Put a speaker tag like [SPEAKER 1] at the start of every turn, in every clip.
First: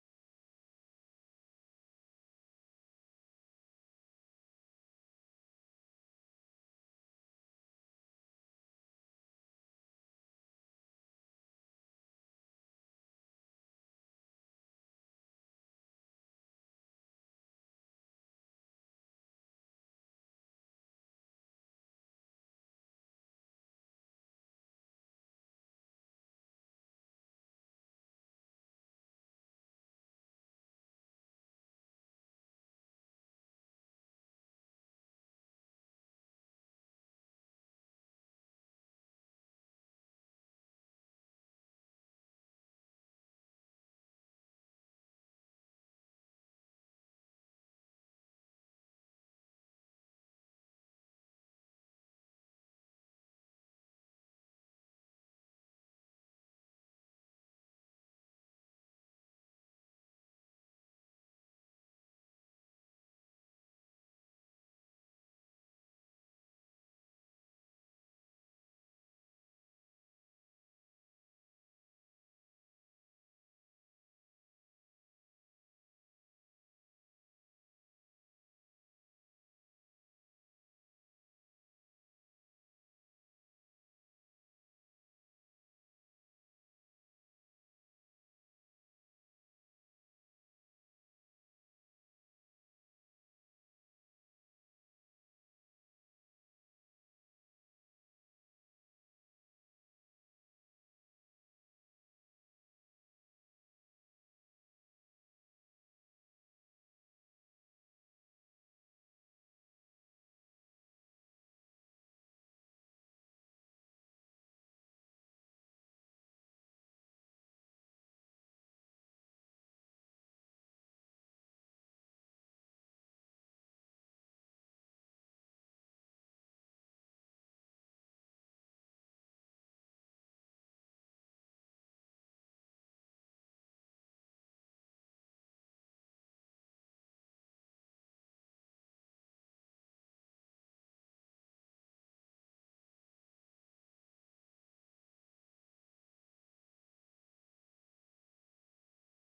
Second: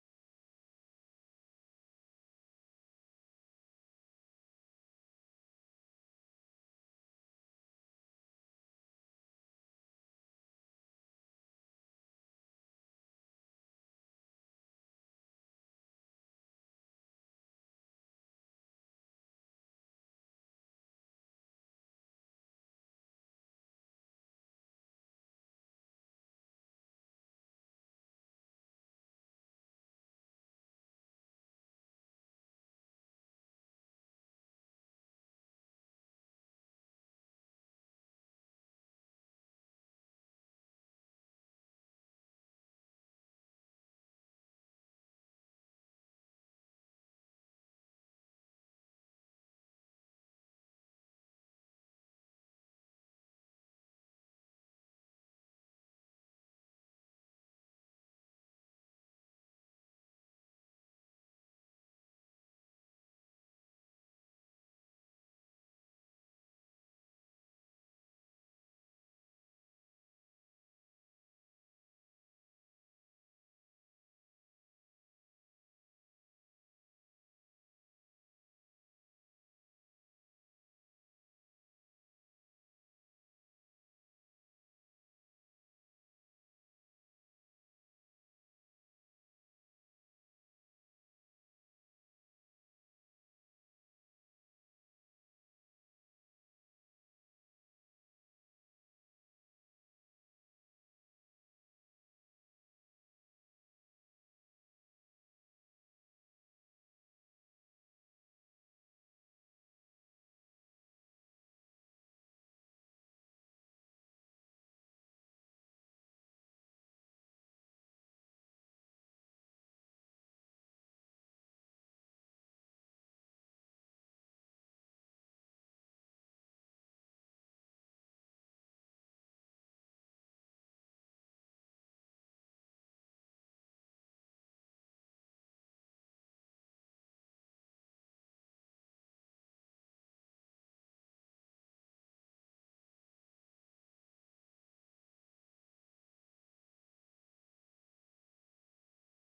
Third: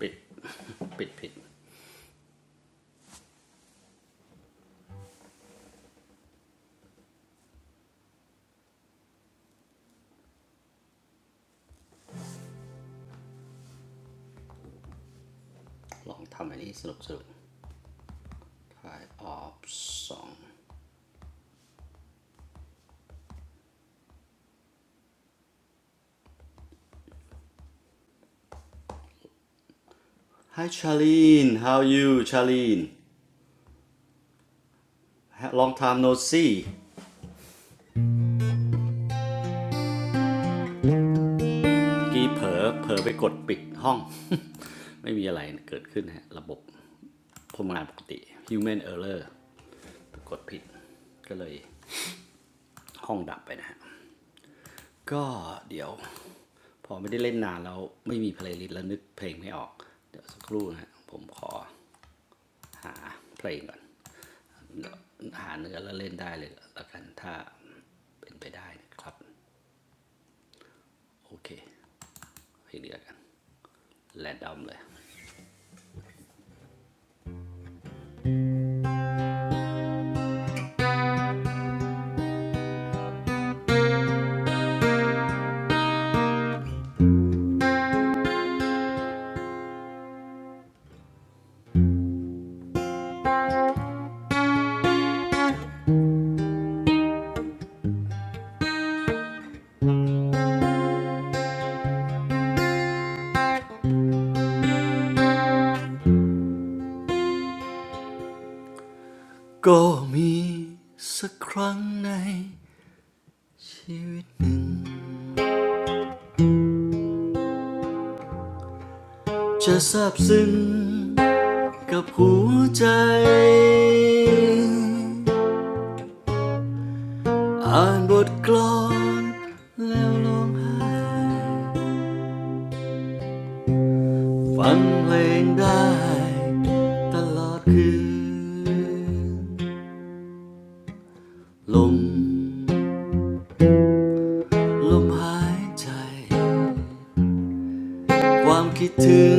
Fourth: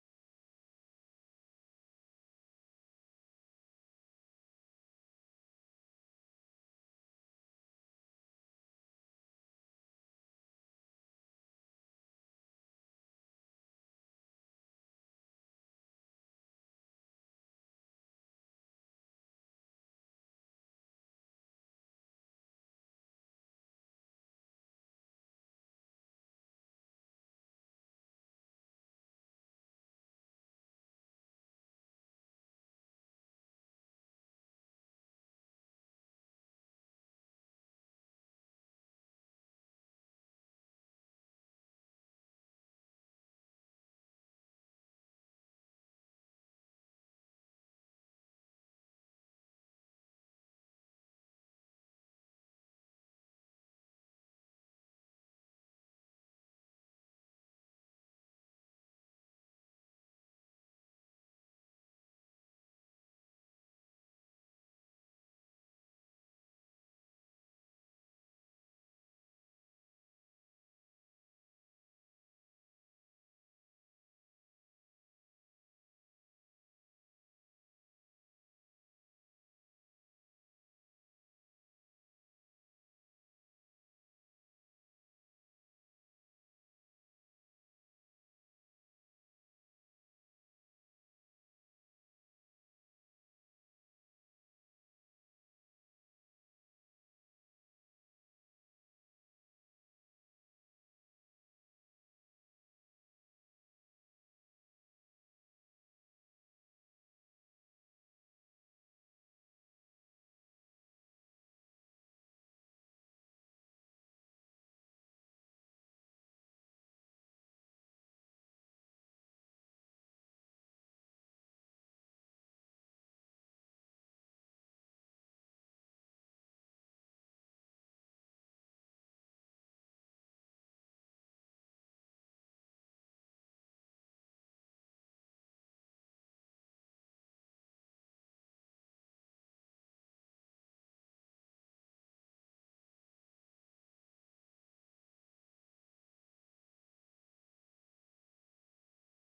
[SPEAKER 1] ปิด ปิดผิด ลองทำอันนี้สนุกสนุก try off สอง Hi Charlene how are you Charlene long time no see ่กี้เผลอเผลอไปกดปิดห้อง ไม่มีอะไรเกิดขึ้นฮะ ระบบทำงานปกติ human error ไปกดผิด ก็เลยห้องดับไปนะฮะ ก็เดี๋ยวพอไม่ได้เล่นนานแล้วไม่มีเพลย์ลิสต์แล้วนึกเพลงไม่ออก เดี๋ยวสักครู่นะฮะ ผมขอหาเพลงก่อน หาเนื้อแล้วเล่นได้เลยละกันถ้าเป็นไปได้นะครับโอเคให้เพลงเดียวกันแรนดอมเลยก็มีสักครั้งในชีวิตจะซาบซึ้งกับหัวใจอ่านบทกลอนแล้วร้องไห้ฟังเพลงได้ตลอดคืนลม ลมหายใจความคิดถึง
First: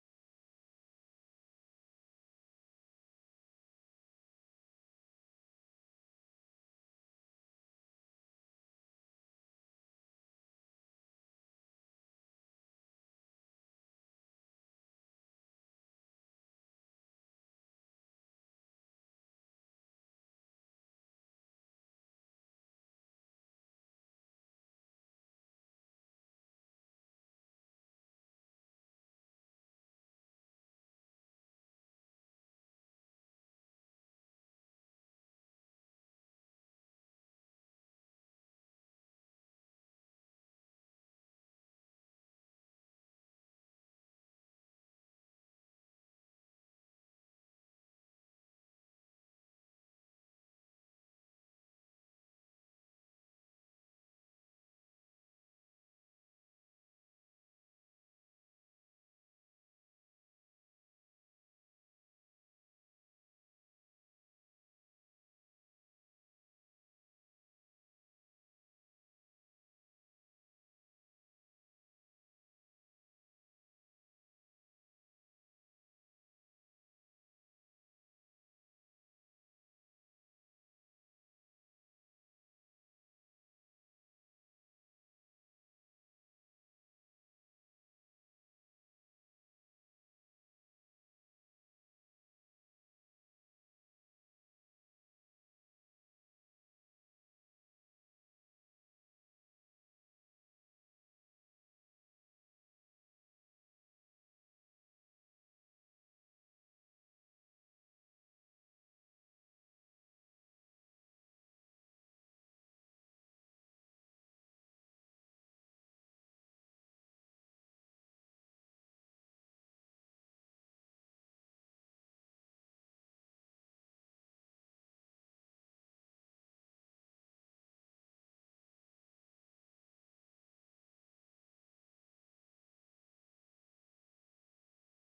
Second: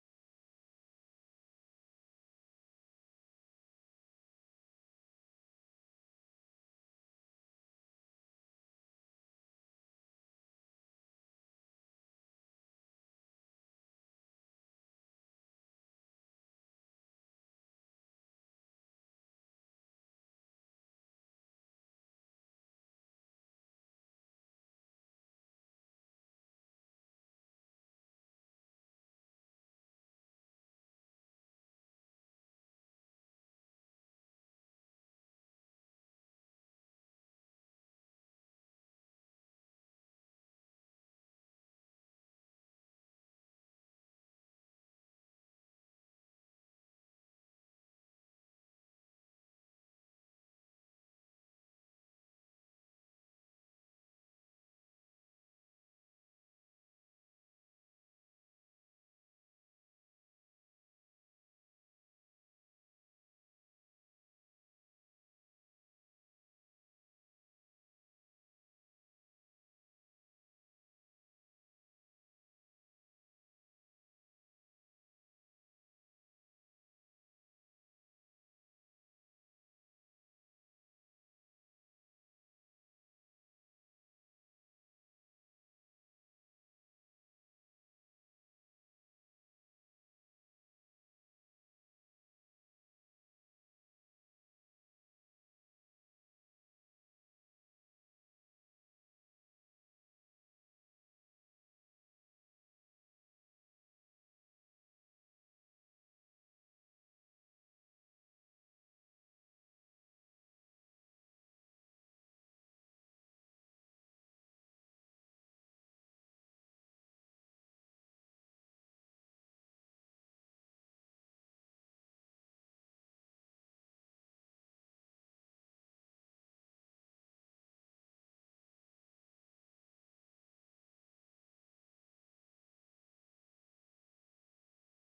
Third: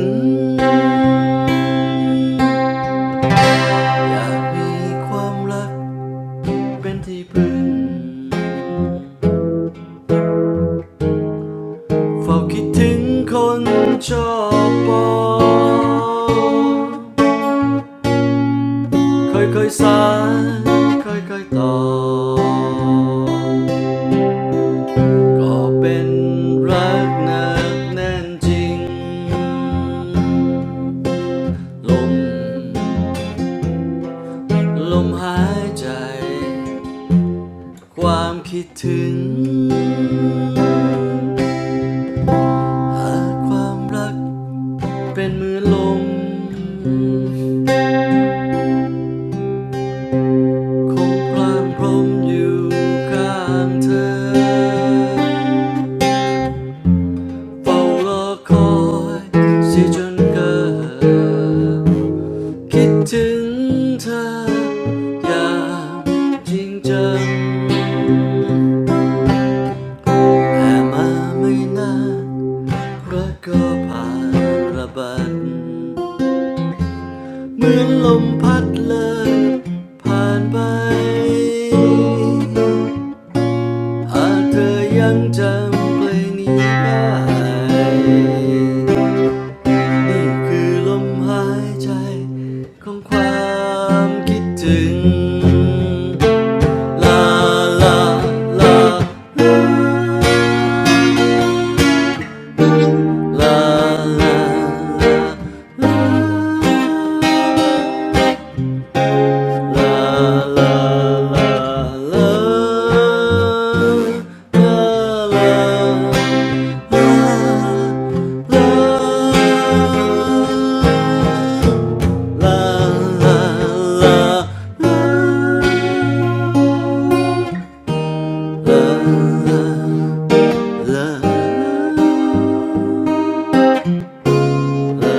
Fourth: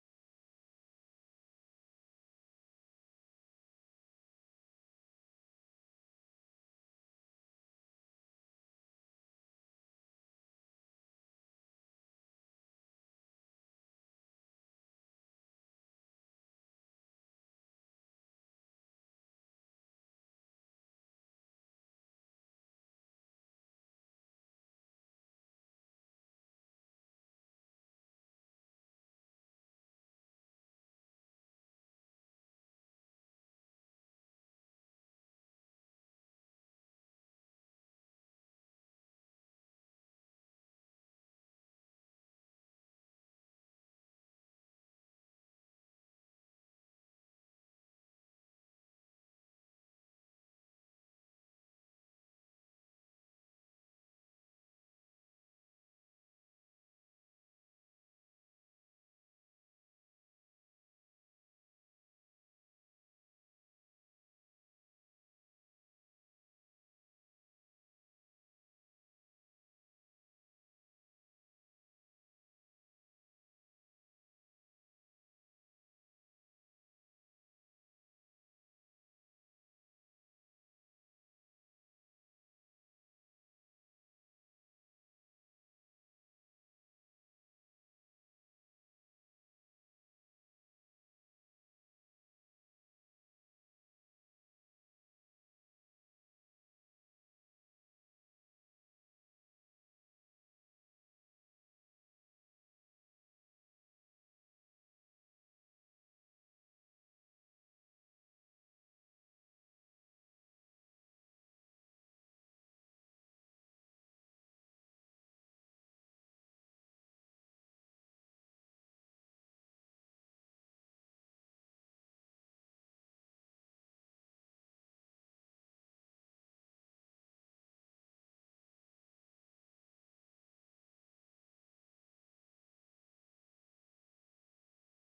[SPEAKER 1] อยากมีความรักเป็นที่พึ่งเฝ้าคิดถึงคนชอบปอเคยเคยๆสานเคยเคยๆต่อก็เป็นรักหนักแน่นจริงลม ลมหายใจความคิดถึงหากความรักเป็นมือลมคงพรางพรมอยู่ข้างเธอเฝ้ารอคอยเสียจนเกิดคิดถึงเธออย่างจริงจังแต่มาไม่นาน รักก็ผ่านระเบัดเหมือนลมพัดเลยผ่านไปหากเธอยังจำเพลงนี้ได้นี่คือลมหายใจของความคิดถึงลาลาลาลา 啦啦啦啦，啦啦啦啦，啦啦啦啦，啦啦啦啦。Hi, say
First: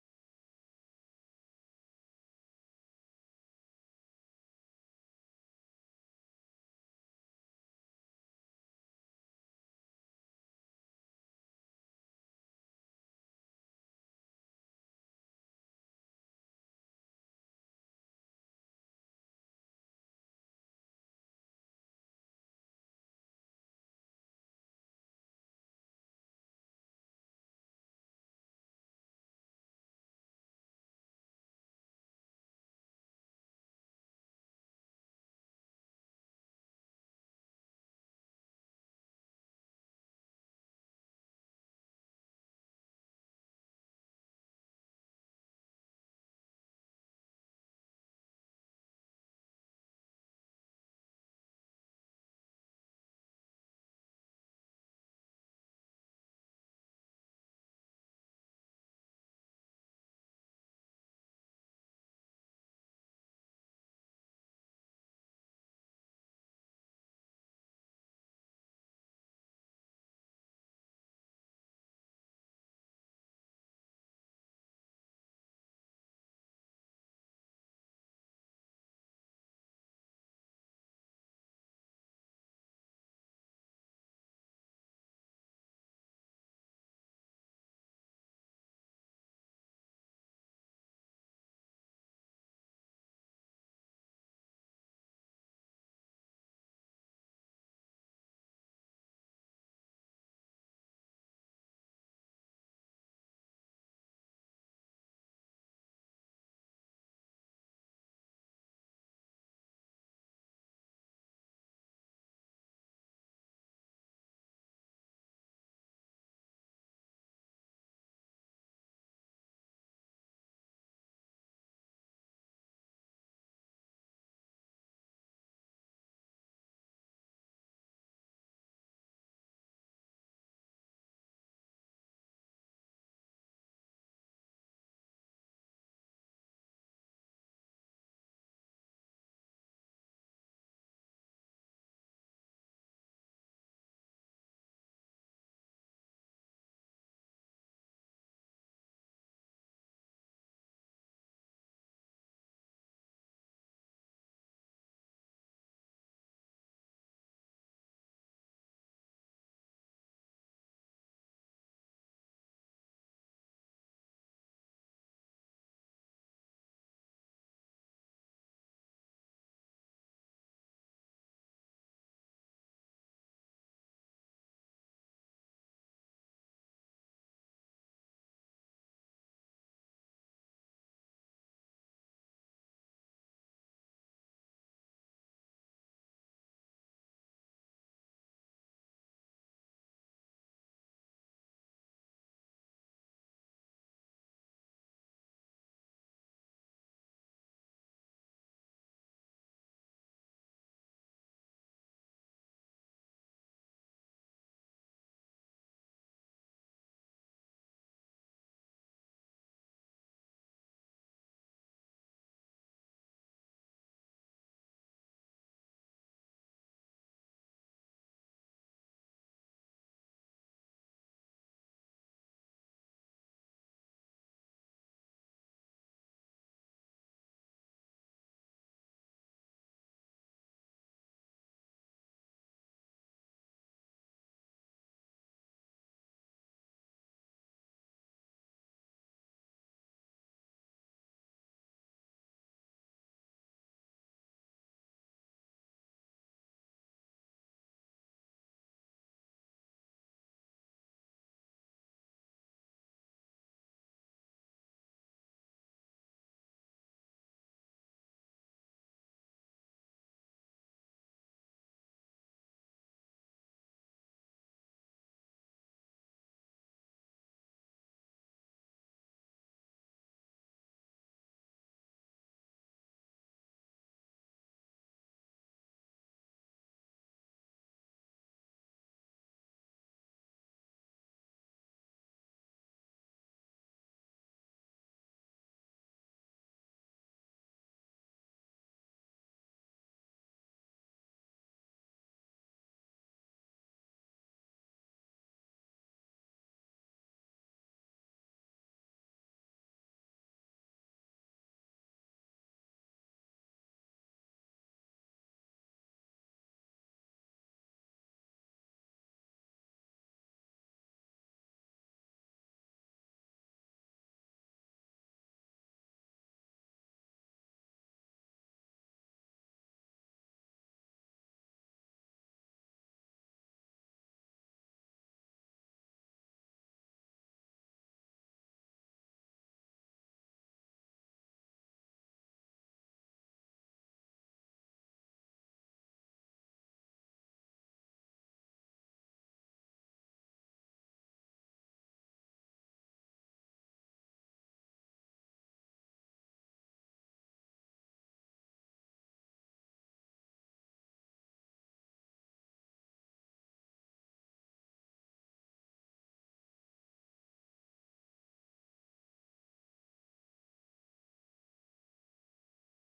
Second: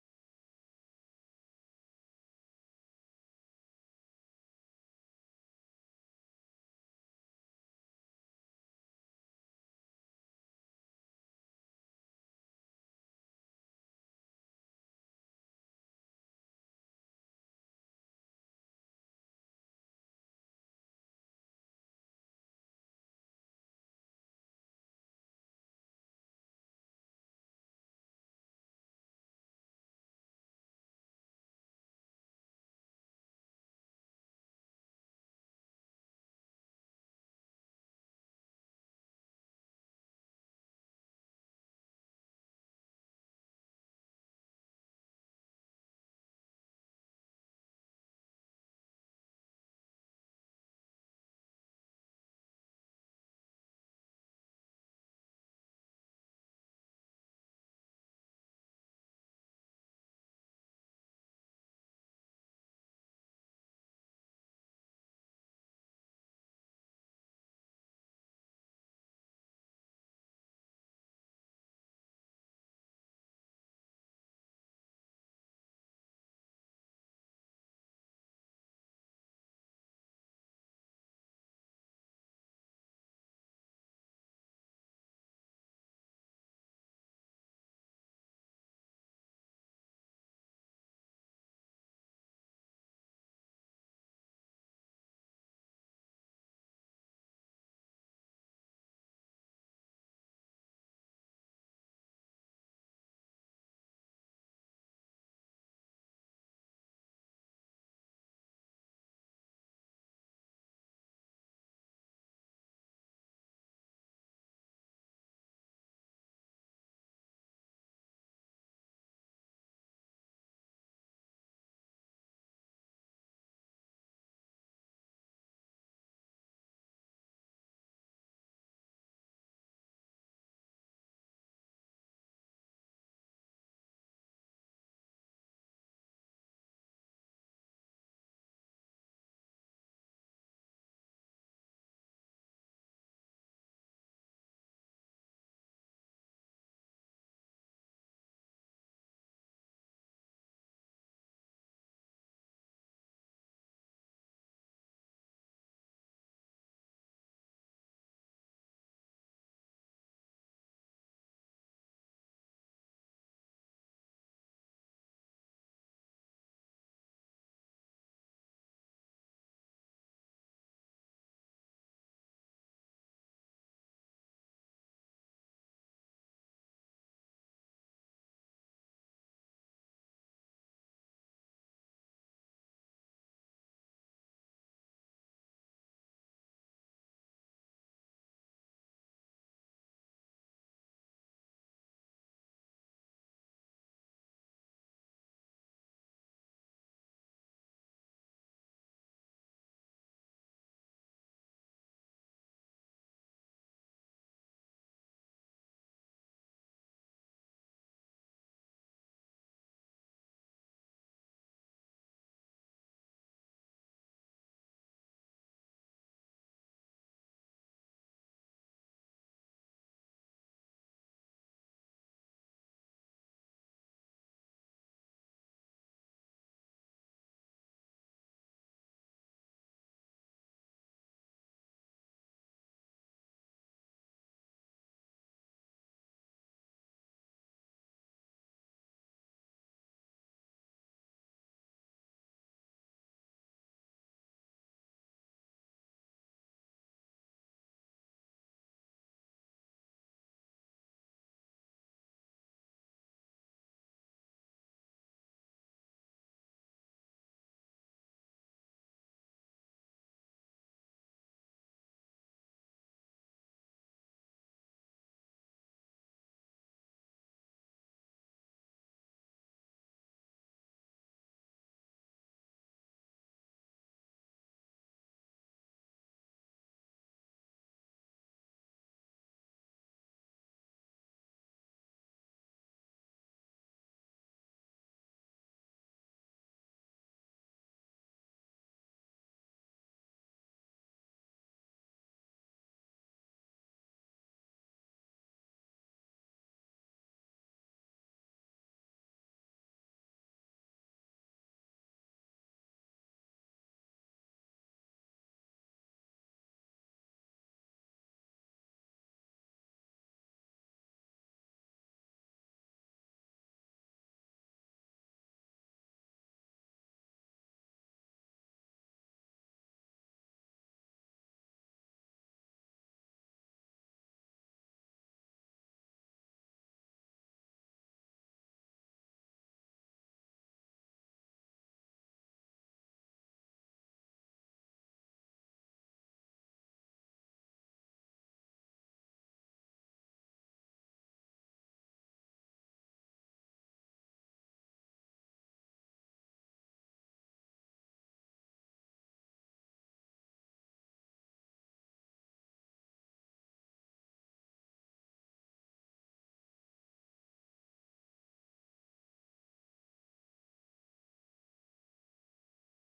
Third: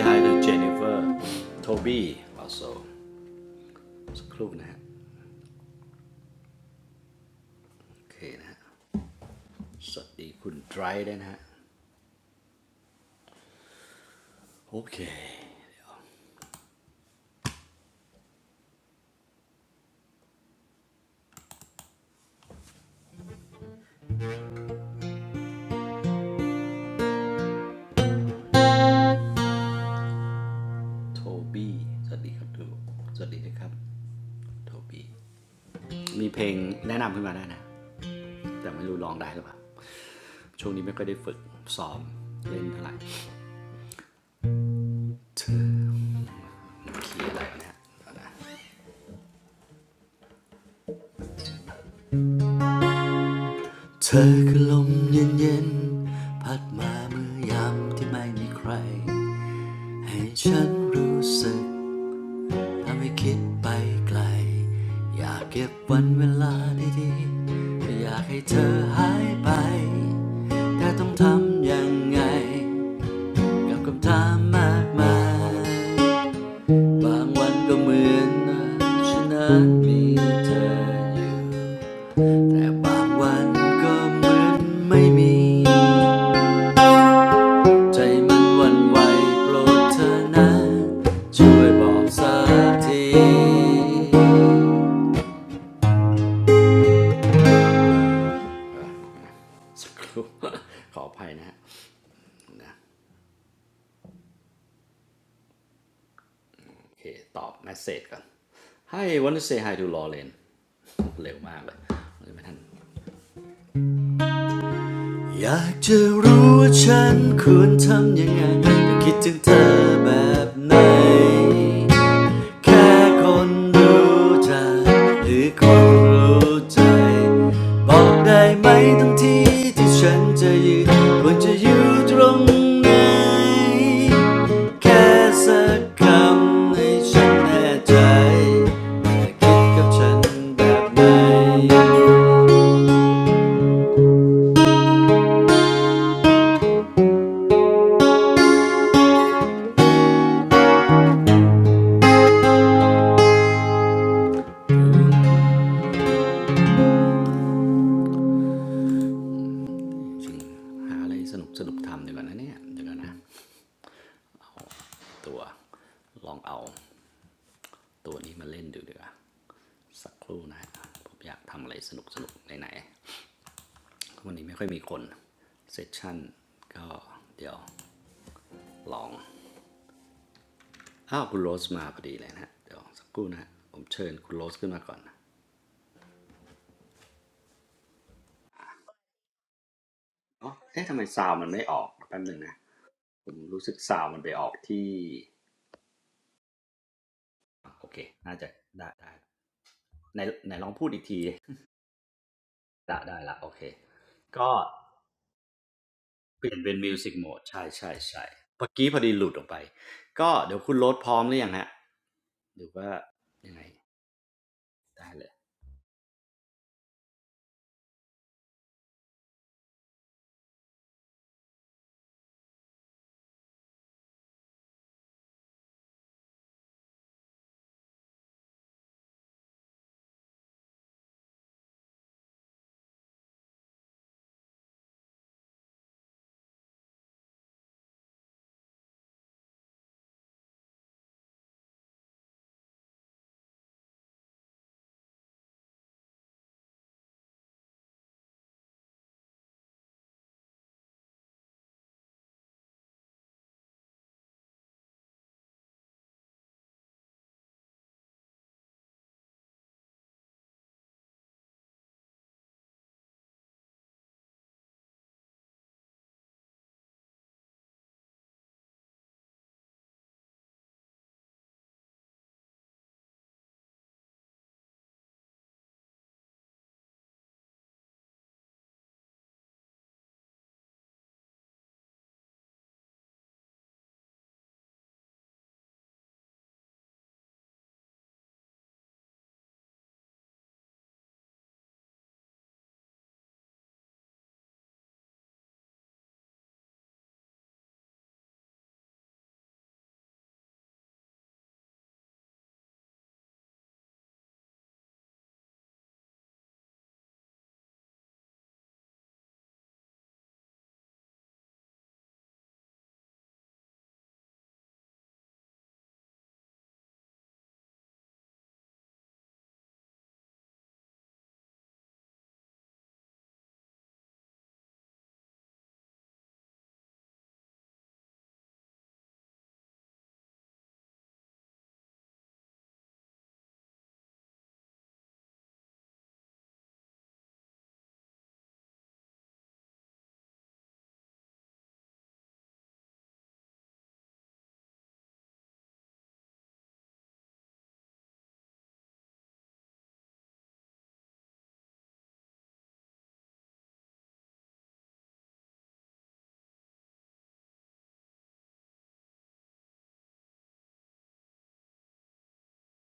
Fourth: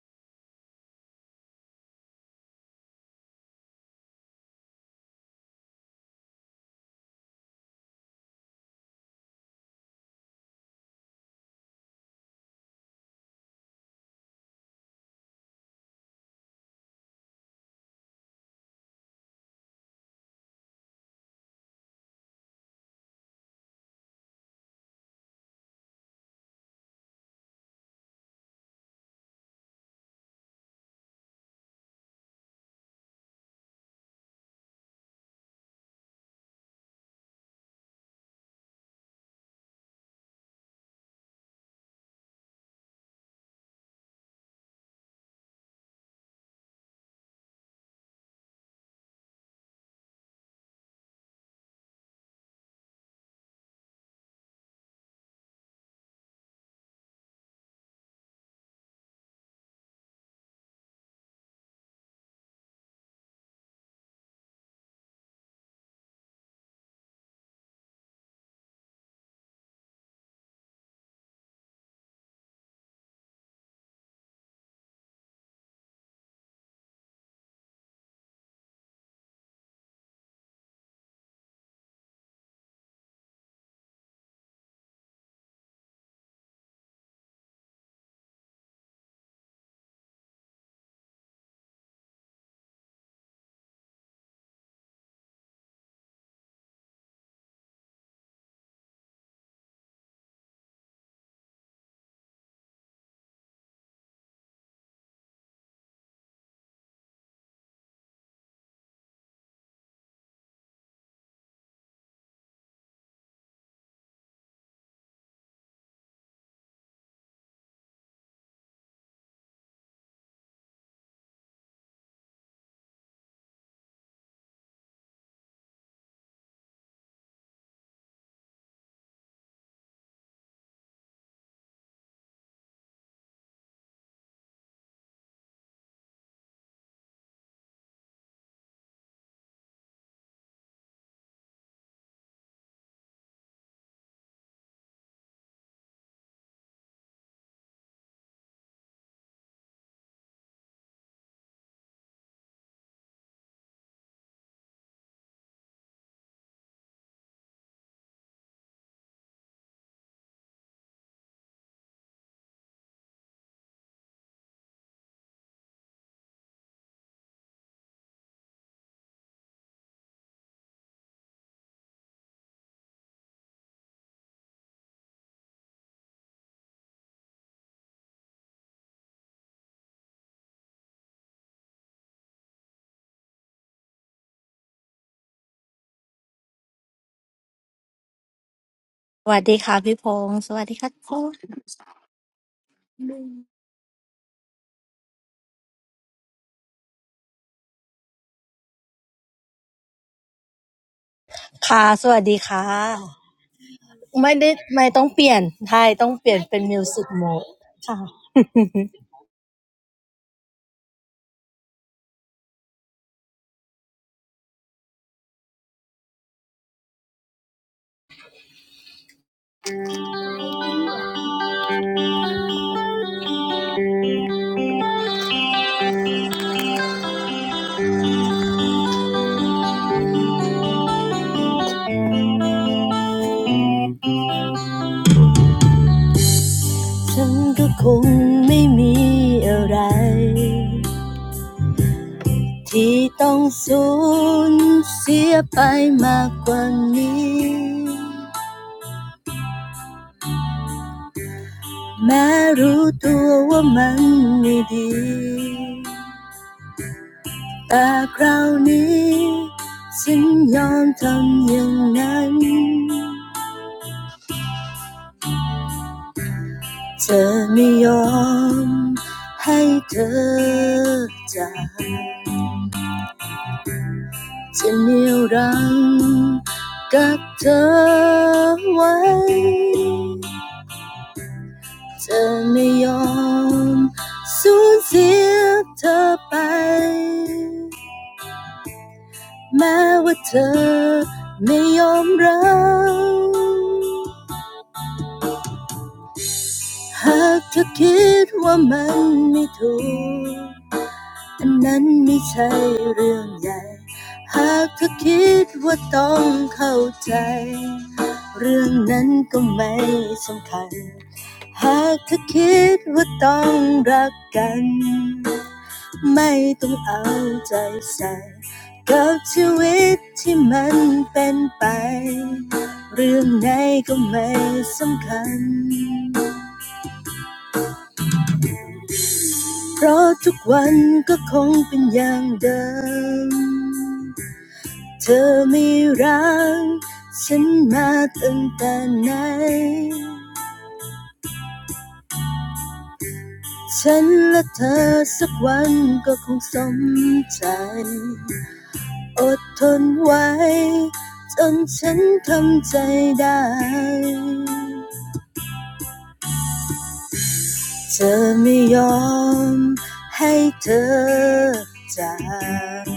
[SPEAKER 1] hi to Jennifer, Toby also สักครู่นะฮะโอเคนะฮะสวัสดีคุณดรด้นะฮะโอเค Toby สวัสดีครับทุกสวัสดีนะครับ Toby มีเพลงแนะนำขึ้นมาได้นะแต่ไม่รู้ร้องได้หรือเปล่าช่วงนี้ไม่ค่อยได้ฝึกซ้อมเล่นเท่าไหร่ คีย์อะไระนยเนะเธอคือลมเย็นๆพัดมาเมื่อยามที่ไม่มีใครฉันรู้สึกทำให้คิดไปไกลอยากเก็บวันเวลาดีๆอยากให้เธอหายไปแต่ต้องทำยังไงกับคำถามมากมายบางวันก็เหมือนฉันนั้นมีเธออยู่แต่บางวันก็เหมือนไม่มี ใจมันหวันไหวโปรดเธอนะช่วยบอกสักทีสักครู่ ขออภัยนะฮะนะโอเค ตอบแมสเซจก่อน Hi w a n น to say hi to Lauren เร็วมากเลยไม่ทัน อยากจะรู้ว่าฉันควรทำยังไงแต่คิดถึงเธอแบบไหนแค่คนรู้จักหรือคนรู้ใจบอกได้ไหมทั้งที่ที่ฉันจะยืนควรจะอยู่ตรงไหนแค่สักคำให้ฉันแน่ใจว่คิดกับฉันแบบไหน ชิงหาอะไรสนุกสนุกทำดีกว่านะเนี่ยเดี๋ยวก่อนนะตัวลองเอาตัวนี้มาเล่นดูดีกว่าสักครู่นะะผมอยากทำอะไรสนุกสนุกไหนๆวันนี้ไม่ค่อยมีคนเซสชั่นก็เดี๋ยวลองอ้าวคุณโรสมาพอดีเลยนะเดี๋ยวสักครู่นะผมเชิญคุณโรสขึ้นมาก่อน
[SPEAKER 2] สวัสดีค่ะพี่พงษ์ส
[SPEAKER 1] อ๋อ
[SPEAKER 2] วัสดี
[SPEAKER 1] เอ๊ะ
[SPEAKER 2] ค่ะ
[SPEAKER 1] ทำ
[SPEAKER 2] ทุ
[SPEAKER 1] ไม
[SPEAKER 2] กค
[SPEAKER 1] ซาว
[SPEAKER 2] น
[SPEAKER 1] มันไม่ออกแป๊บนึงนะผมรู้สึกซาวมันไปออกที่โอเคน่าจะได้ได้ในในลองพูดอีกที
[SPEAKER 2] ค่ะสวัสดีค่ะ
[SPEAKER 1] ได้ได้ละโอเค
[SPEAKER 2] ไม่ได้
[SPEAKER 1] ก็
[SPEAKER 2] ไม่ต้องเปลี่ยนใช่ต้องเปลี่ยน
[SPEAKER 1] เปลี่ย
[SPEAKER 2] เป็
[SPEAKER 1] น
[SPEAKER 2] น
[SPEAKER 1] เป็น
[SPEAKER 2] มิวสิก
[SPEAKER 1] Music
[SPEAKER 2] โหมด
[SPEAKER 1] Mode ใช่
[SPEAKER 2] ค่ะ
[SPEAKER 1] ๆๆเมื่อกี้พอดีหลุดออกไปก็เดี๋ยวคุณโรสพร้อมหรือยังฮะหรือว่ายังไงได้เลย
[SPEAKER 2] ฉันก็คงไม่มีอะไรที่ต้องสูญเสียไปมากกว่านี้แม้รู้ตัวว่ามันไม่ดี แต่คราวนี้ฉันยอมทำอย่างนั้นเธอไม่ยอมให้เธอจากฉันเหนี่ยวรังกับเธอไว้เธอไม่ยอมสูญเสียเธอไปแม้ว่าเธอไม่ยอมรับ หากเธอคิดว่ามันไม่ถูกอันนั้นไม่ใช่เรื่องใหญ่หากเธอคิดว่าต้องเข้าใจเรื่องนั้นก็ไม่สำคัญหากเธอคิดว่าต้องรักกันไม่ต้องเอาใจใส่กับชีวิตที่มันเป็นไปเรื่องไหนก็ไม่สำคัญ เพราะทุกวันก็คงเป็นอย่างเดิม เธอไม่รักฉันมาตั้งแต่ไหน ฉันและเธอสักวันก็คงสมใจอดทนไว้จนฉันทำใจได้ เธอไม่ยอมให้เธอจาก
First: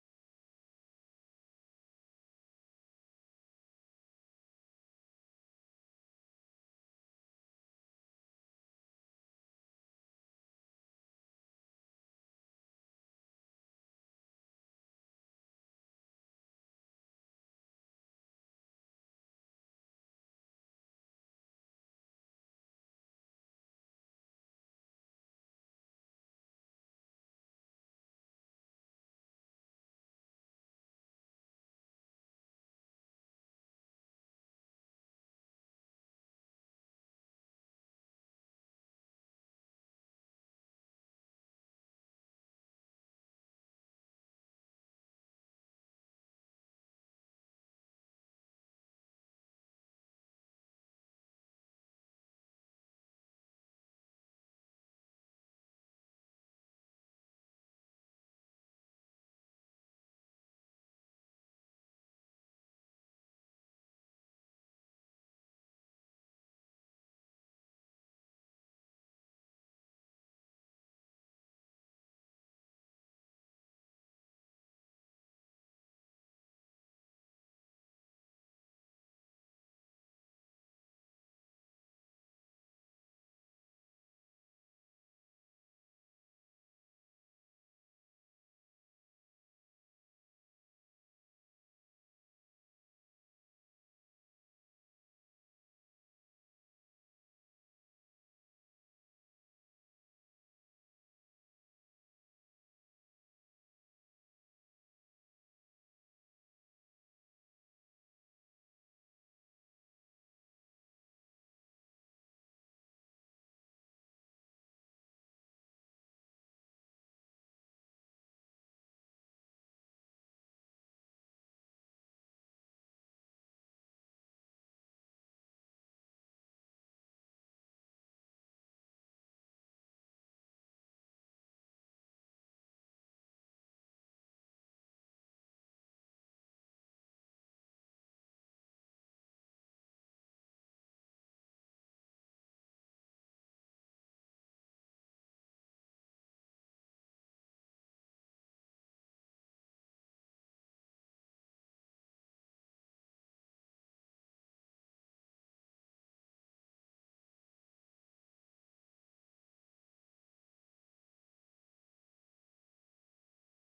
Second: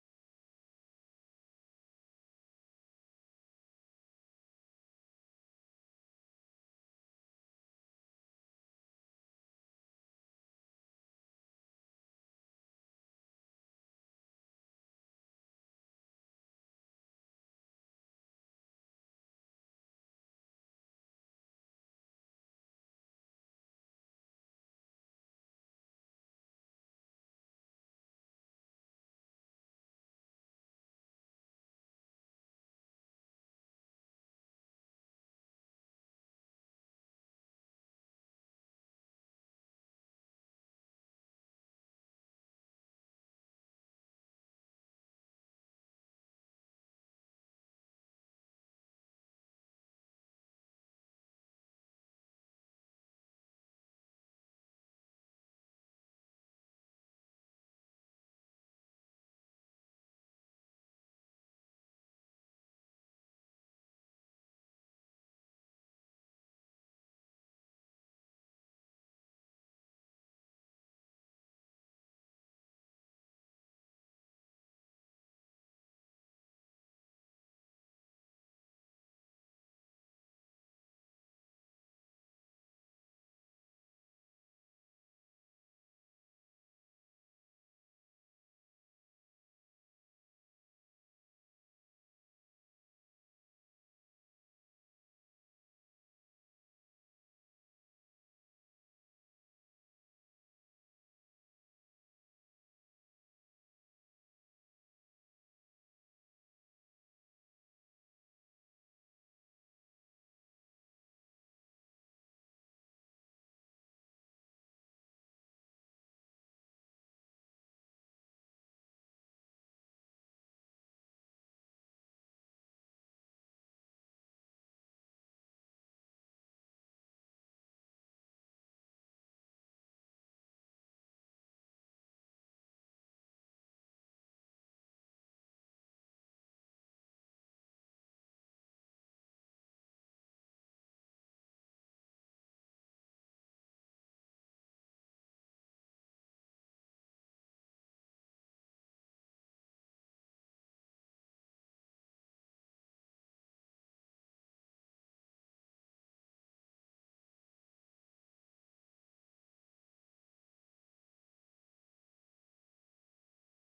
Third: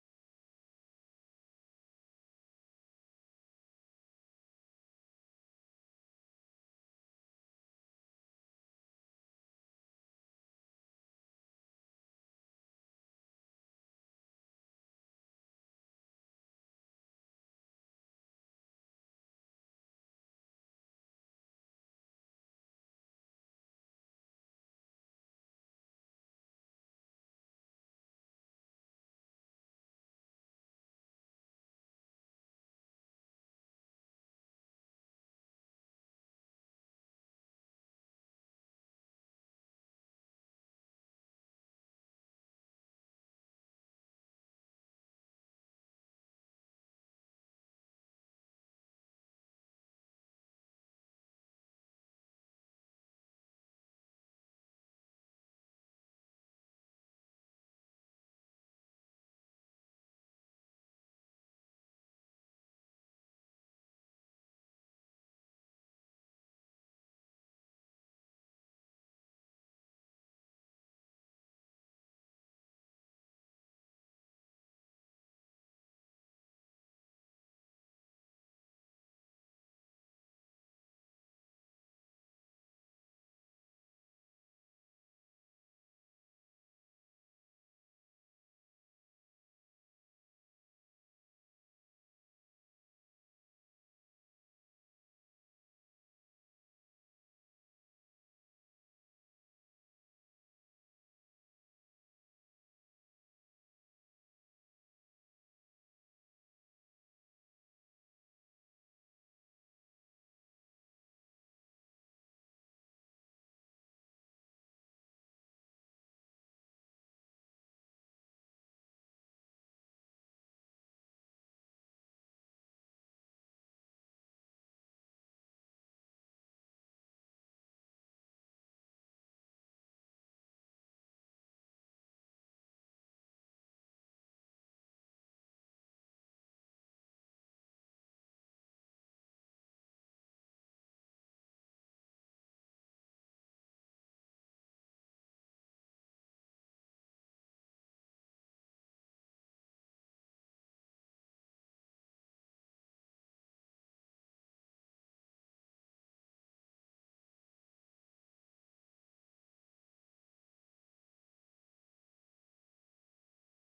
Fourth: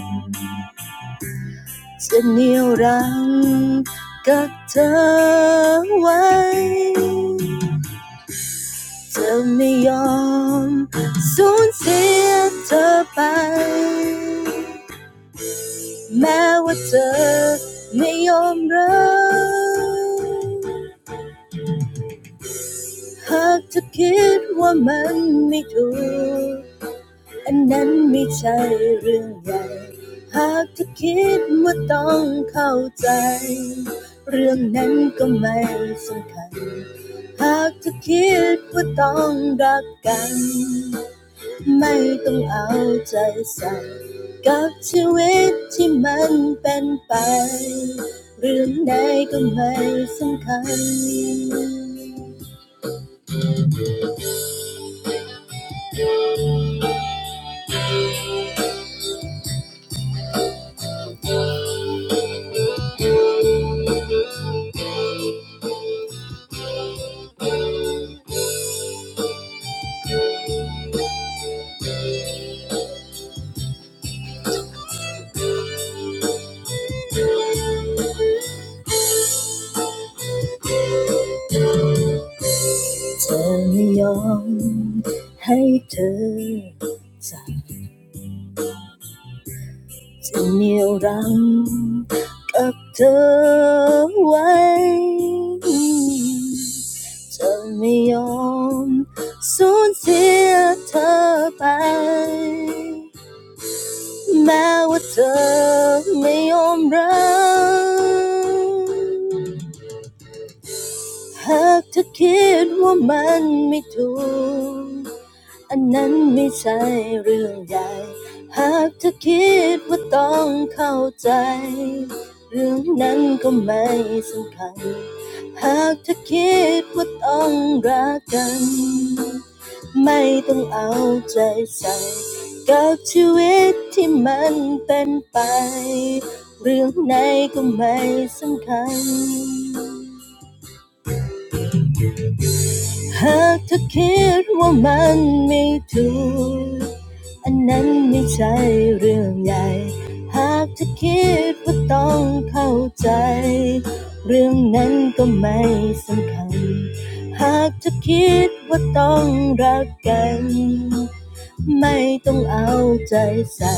[SPEAKER 2] จะเหนี่ยวรังกับเธอไว้เธอไม่ยอมสูญเสียเธอไปแม้ว่าเธอไม่ยอมรับหากเธอคิดว่ามันไม่ถูก อันนั้นไม่ใช่เรื่องใหญ่หากเธอคิดว่าต้องเข้าใจเรื่องนั้นก็ไม่สำคัญหากเธอคิดว่าต้องรักกันไม่ต้องเอาใจใส่กับชีวิตที่มันเป็นไปเรื่องใดก็ไม่สำคัญเธอไม่ยอมให้เธอใจ จะเหนี่ยวรั้งกับเธอไว้จะไม่ยอมสูญเสียเธอไปแม้ว่าเธอไม่ยอมรับหากเธอคิดว่ามันไม่ถูก อันนั้นไม่ใช่เรื่องใหญ่หากเธอคิดว่าต้องเข้าใจเรื่องนั้นก็ไม่สำคัญหากเธอคิดว่าต้องรักกันไม่ต้องเอาใจใส่กับชีวิตที่มันเป็นไปเรื่องไหนก็ไม่สำคัญ หากเธอคิดว่ามันไม่ถูก อันนั้นไม่ใช่เรื่องใหญ่หากเธอคิดว่าต้องเข้าใจเรื่องนั้นก็ไม่สำคัญหากเธอคิดว่าต้องรักกันไม่ต้องเอาใจใส่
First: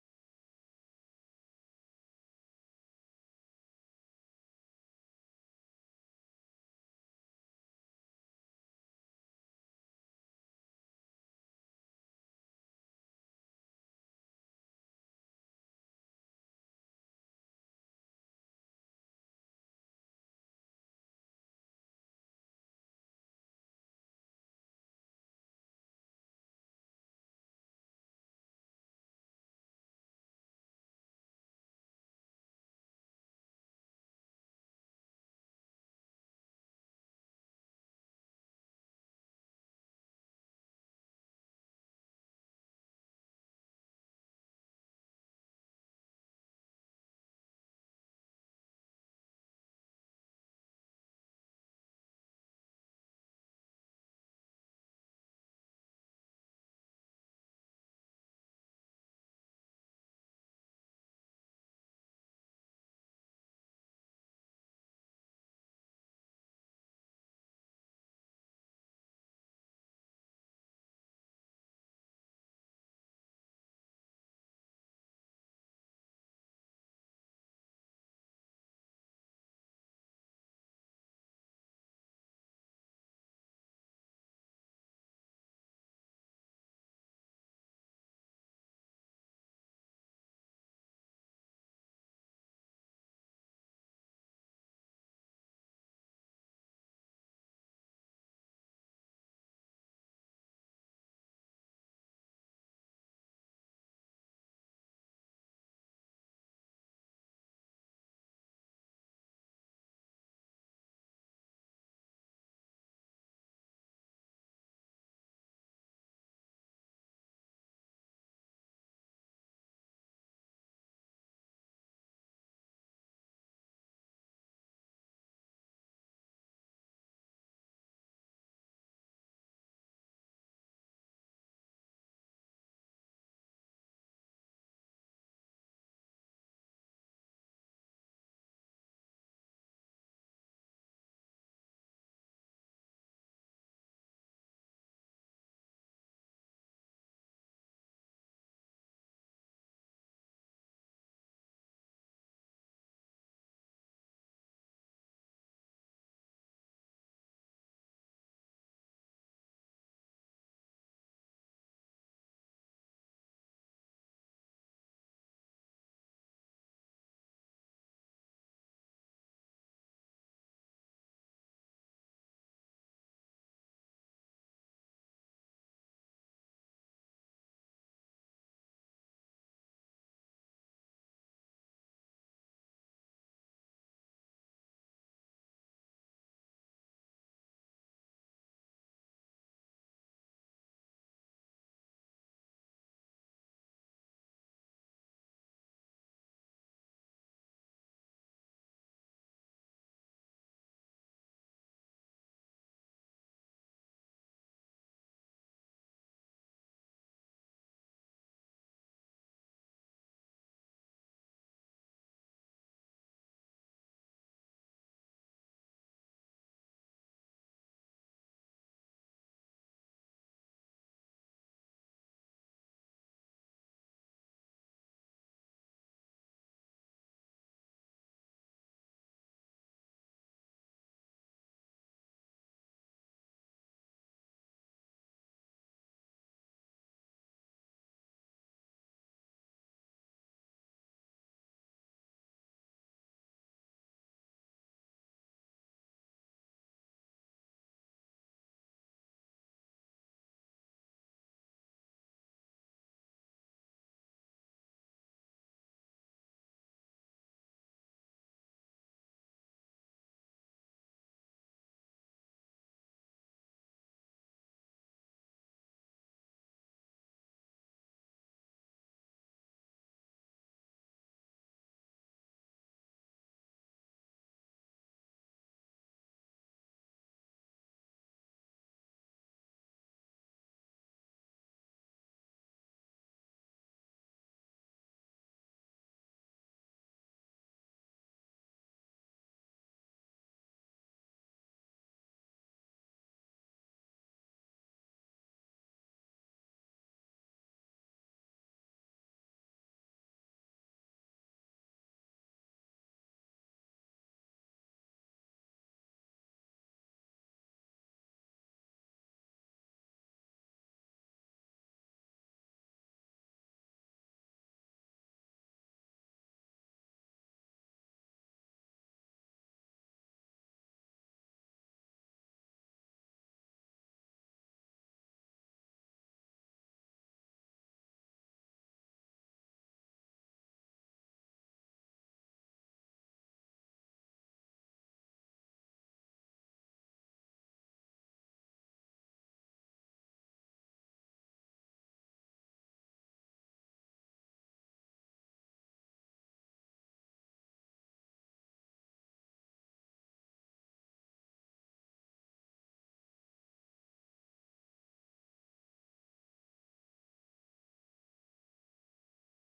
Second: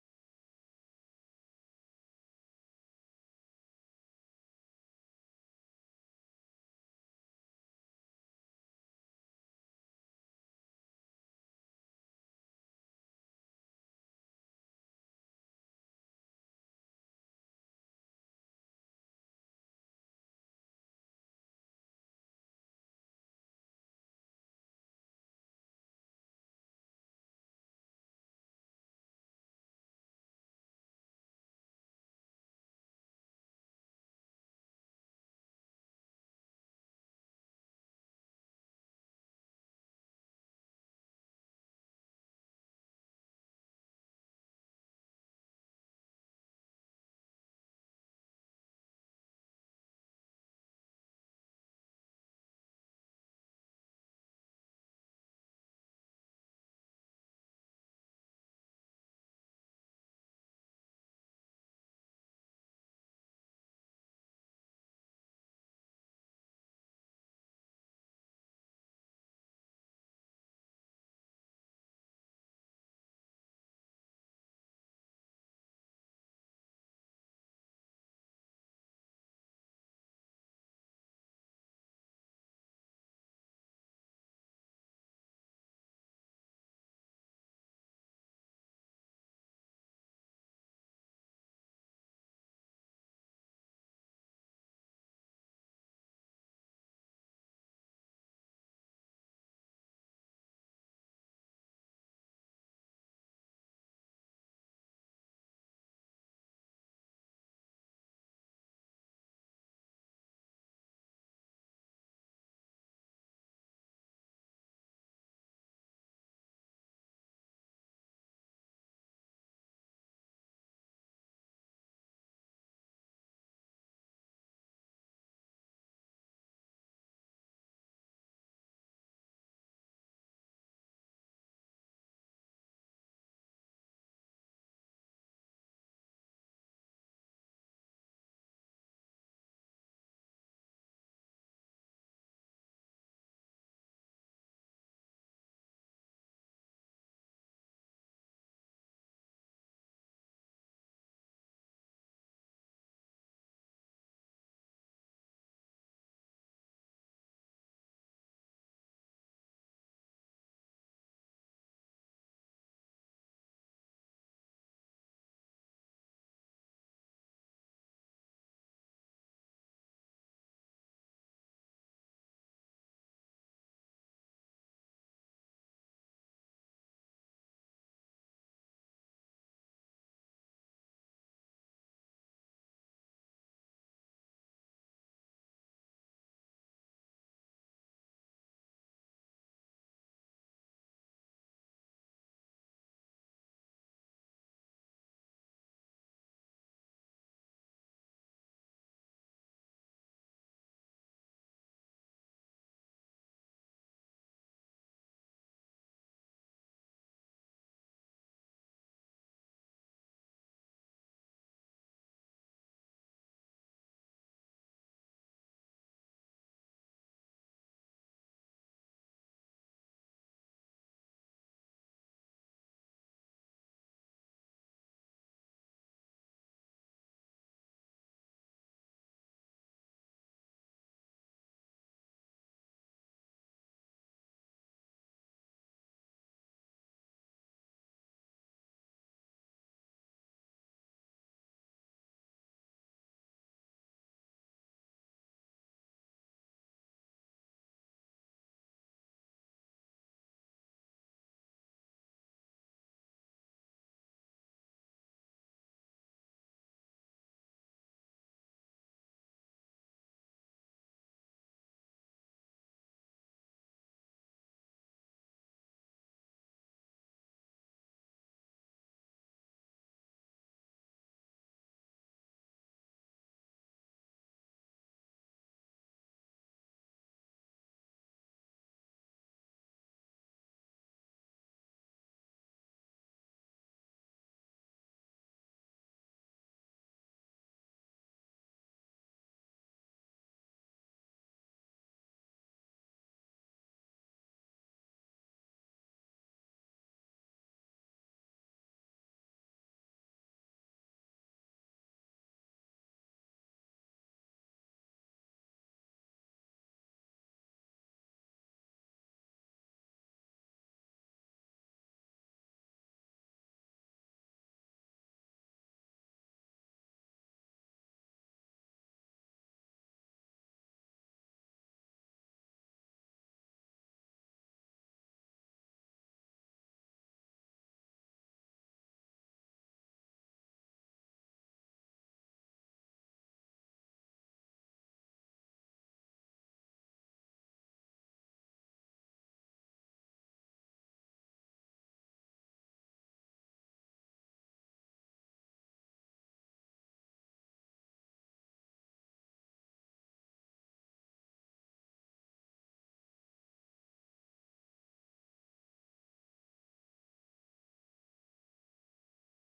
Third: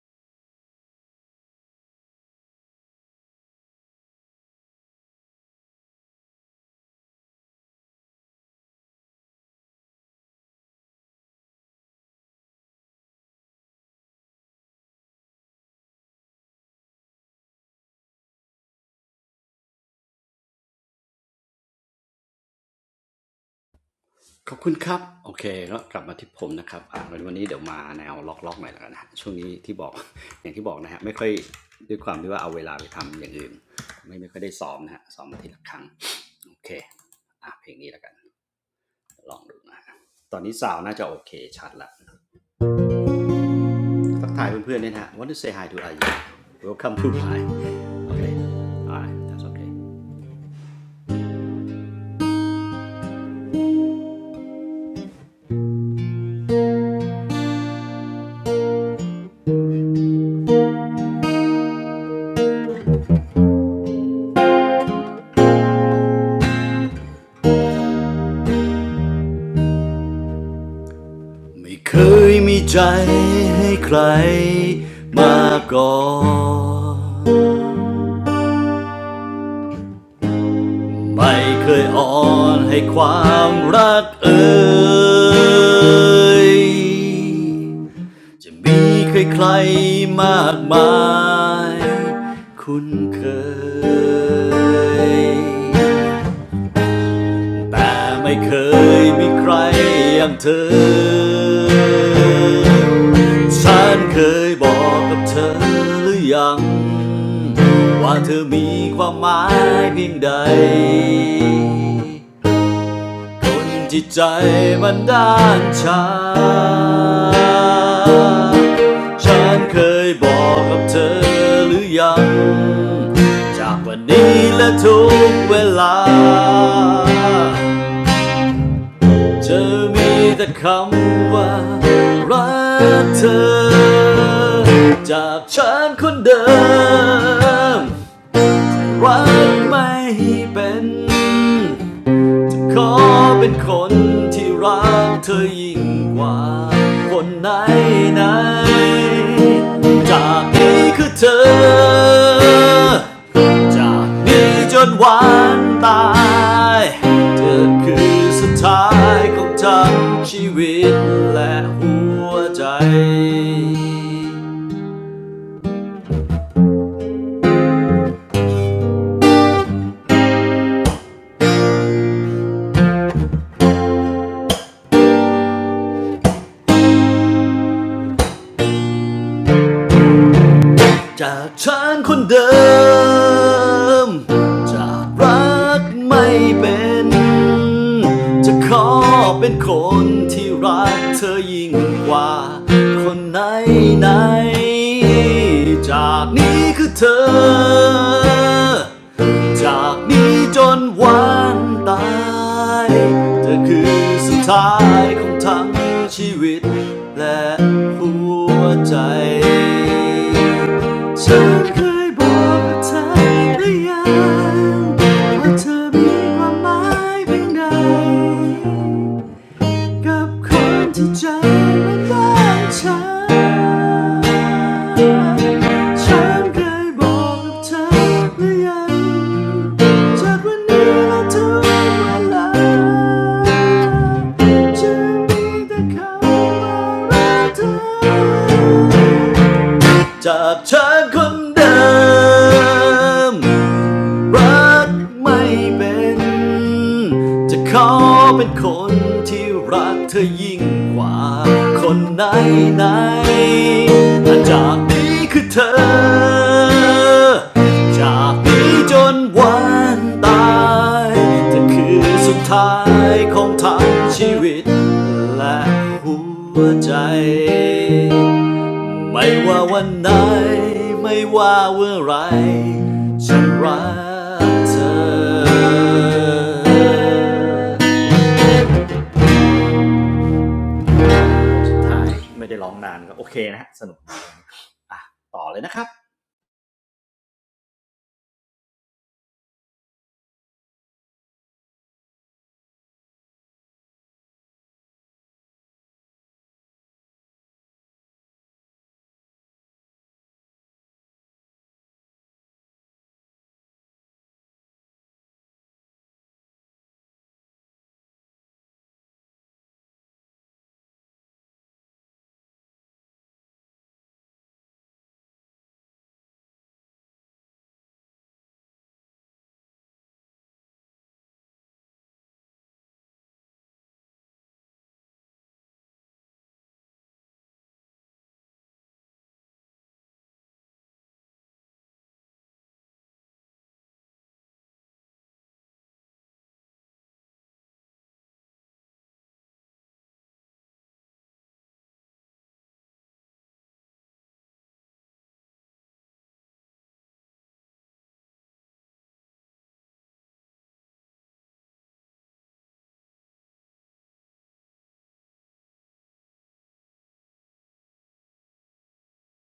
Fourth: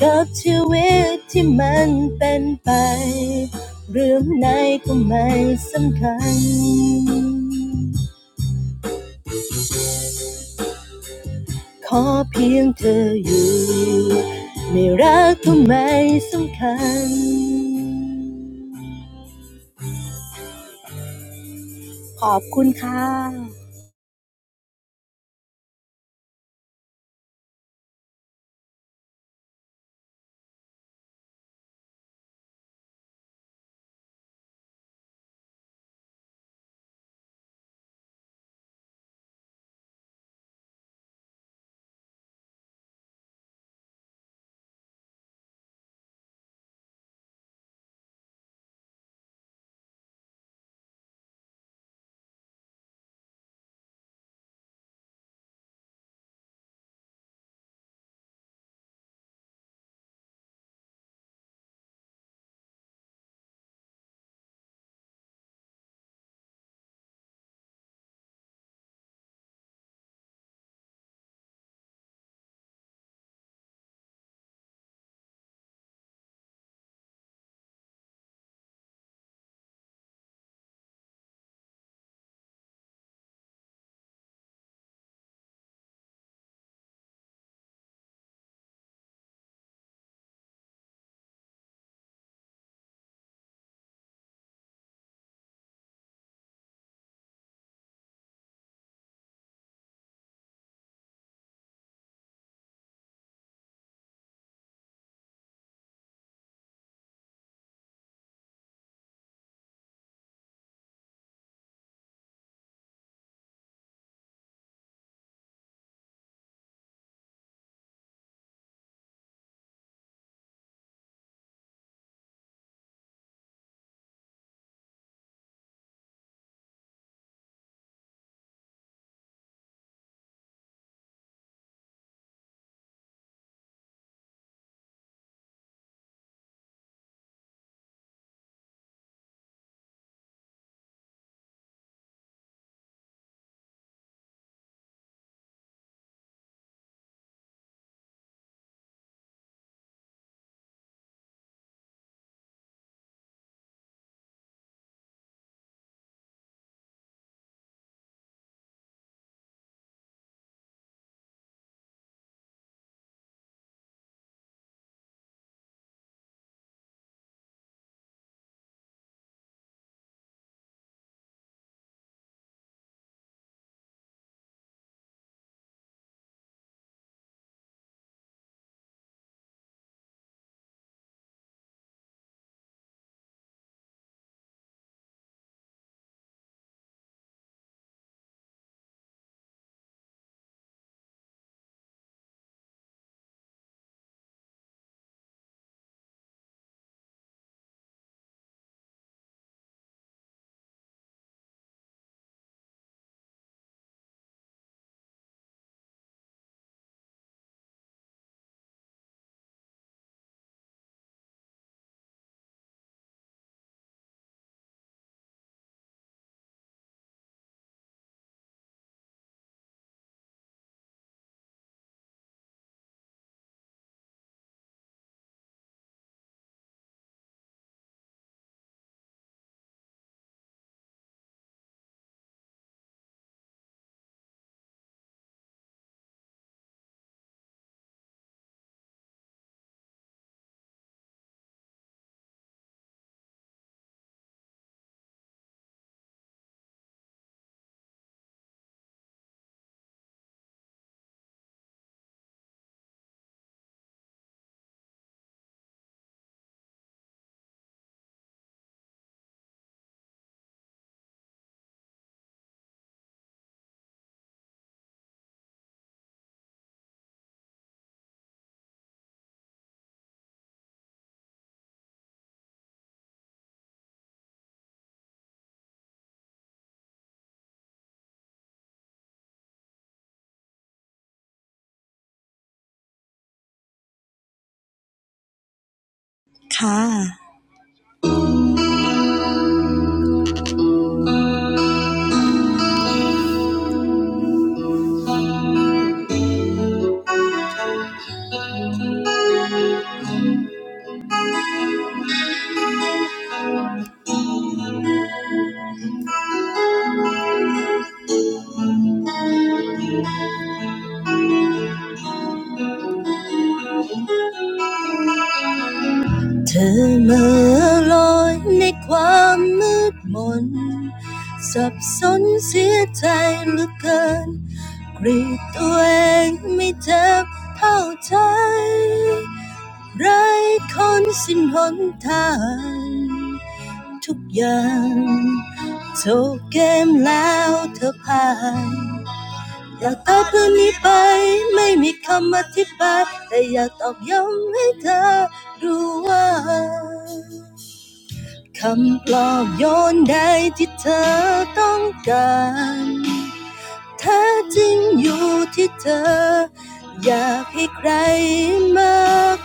[SPEAKER 2] กับชีวิตที่มันเป็นไปเรื่องไหนก็ไม่สำคัญ ขอเพียงเธออยู่ไม่รักก็ไม่สำคัญขอบคุณค่ะ
[SPEAKER 1] ขอบคุณครับโอเคแล้วกลับมาที่ผมนะครับอ่าวันนี้เดี๋ยวมาแนวล็อกๆหน่อยแล้วกันนะช่วงนี้ที่บอก อย่างที่บอกนะฮะไม่ค่อยด้วยความที่ว่าเอาเวลาไปทำอย่างอื่นไม่ไม่ค่อยได้ซ้อมนะฮะซ้อมมาทีละครั้งโอเคอ่ะเพลงนี้แล้วกันลองดูนะ ตอนนี้สาวน่าจะโอเคชัดละ ทักทายเพื่อนๆเนี่ยนะฮ Want to say hi to I Welcome to Thai โอเค alright that's okay ไม่เคยมีใจให้ใครมาก่อน ไม่เคยอ่อนให้ความรักเอ่ยจะมีใครใครๆมากมายคุ้นเคย แต่ไม่เคยมีใครอย่างเธอ ฉันเคยบอกกับเธอหรือยังว่าเธอมีความหมายเพียงใดคนที่ใจมันด้านชาฉันเคยบอกกับเธอหรือยังจากวันนี้และทุกเวลา เธอมีแต่คำว่ารักเธอจากฉันคนเดิมรักไม่เป็น ขอเป็นคนที่รักเธอยิ่งกว่าคนไหนไหนๆ จากนี้คือเธอ จากนี้จนวันตายเธอคือสุดท้ายของทั้งชีวิตและหัวใจ จากฉันคนเดิม จากรักไม่เป็น จะขอเป็นคนที่รักเธอยิ่งกว่าคนไหนไหนๆจากนี้คือเธอ จากนี้จนวันตายเธอคือสุดท้ายของทั้งชีวิตและหัวใจ ฉันเคยบอกกับเธอหรือยังว่าเธอมีความหมายเพียงใดกับคนที่ใจมันบ้างฉัน ฉันเคยบอกกับเธอหรือยังจากวันนี้และทุกเวลาจะมีแต่คำว่ารักเธอ จากเธอคนเดิมรักไม่เป็นจะขอเป็นคนที่รักเธอยิ่งกว่าคนไหนไหนถ้าจากนี้คือเธอจากนี้จนวันตาย จะคือสุดท้ายของทั้งชีวิตและหัวใจไม่ว่าวันไหนไม่ว่าเมื่อไรฉันรักเธอถ่ายไม่ได้ร้องนานก็โอเคนะฮะสนุกอ่ะต่อเลยนะครับ
[SPEAKER 2] ค่ะเธอเมื่อลอยในความมืดมนสับสนเสียใจเหลือเกินกรีดตัวเองไม่เจ็บเท่าใจไร้คนสิ้นหนทาง ทุกอย่างโจบเกมแล้วเธอพ่ายอยากตอบเรื่องนี้ไปไม่มีคำอธิบายแต่อยากตอบย้ำให้เธอรู้ว่า คำปลอบโยนใดที่เธอต้องการแท้จริงอยู่ที่เธออยากให้ใครมา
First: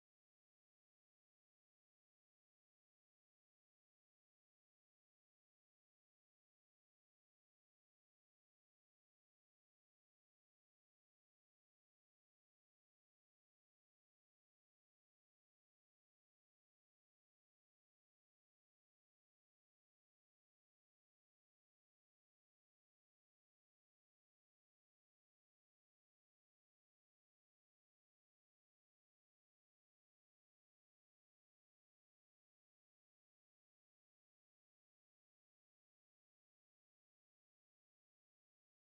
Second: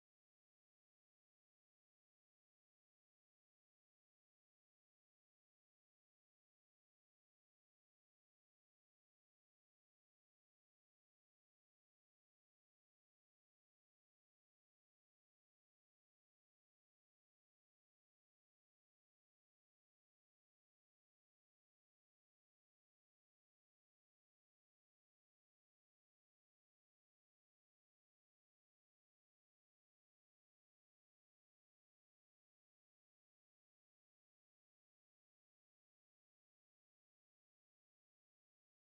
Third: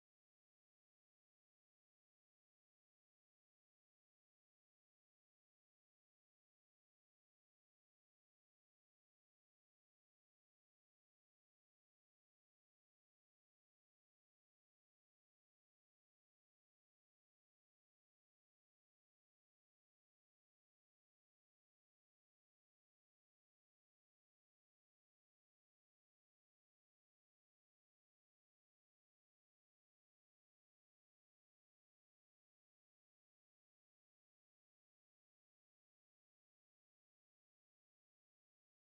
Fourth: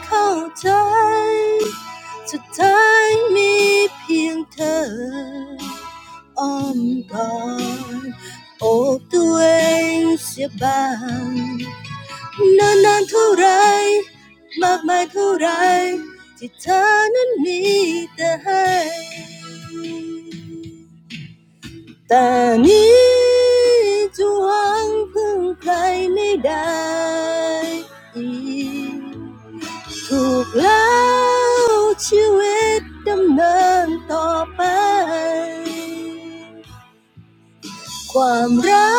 [SPEAKER 2] เข้าใจ สุดท้ายมีเพียงเธอ อ้อมกอดโอบตัวเองเสียบ้างนานนานเท่าไรมากมายเท่าไรที่เธอนั้นมีแต่ให้แต่นี้จะหวังพึ่งใครไม่ได้อีกถูกแล้วชีวิตดำเนินต่อไป ความรั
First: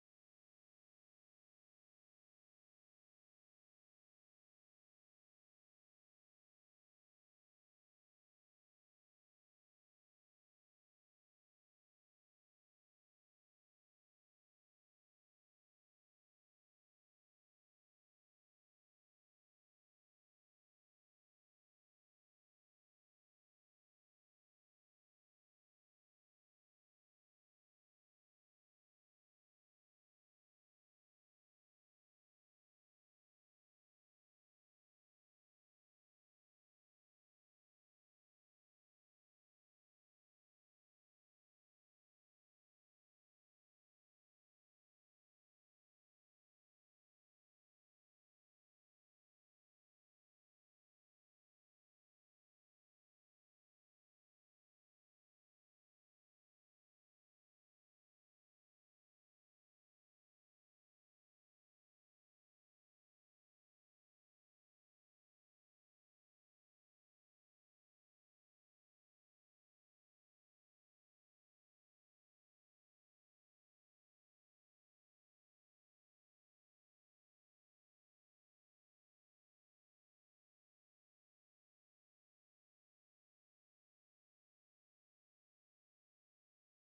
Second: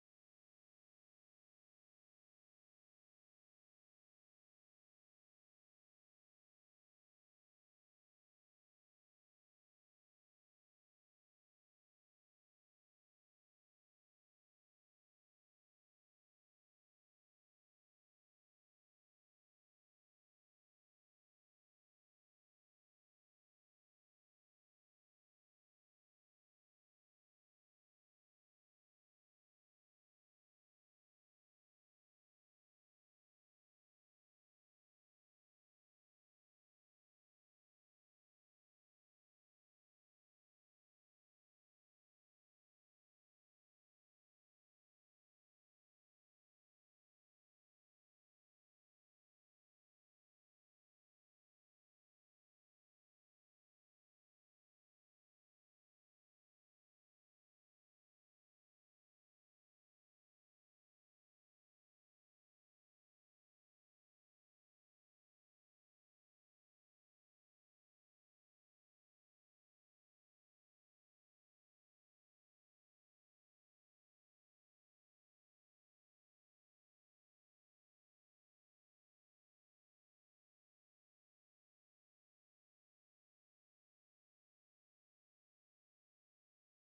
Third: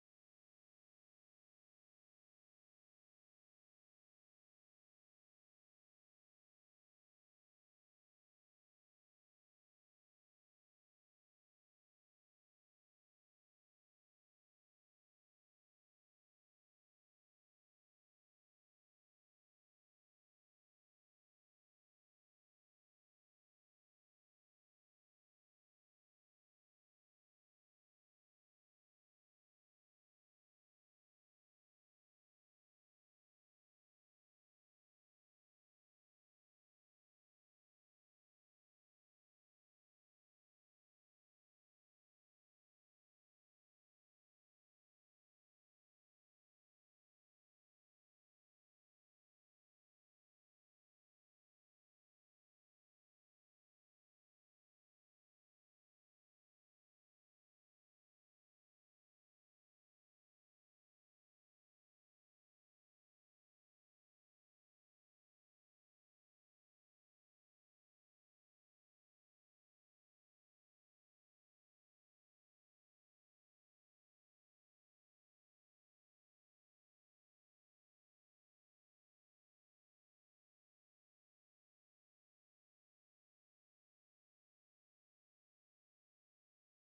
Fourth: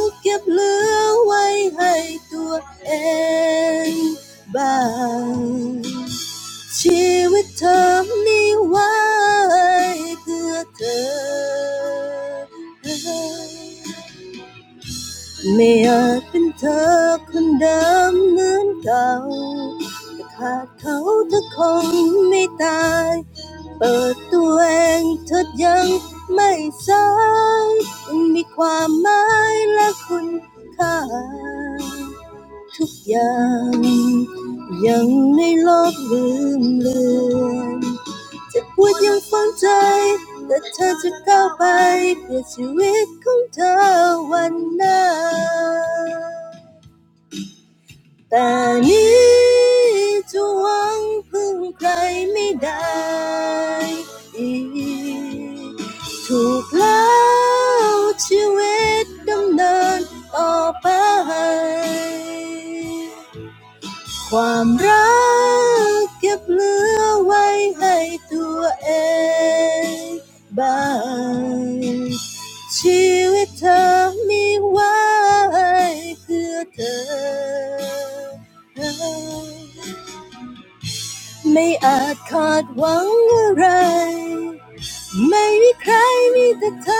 [SPEAKER 2] กเก็บเหลือไว้ให้ตัวเองบ้างชีวิตเธอนี้ไว้เพื่อเธอ ไม่อาจเป็นเธอคนเดิมเหมือนเก่า แต่ขาดเขาเธอคงไม่ตาย เปิดตัวเองเธอยังไม่สายมันมีความหมายและคุณค่ายังยังในโลกลืมเลือน จะพปวดยังฝังใจ แต่เธอจะก้าวไปเพื่อชีวิตของเธอวันหน้าแต่นี้จะหวังพึ่งใครไม่ได้อีก ถูกแล้วชีวิตดำเนินต่อไป ความรักเก็บเหลือไว้ให้ตัวเองบ้างชีวิตเธอมีไว้เพื่อเธอไม่อาจคาดหวังอะไรไม่มีใครมีแต่เธอ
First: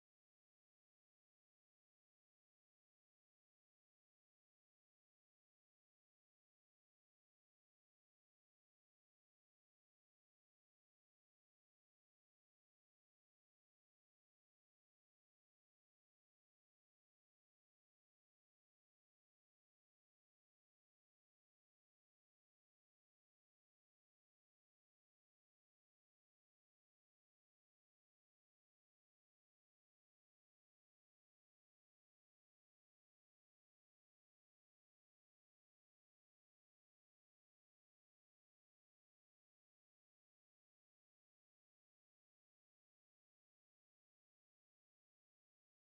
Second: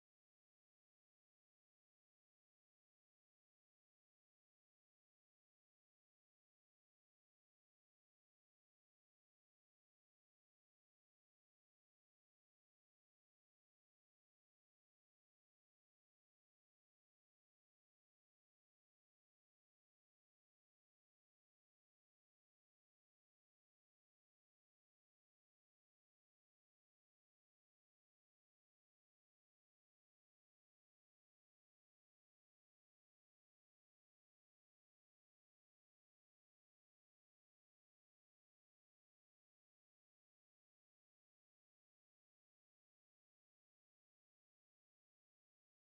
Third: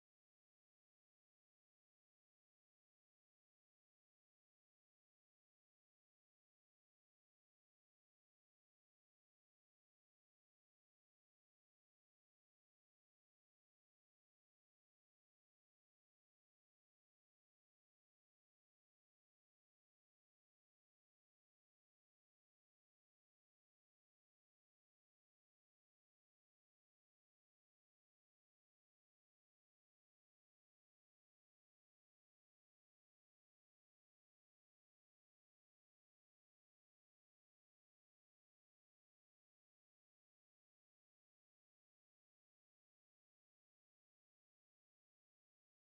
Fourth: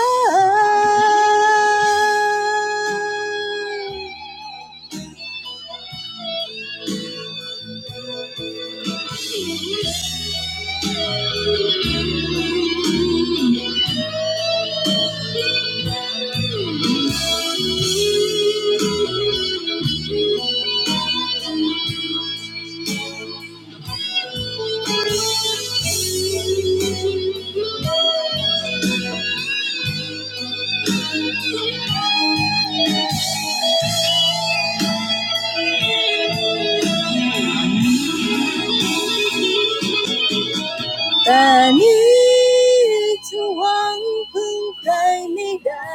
[SPEAKER 2] แต่นี้จะหวังพึ่งใครไม่ได้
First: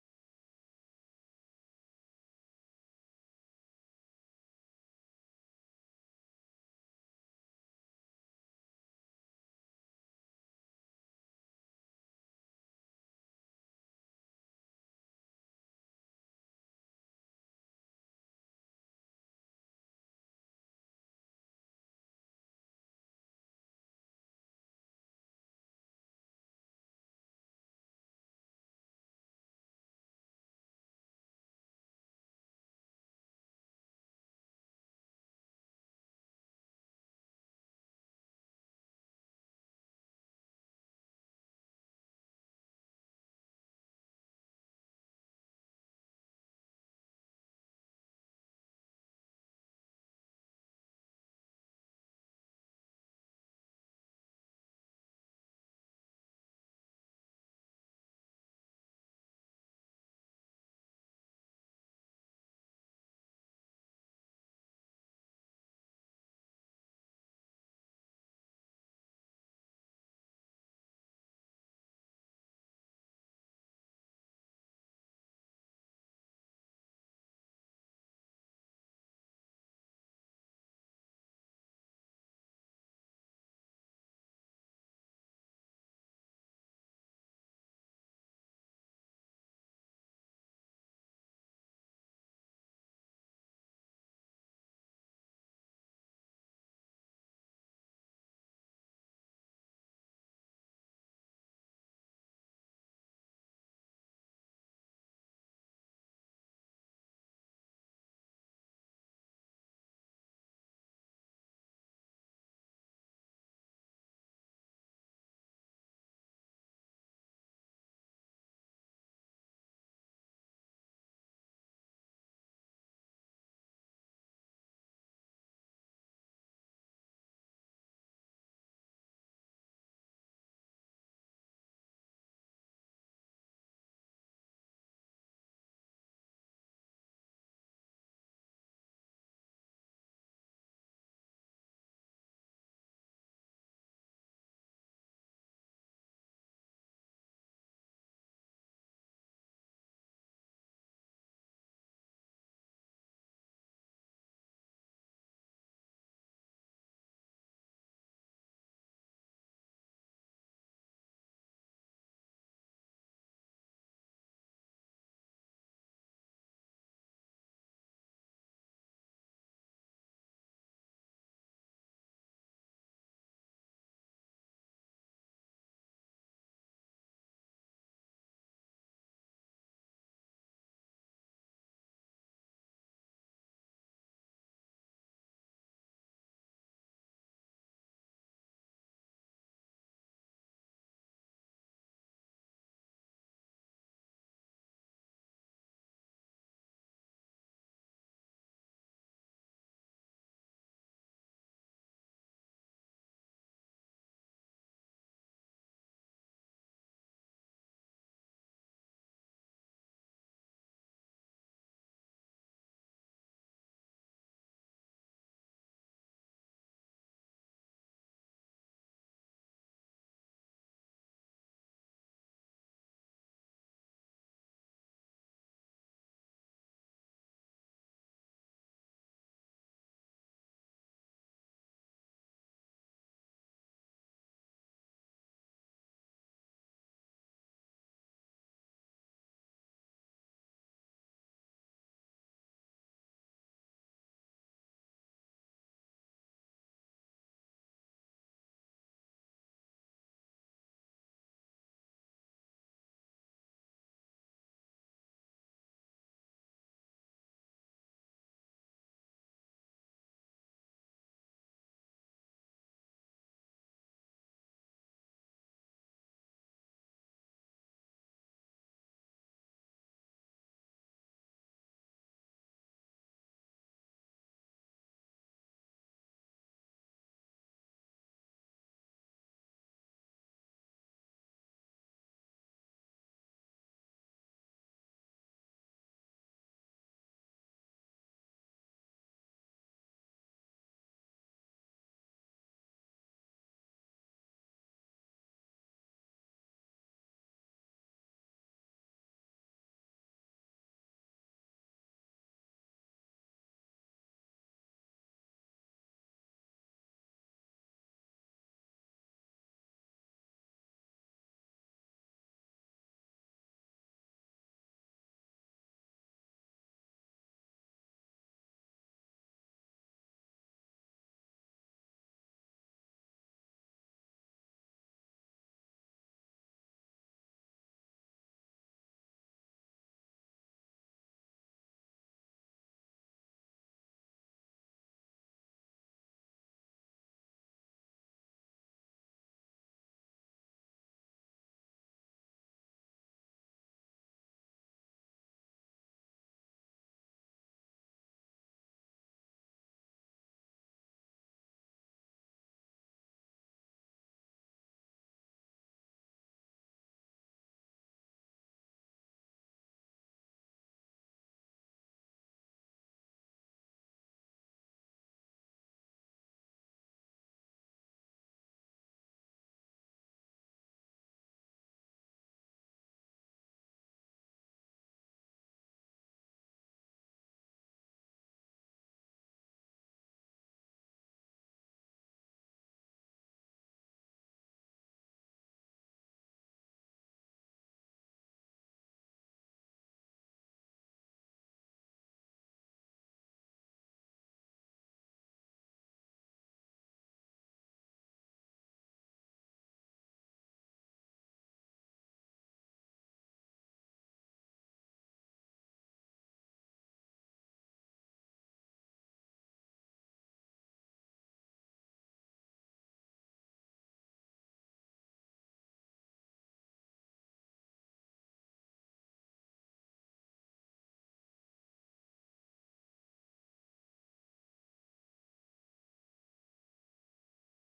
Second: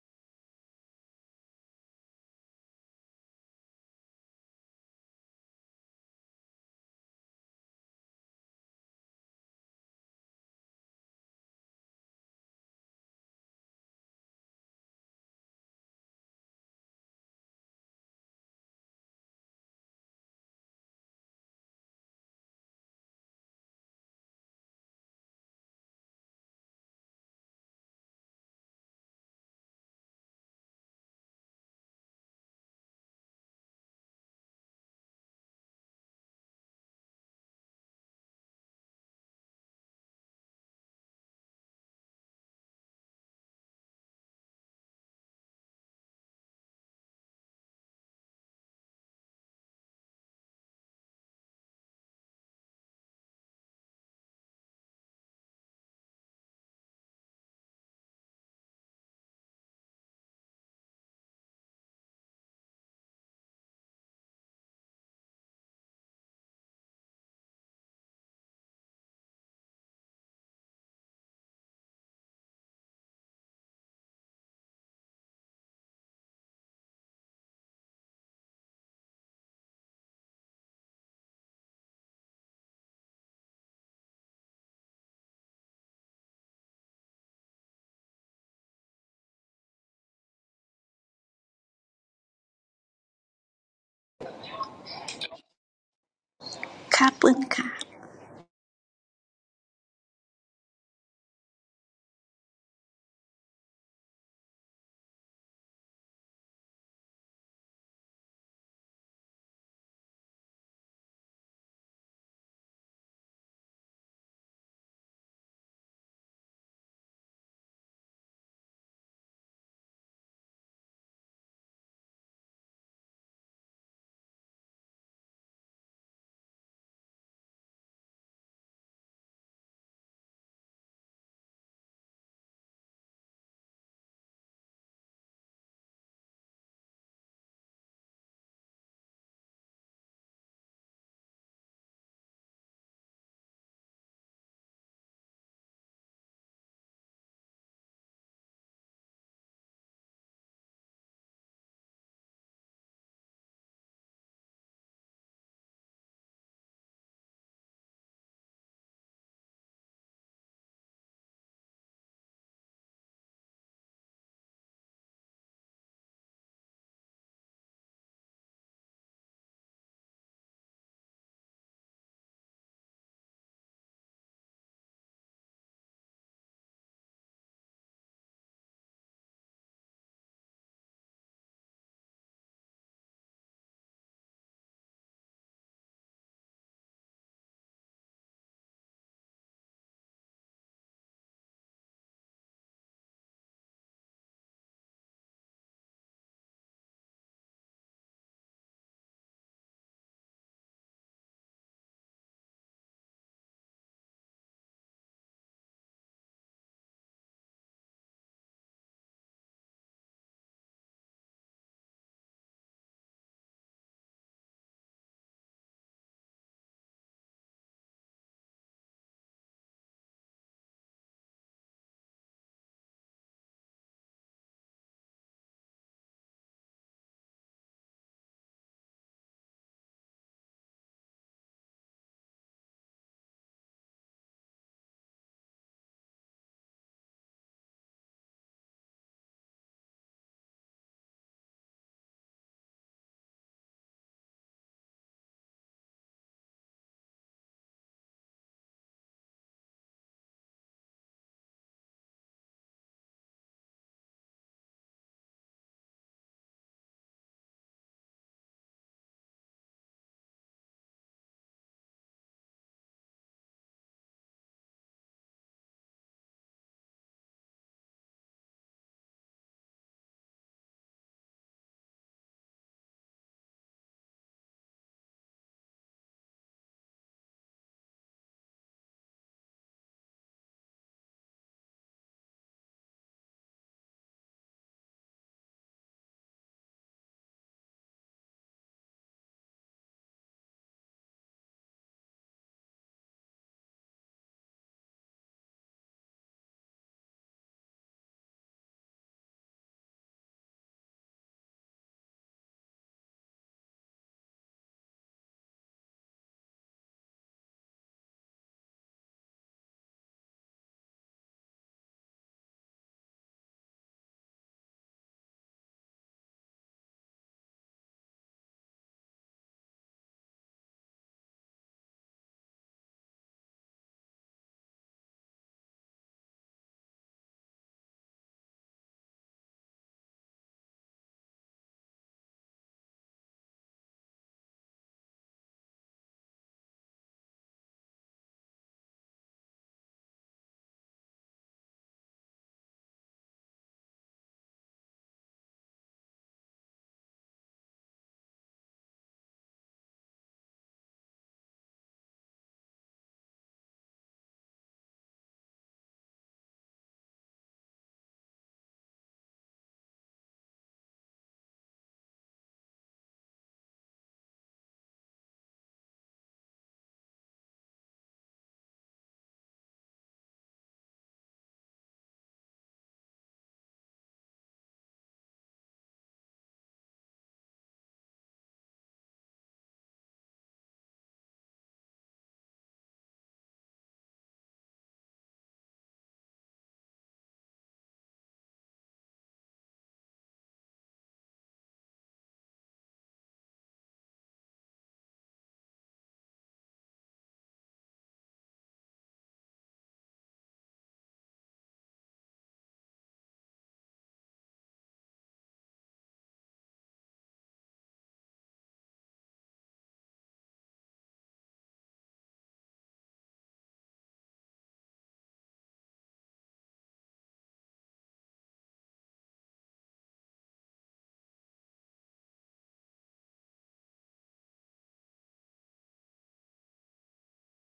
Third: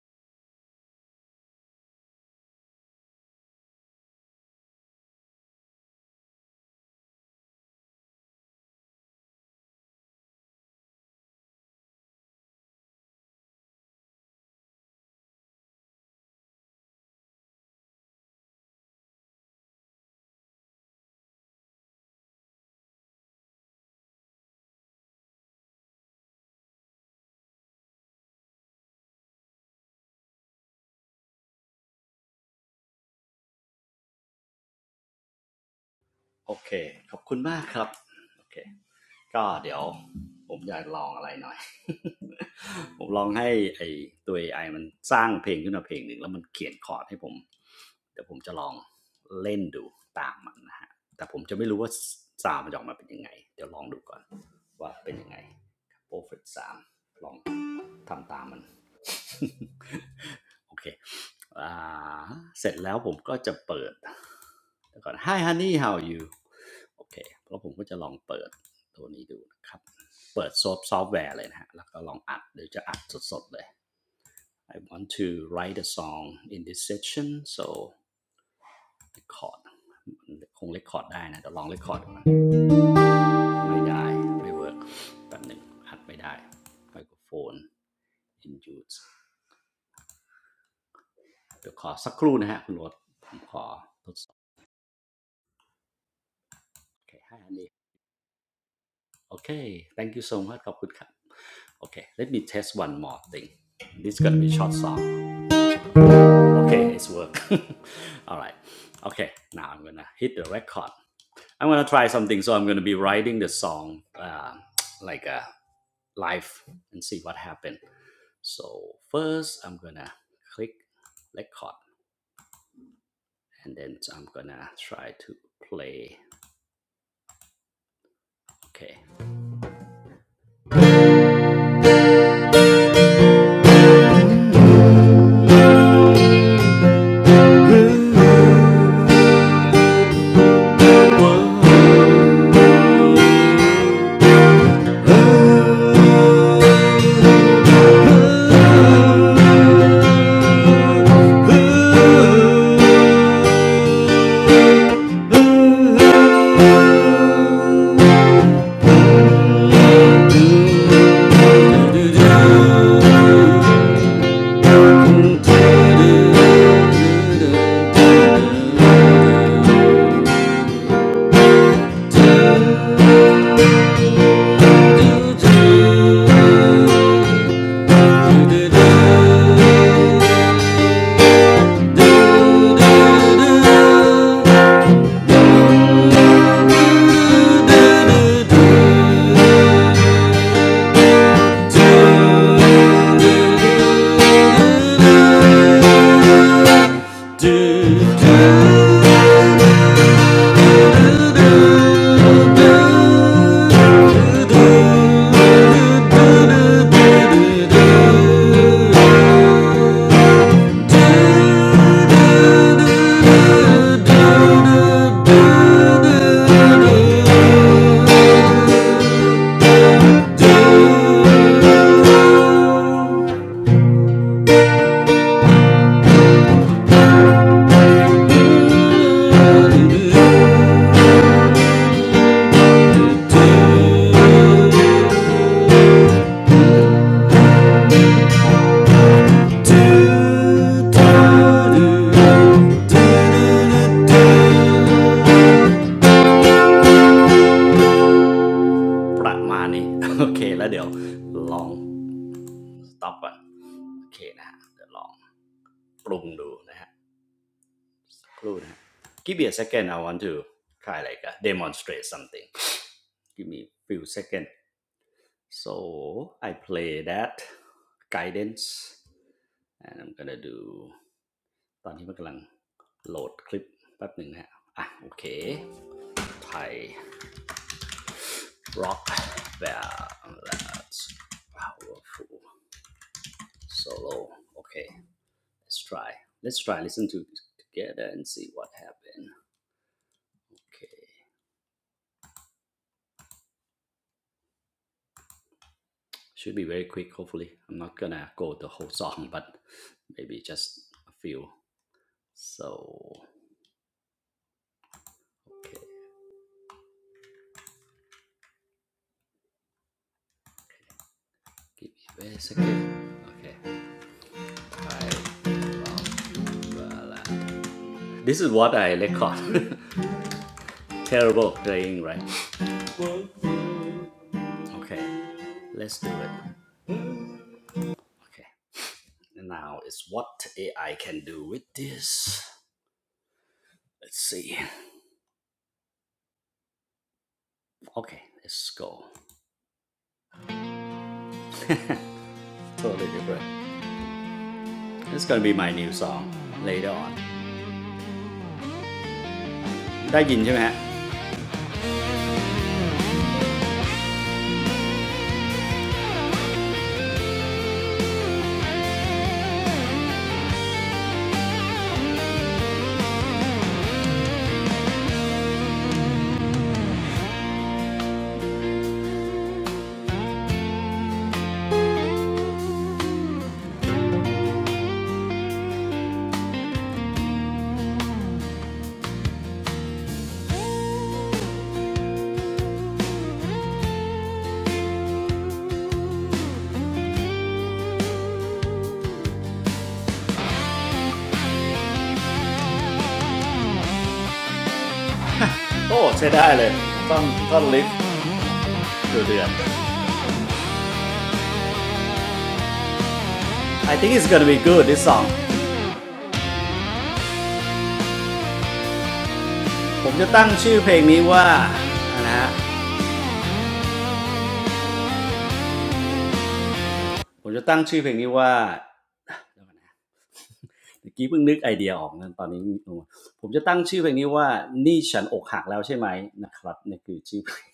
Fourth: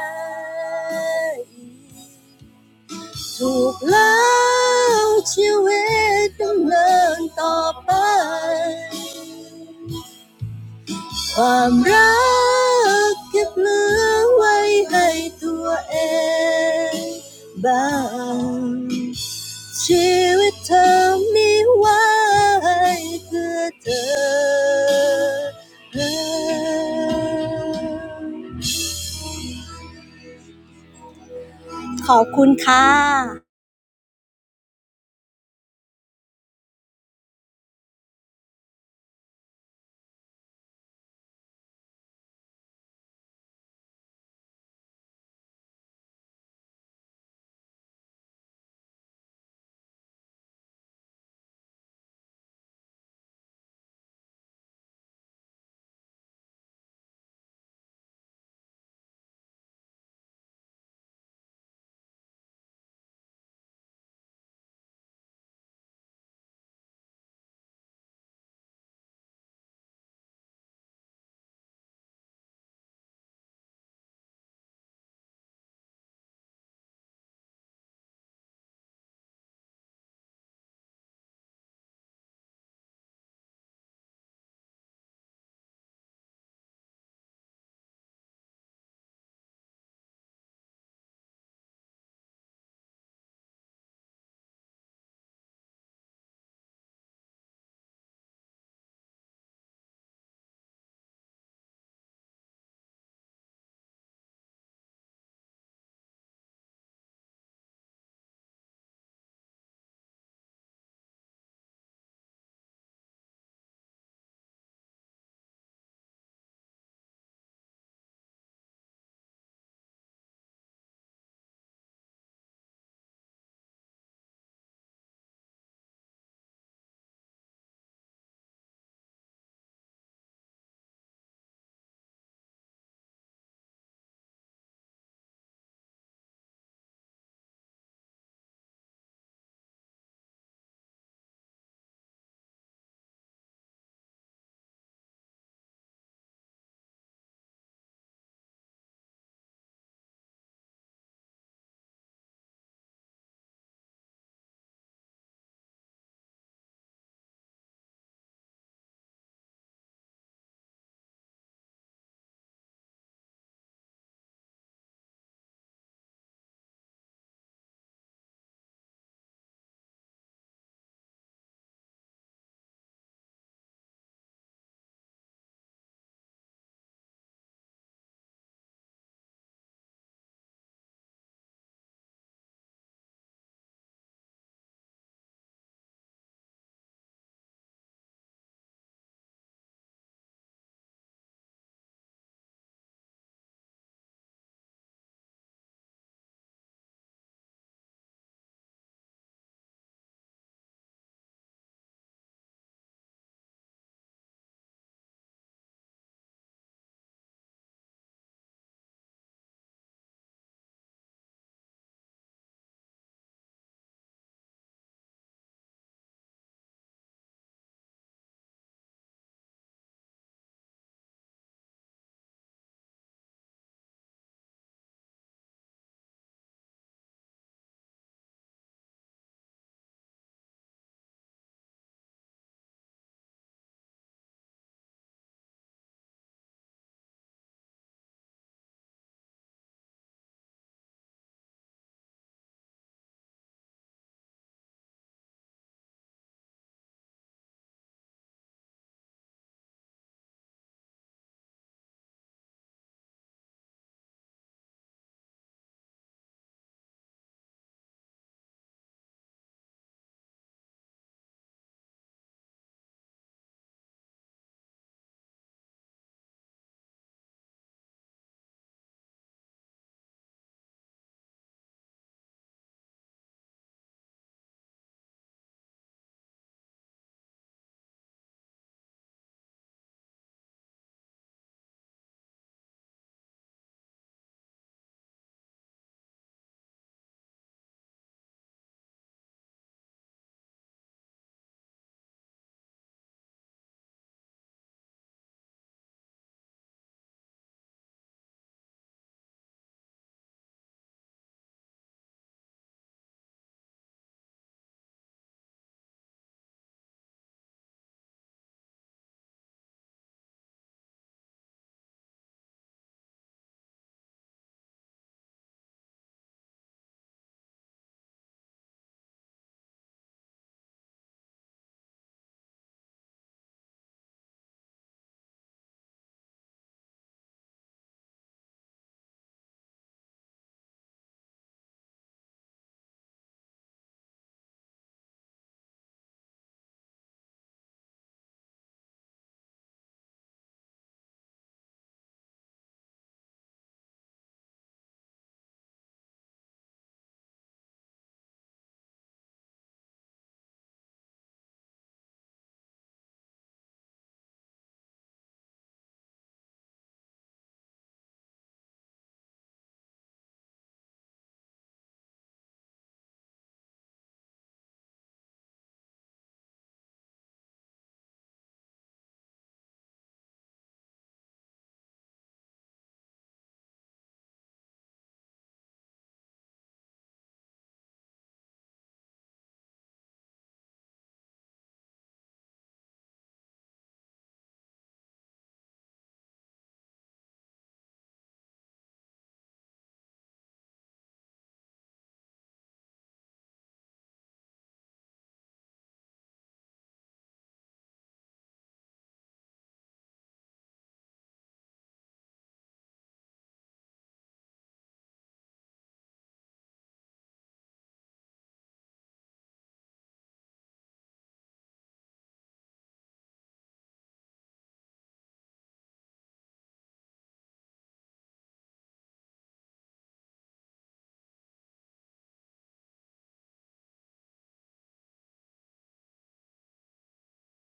[SPEAKER 2] ถูกแล้วชีวิตต้องเดินต่อไปความรักเก็บเหลือไว้ให้ตัวเองบ้าง ชีวิตเธอมีไว้เพื่อเธอขอบคุณค่ะ
[SPEAKER 1] โอเคขอบคุณมากครับโอเค ก็เดี๋ยวผมอยากลองอะไรหน่อย ผมลองให้ไอตัว AI มันสร้างเพลงขึ้นมาเพลงหนึ่งแล้วมันเขียนคอร์ดให้ผมเดี๋ยวผมจะลองเล่นดูตามมันนะฮะแต่ผมจะไม่รู้ว่าซาวด์มันจะออกมาเป็นยังไงเดี๋ยวลองดูก่อนว่าเป็นยังไงโปรเฟตสามลองทำตามมัน โอเคอ่าเสร็จแล้วผมก็จะเปิดก่อน Hi honey how are you โอเคแล้วผมก็จะลองเปิดตัวนี้ดูนะครับ เปิดซอฟต์ซอฟต์แวร์เลยนะฮะ แล้วก็ลองอัดเดี๋ยวจะอัดสดๆเลย I want to write a song in this section so record คง record ได้นะเดี๋ยวลอง record ดูนะไม่ได้ ไม่เวิร์กแป๊บหนึ่งอัดไม่ได้ไมโครโฟน in use เดี๋ยวขอสักครู่นะฮะคุณโรสผมขอทดสอบโอ
[SPEAKER 3] Ka
[SPEAKER 1] เคให้
[SPEAKER 3] bun
[SPEAKER 1] อัน
[SPEAKER 3] ka.
[SPEAKER 1] นี้โอเค thank you so much ขอบคุณครับโอเค let me test one more thing this is gonna be short song Okay, it's work. All right. Okay, now I'm gonna hit the record. I'm gonna try something. So I'm gonna be writing the song, uh, like a live, and see what happened. So first, I'm gonna click record, and then I'm gonna try to play. Okay. Do do do do do do. ประมาณนี โอเคแล้วเดี๋ยวลองสต็อปก่อนโอเคนะฮะเดี๋ยวลองปรุงดูนะฮะ Clone. Give me a second. I want to try like uh, demonstrate something. Give me a few seconds. So I play that guidance and I'm gonna do ตอนนี้มันกำลังโหลดคลิปแป๊บหนึ่งนะฮะอ่ะโอเคไทย rock well that's powerful solo okay let's try let's try listen to it together and see what happened okay Should be very quick, hopefully. I'm not gonna go the whole song, but maybe just a few. So, okay, give me a second. Okay, I This is what I record. Terrible playing, right? Okay, let's do it. Okay, now it's what AI can do with this. Let's see. Okay, let's go. Totally different. It's gonna be my new song later on. ได้ยินใช่ไหมฮะ โอ้ใช้ได้เลยต้องต้องลิฟต์เดือดๆ I think it's gonna be good this song ผมจะตั้งชื่อเพลงนี้ว่านะฮะ ผมจะตั้งชื่อเพลงนี้ว่า เดี๋ยวอนะเมื่อกี้เพิ่งนึกไอเดียออกนะตอนนี้ผมจะตั้งชื่อเพลงนี้ว่านี่ฉันอกหักแล้วใช่ไหมนะครับนี่คือชื่อเพลง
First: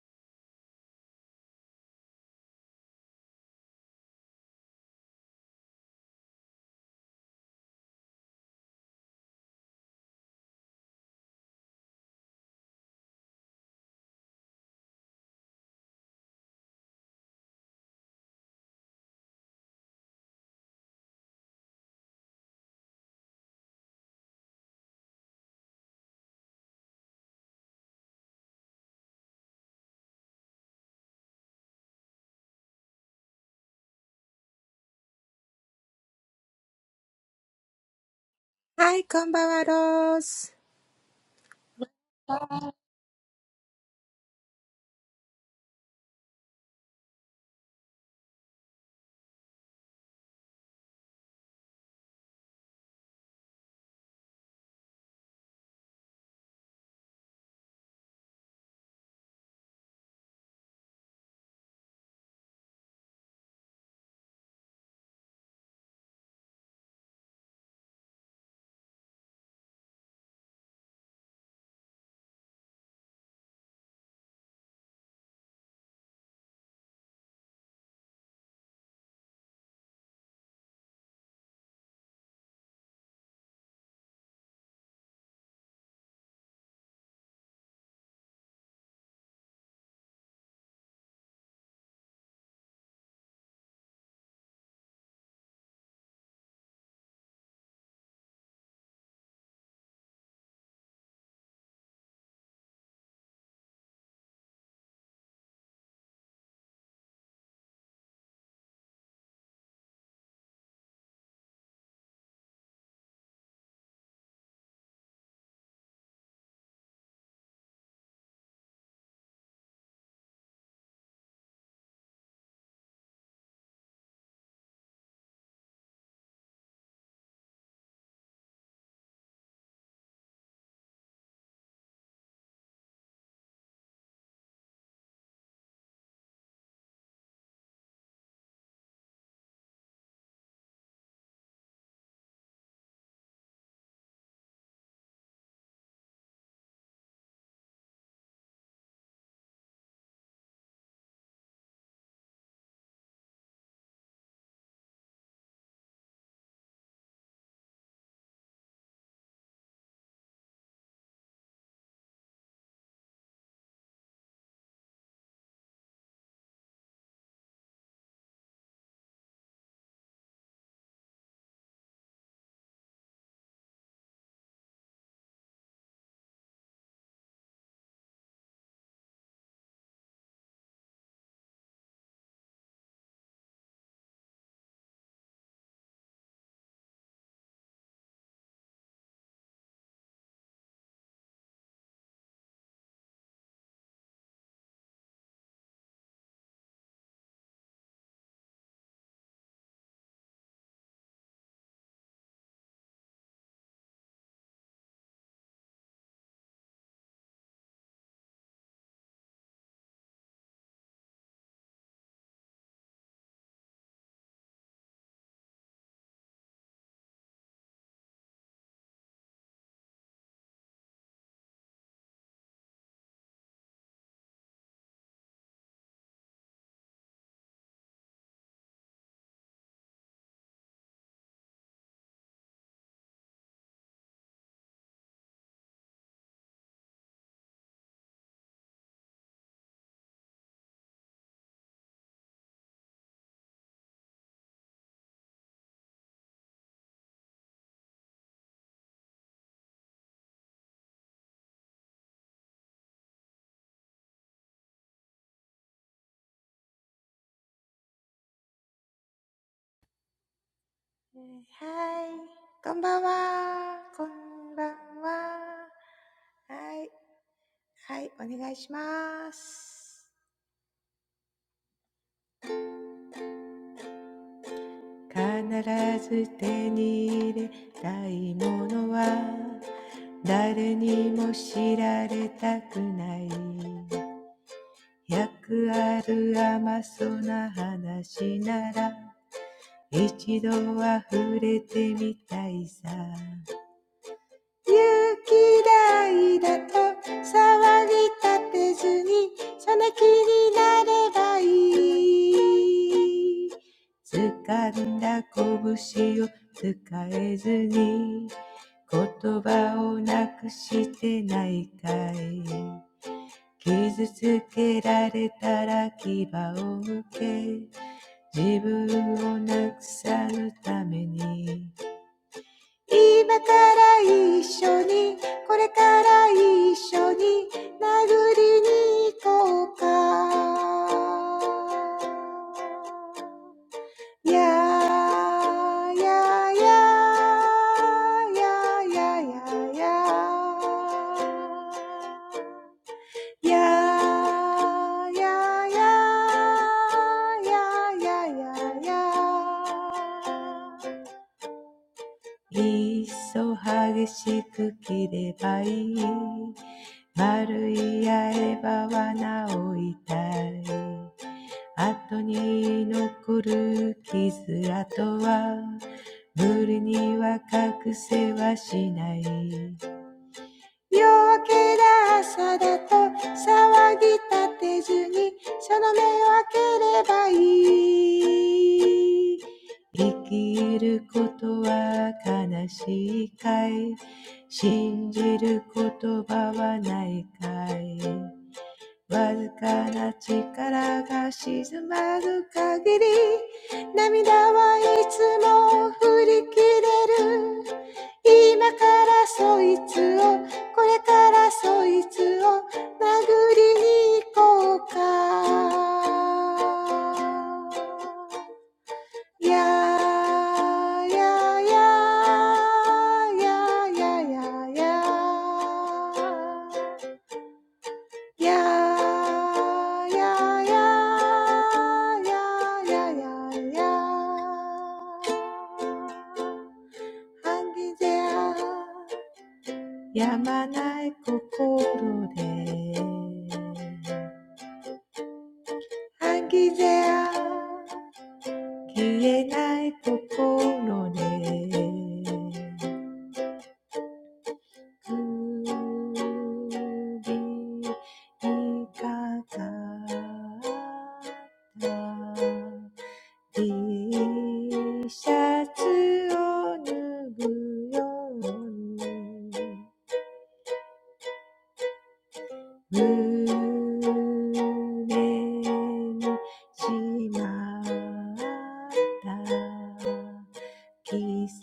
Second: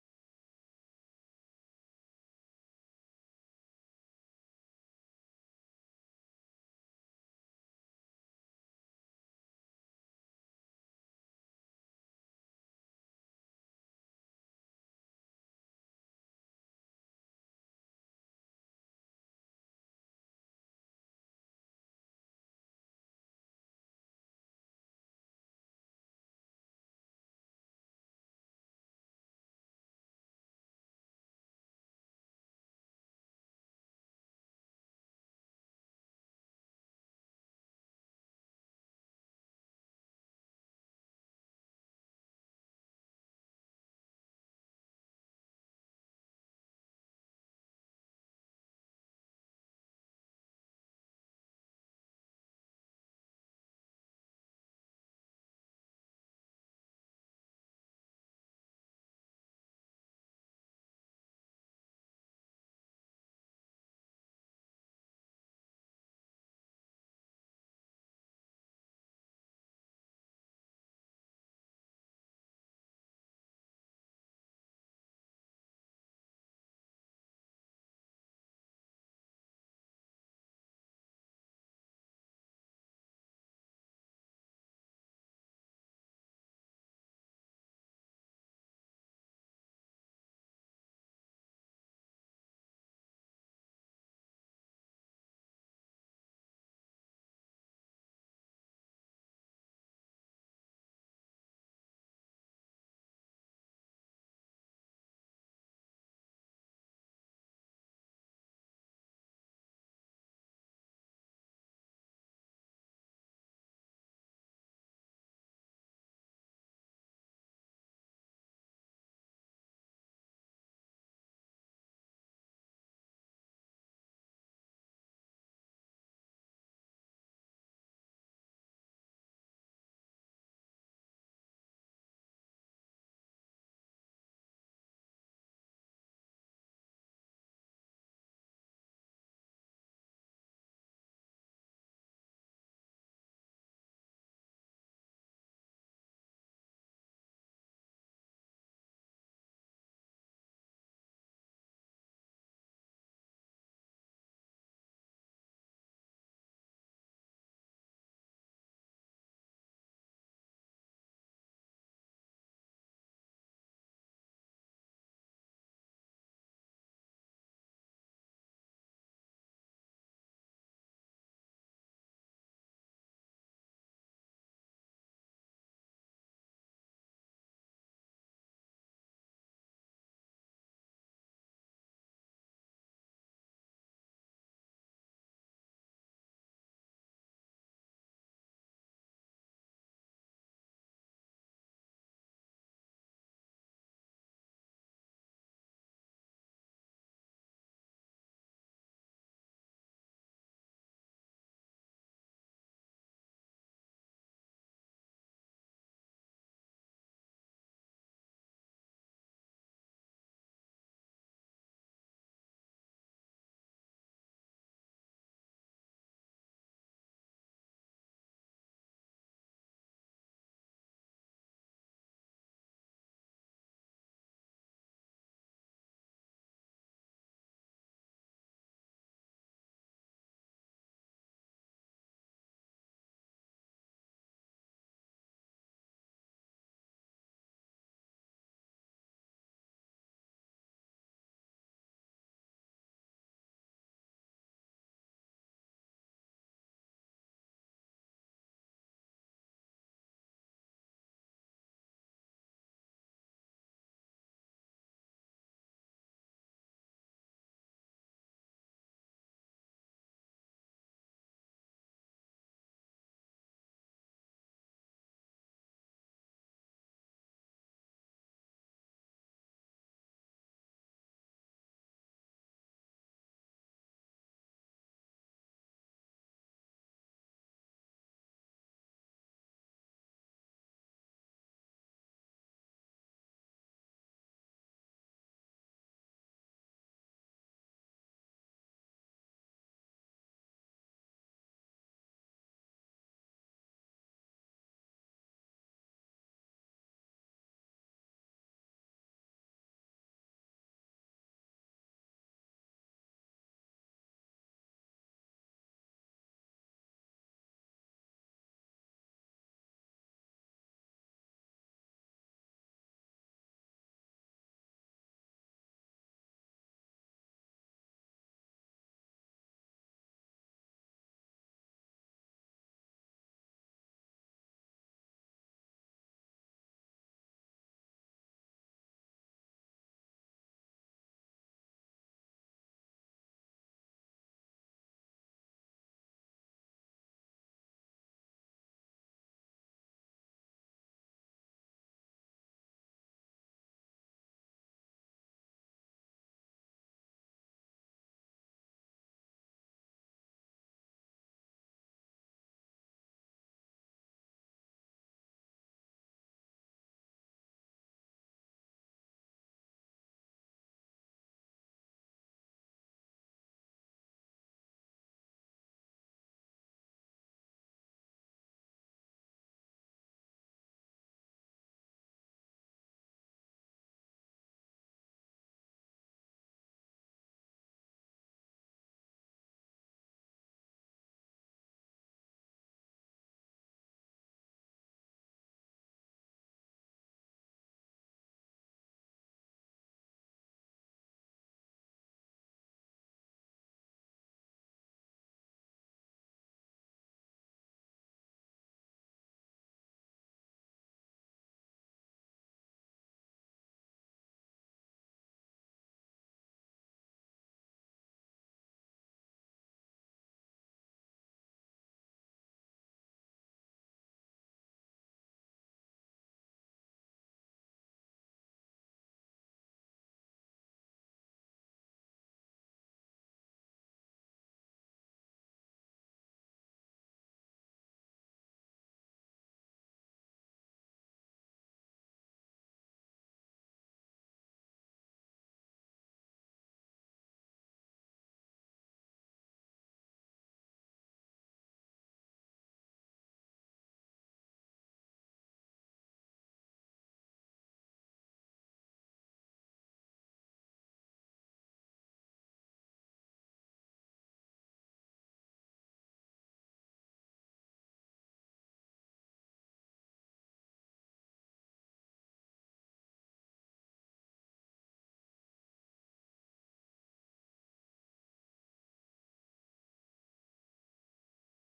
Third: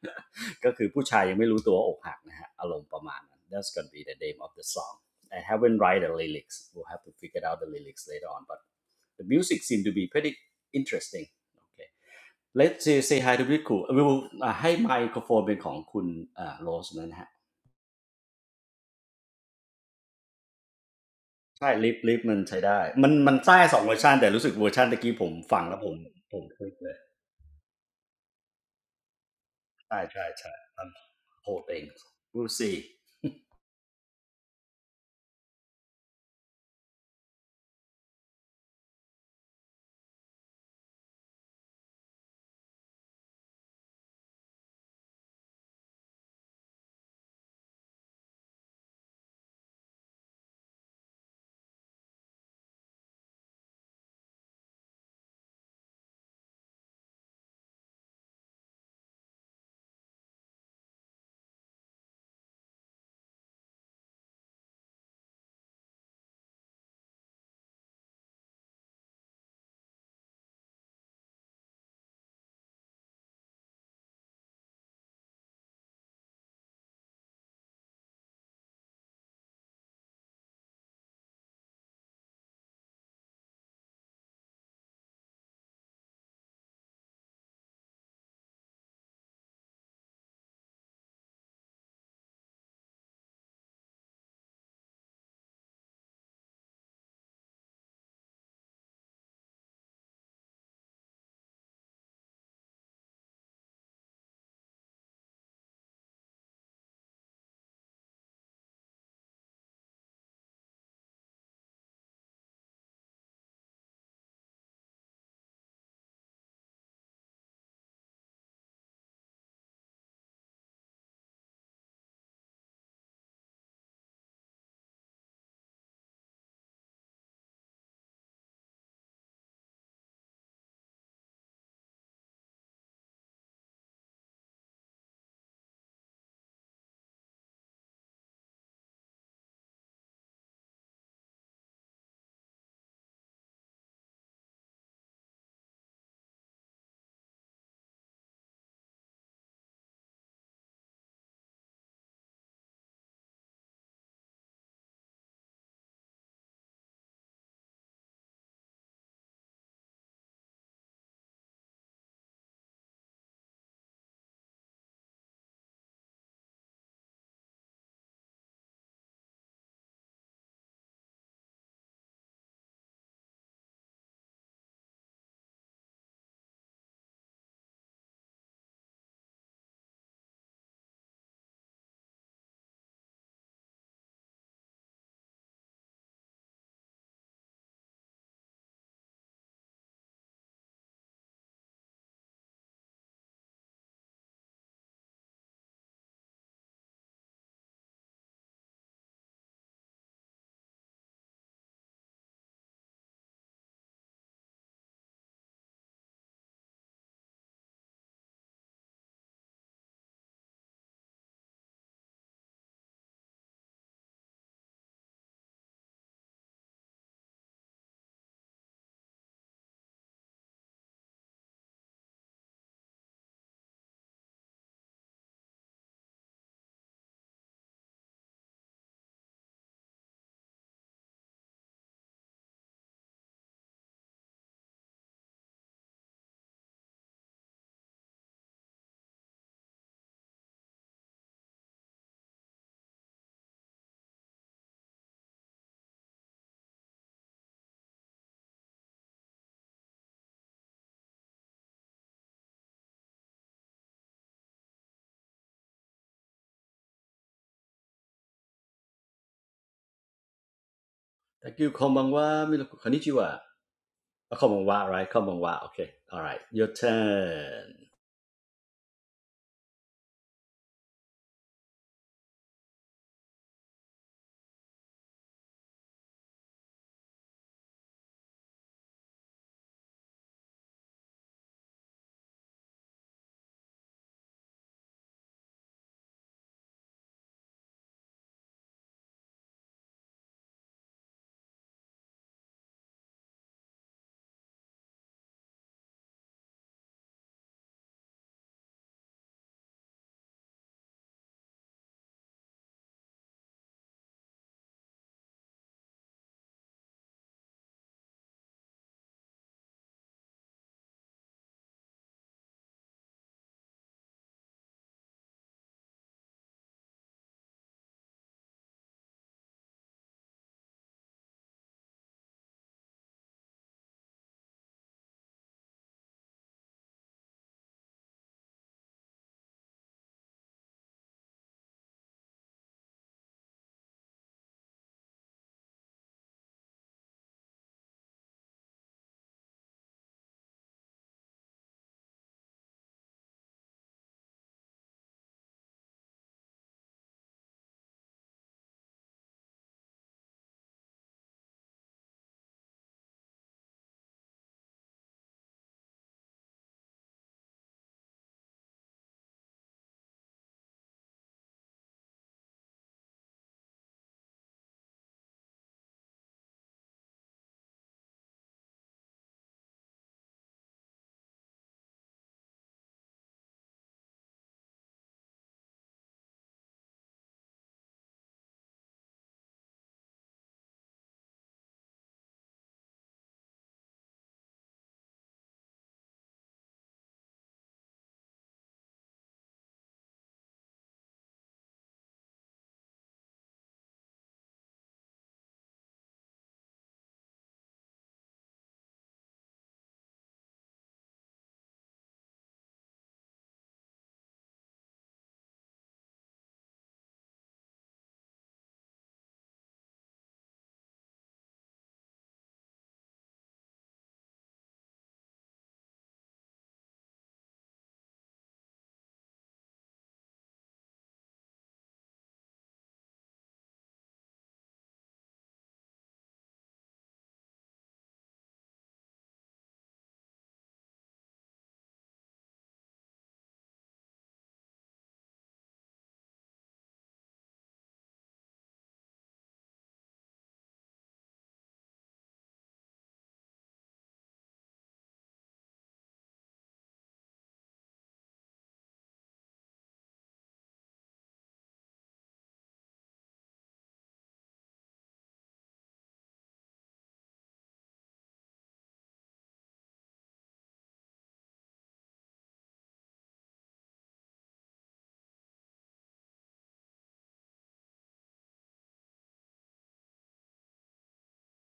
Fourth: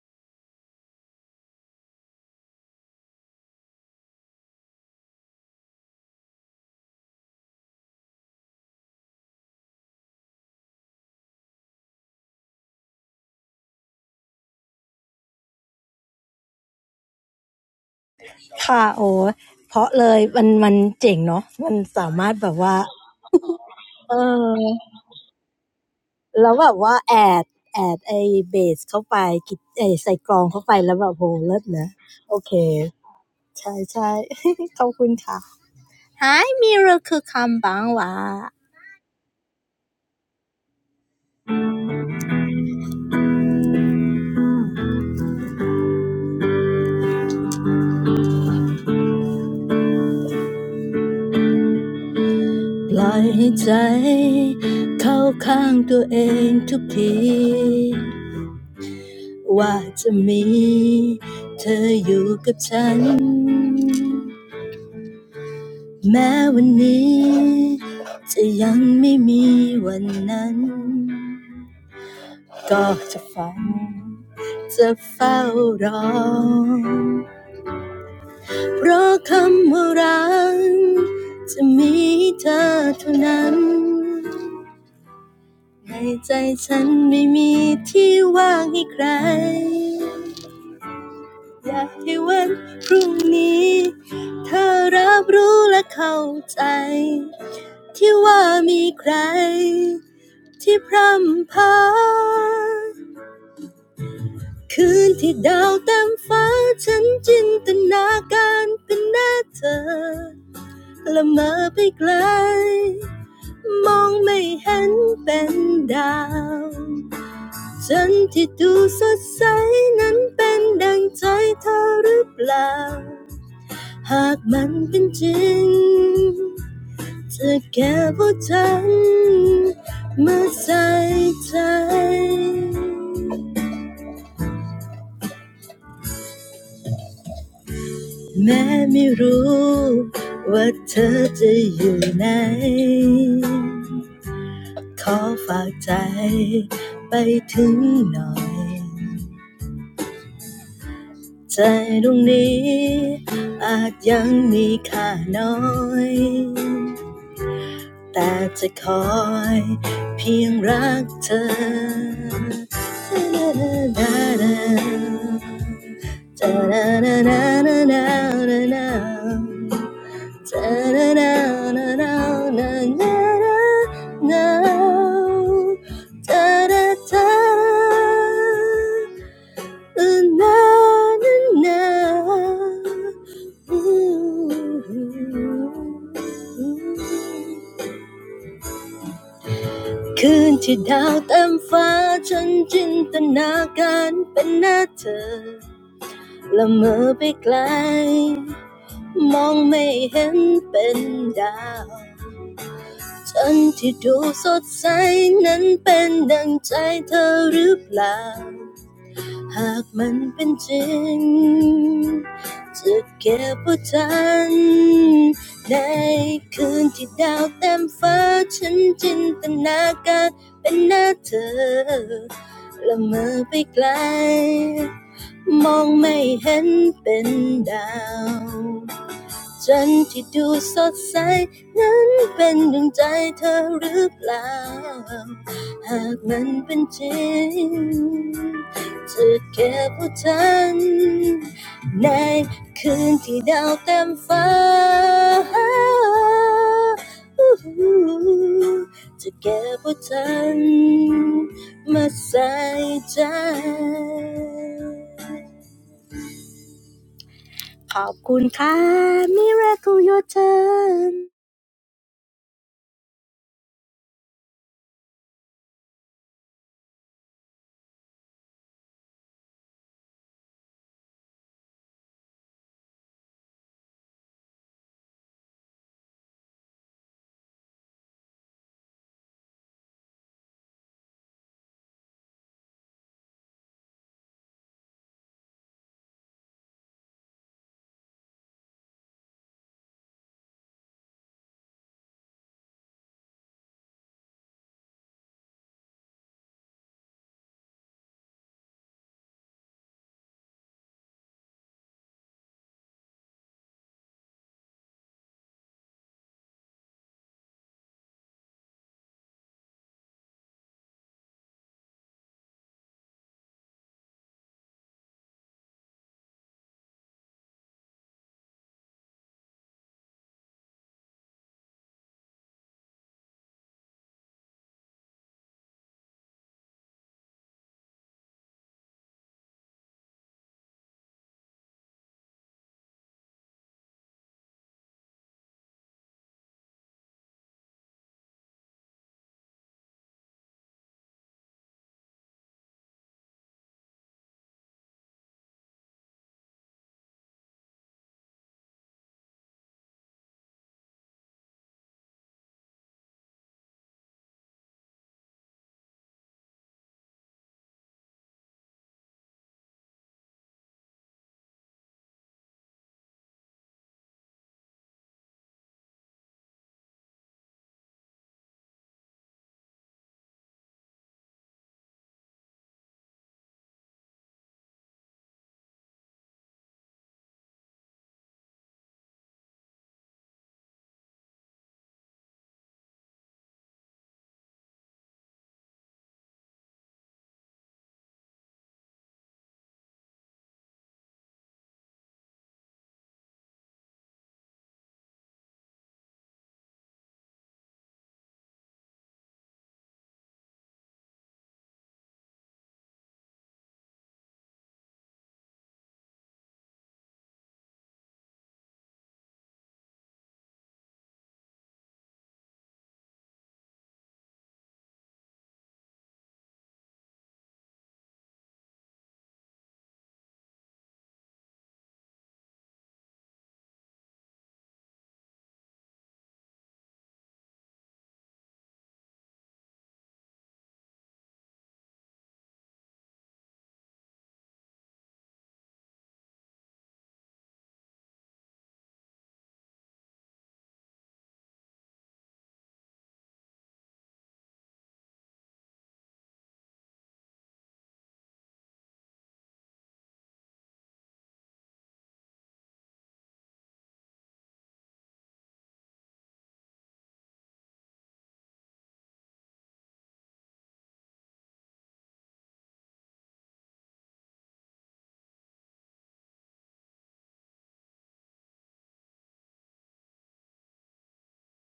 [SPEAKER 1] ก็คือผู้ชายยังไม่รู้ตัวว่าอกหักนะฮะอารมณ์ประมาณนั้น That's gonna be the name of the song I haven't write the lyrics we'll have to figure out the lyrics later on but the music seem to be pretty interesting okay let's say, hi to Riku อ e will uh, ให้ไมโครโฟนเป็นของคุณโรสนะฮะ
[SPEAKER 2] ค่ะโอ้เพราะเลยมันมันเจ๋งเนาะ
[SPEAKER 1] ใช่
[SPEAKER 2] มัน
[SPEAKER 1] ลิฟ
[SPEAKER 2] สา
[SPEAKER 1] ลิฟ
[SPEAKER 2] มารถ
[SPEAKER 1] มัน
[SPEAKER 2] แบบ
[SPEAKER 1] ใช้
[SPEAKER 2] ว่า
[SPEAKER 1] ได้มันมันใช้สองเวอร์ชั
[SPEAKER 2] เอ
[SPEAKER 1] นแต่รู้สึก
[SPEAKER 2] อ
[SPEAKER 1] เวอร์ชันตะกี้ผมฟังแล้วผมผม
[SPEAKER 2] แล้ว
[SPEAKER 1] ค
[SPEAKER 2] แบ
[SPEAKER 1] ลิก
[SPEAKER 2] บ
[SPEAKER 1] เล
[SPEAKER 2] ว่า
[SPEAKER 1] ย
[SPEAKER 2] แอดแอดไอเบสเข้าไปกิดไอ
[SPEAKER 1] ใช่
[SPEAKER 2] ใส่
[SPEAKER 1] ใช่
[SPEAKER 2] กรอง
[SPEAKER 1] ใช่
[SPEAKER 2] เข้าไป
[SPEAKER 1] ท
[SPEAKER 2] แล้วแบบโห
[SPEAKER 1] ำโห
[SPEAKER 2] เลิ
[SPEAKER 1] ด
[SPEAKER 2] ศ
[SPEAKER 1] เอง
[SPEAKER 2] นะโอ
[SPEAKER 1] รู
[SPEAKER 2] เค
[SPEAKER 1] ซี่
[SPEAKER 2] ใช่ใช่ ขอบคุณค่ะ Hi Miracle คำบางหวะ
[SPEAKER 4] はい、こんばんは、ロース。
[SPEAKER 2] ปล่อยให้ใจเข้าข้างตัวเองทุกทีว่าจะมีเธออยู่กับฉันแม้วันนี้จะยังไม่มีวันนั้นก็จะฝันจะเฝ้ารอเพราะคำว่ารักจะมีเธอเท่านั้น ให้ใจฉันไม่มีที่ว่างให้ใครอยากให้วันพรุ่งนี้เธอรับรู้และเข้าใจที่ว่ามีใครที่พร่ำพาคืนที่ดาวเต็มฟ้าฉันจินตนาการเป็นหน้าเธอละเมอไปไกลมองไม่เห็นเป็นดาว ฉันที่ดูสดใสนั้นเป็นดังใจเธอหรือเปล่า หากมันเป็นจริงจะแก้พวกฉันมาใส่ใจแม้ไม่รู้ว่าเธอจะอยู่ไหนขอฝากใจไปถึงหน่อย ใจดวงนี้อาจยังมีค่าน้อย แต่จะคอยเพียงรักเธอ นนนคืนที่ดาวเต็มฟ้าฉันจินตนาการเป็นหน้าเธอละเมอไปไกลมองไม่เห็นเป็นดาวฉันที่ดูสดใสนั้นเป็นดังใจเธอหรือเปล่า หากมันเป็นจริงจะเก็บไว้ทันในคืนที่ดาวเต็มฟ้าฉันจินตนาการเป็นหน้าเธอละเมอไปไกลมองไม่เห็นเป็นดาว จันทร์ที่ดูสดใสนั้นเป็นดวงใจเธอหรือเปล่า หากมันเป็นจริงจะเก็บเอาทันในคืนที่ดาวเต็มฟ้า จะเก็บเอาทันมาใส่ใจขอบคุณค่ะ Miracle Your Turn
[SPEAKER 1] thank you คอมบังว่ามิโรคุคอนนิจิวะคอมบังว่า right คอมบังว่าโอเค alright your turn
[SPEAKER 4] えーはい。こんばんは。こんばんは。はい。はい、お願いします。必ず手に入れたいものは、誰にも知られたくない。百ある甘そうな話なら、一度は触れてみたいさ。勇気だいだと騒ぎ立てずにその気になればいい掴んだ拳を使えずに言葉をなくしてないかい傷つけられたら牙を向け自分をなくさぬために now, now, now, now, now, now, now, now, now, now, now, now, now. いっそ激しく切ればいい丸い刃はなお痛い後に残る傷跡は無理には隠せはしない夜明けだ朝だと騒ぎ立てずにその目を開ければいい生きることは悲しいかい信じる言葉はないかいわずかな力が沈まる限り涙はいつも振り切れる今からそういつをこれからそういつを殴りに行こうかいやいやいやいやいやいや yeah, yeah, yeah, yeah, yeah, yeah, yeah. 半ギじゃやまない心で。半ギじゃ消えない心で。首にかかった T-shirts on the bus. I got lost. Seasons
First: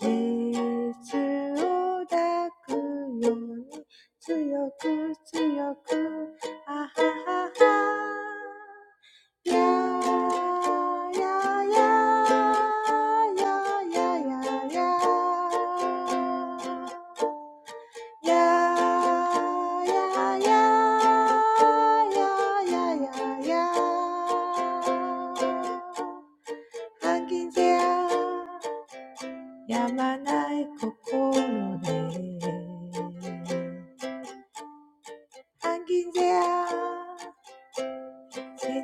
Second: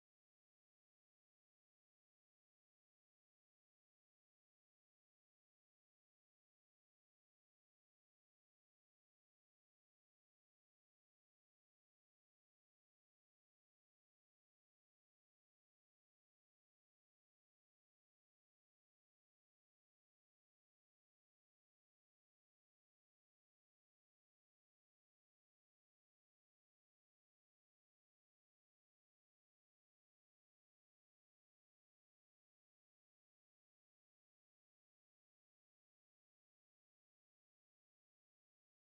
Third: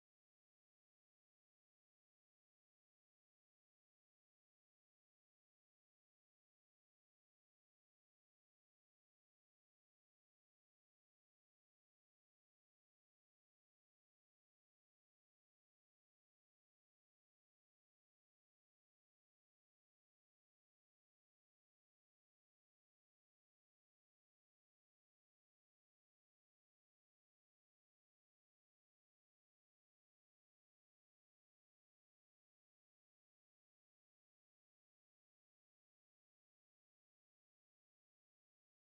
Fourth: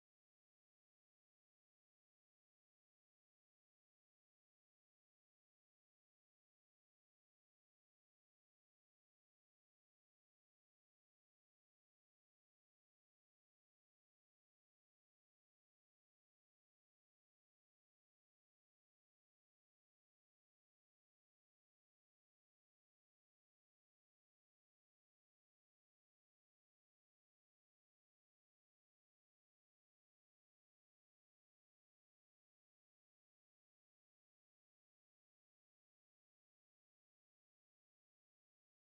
[SPEAKER 4] on the clock. Stronger, stronger. Ah, ah, ah. Yeah, yeah, yeah, yeah, yeah, yeah, yeah. Yeah, yeah, yeah, yeah, yeah, yeah, yeah. Ah, season. With a humble heart, I can't say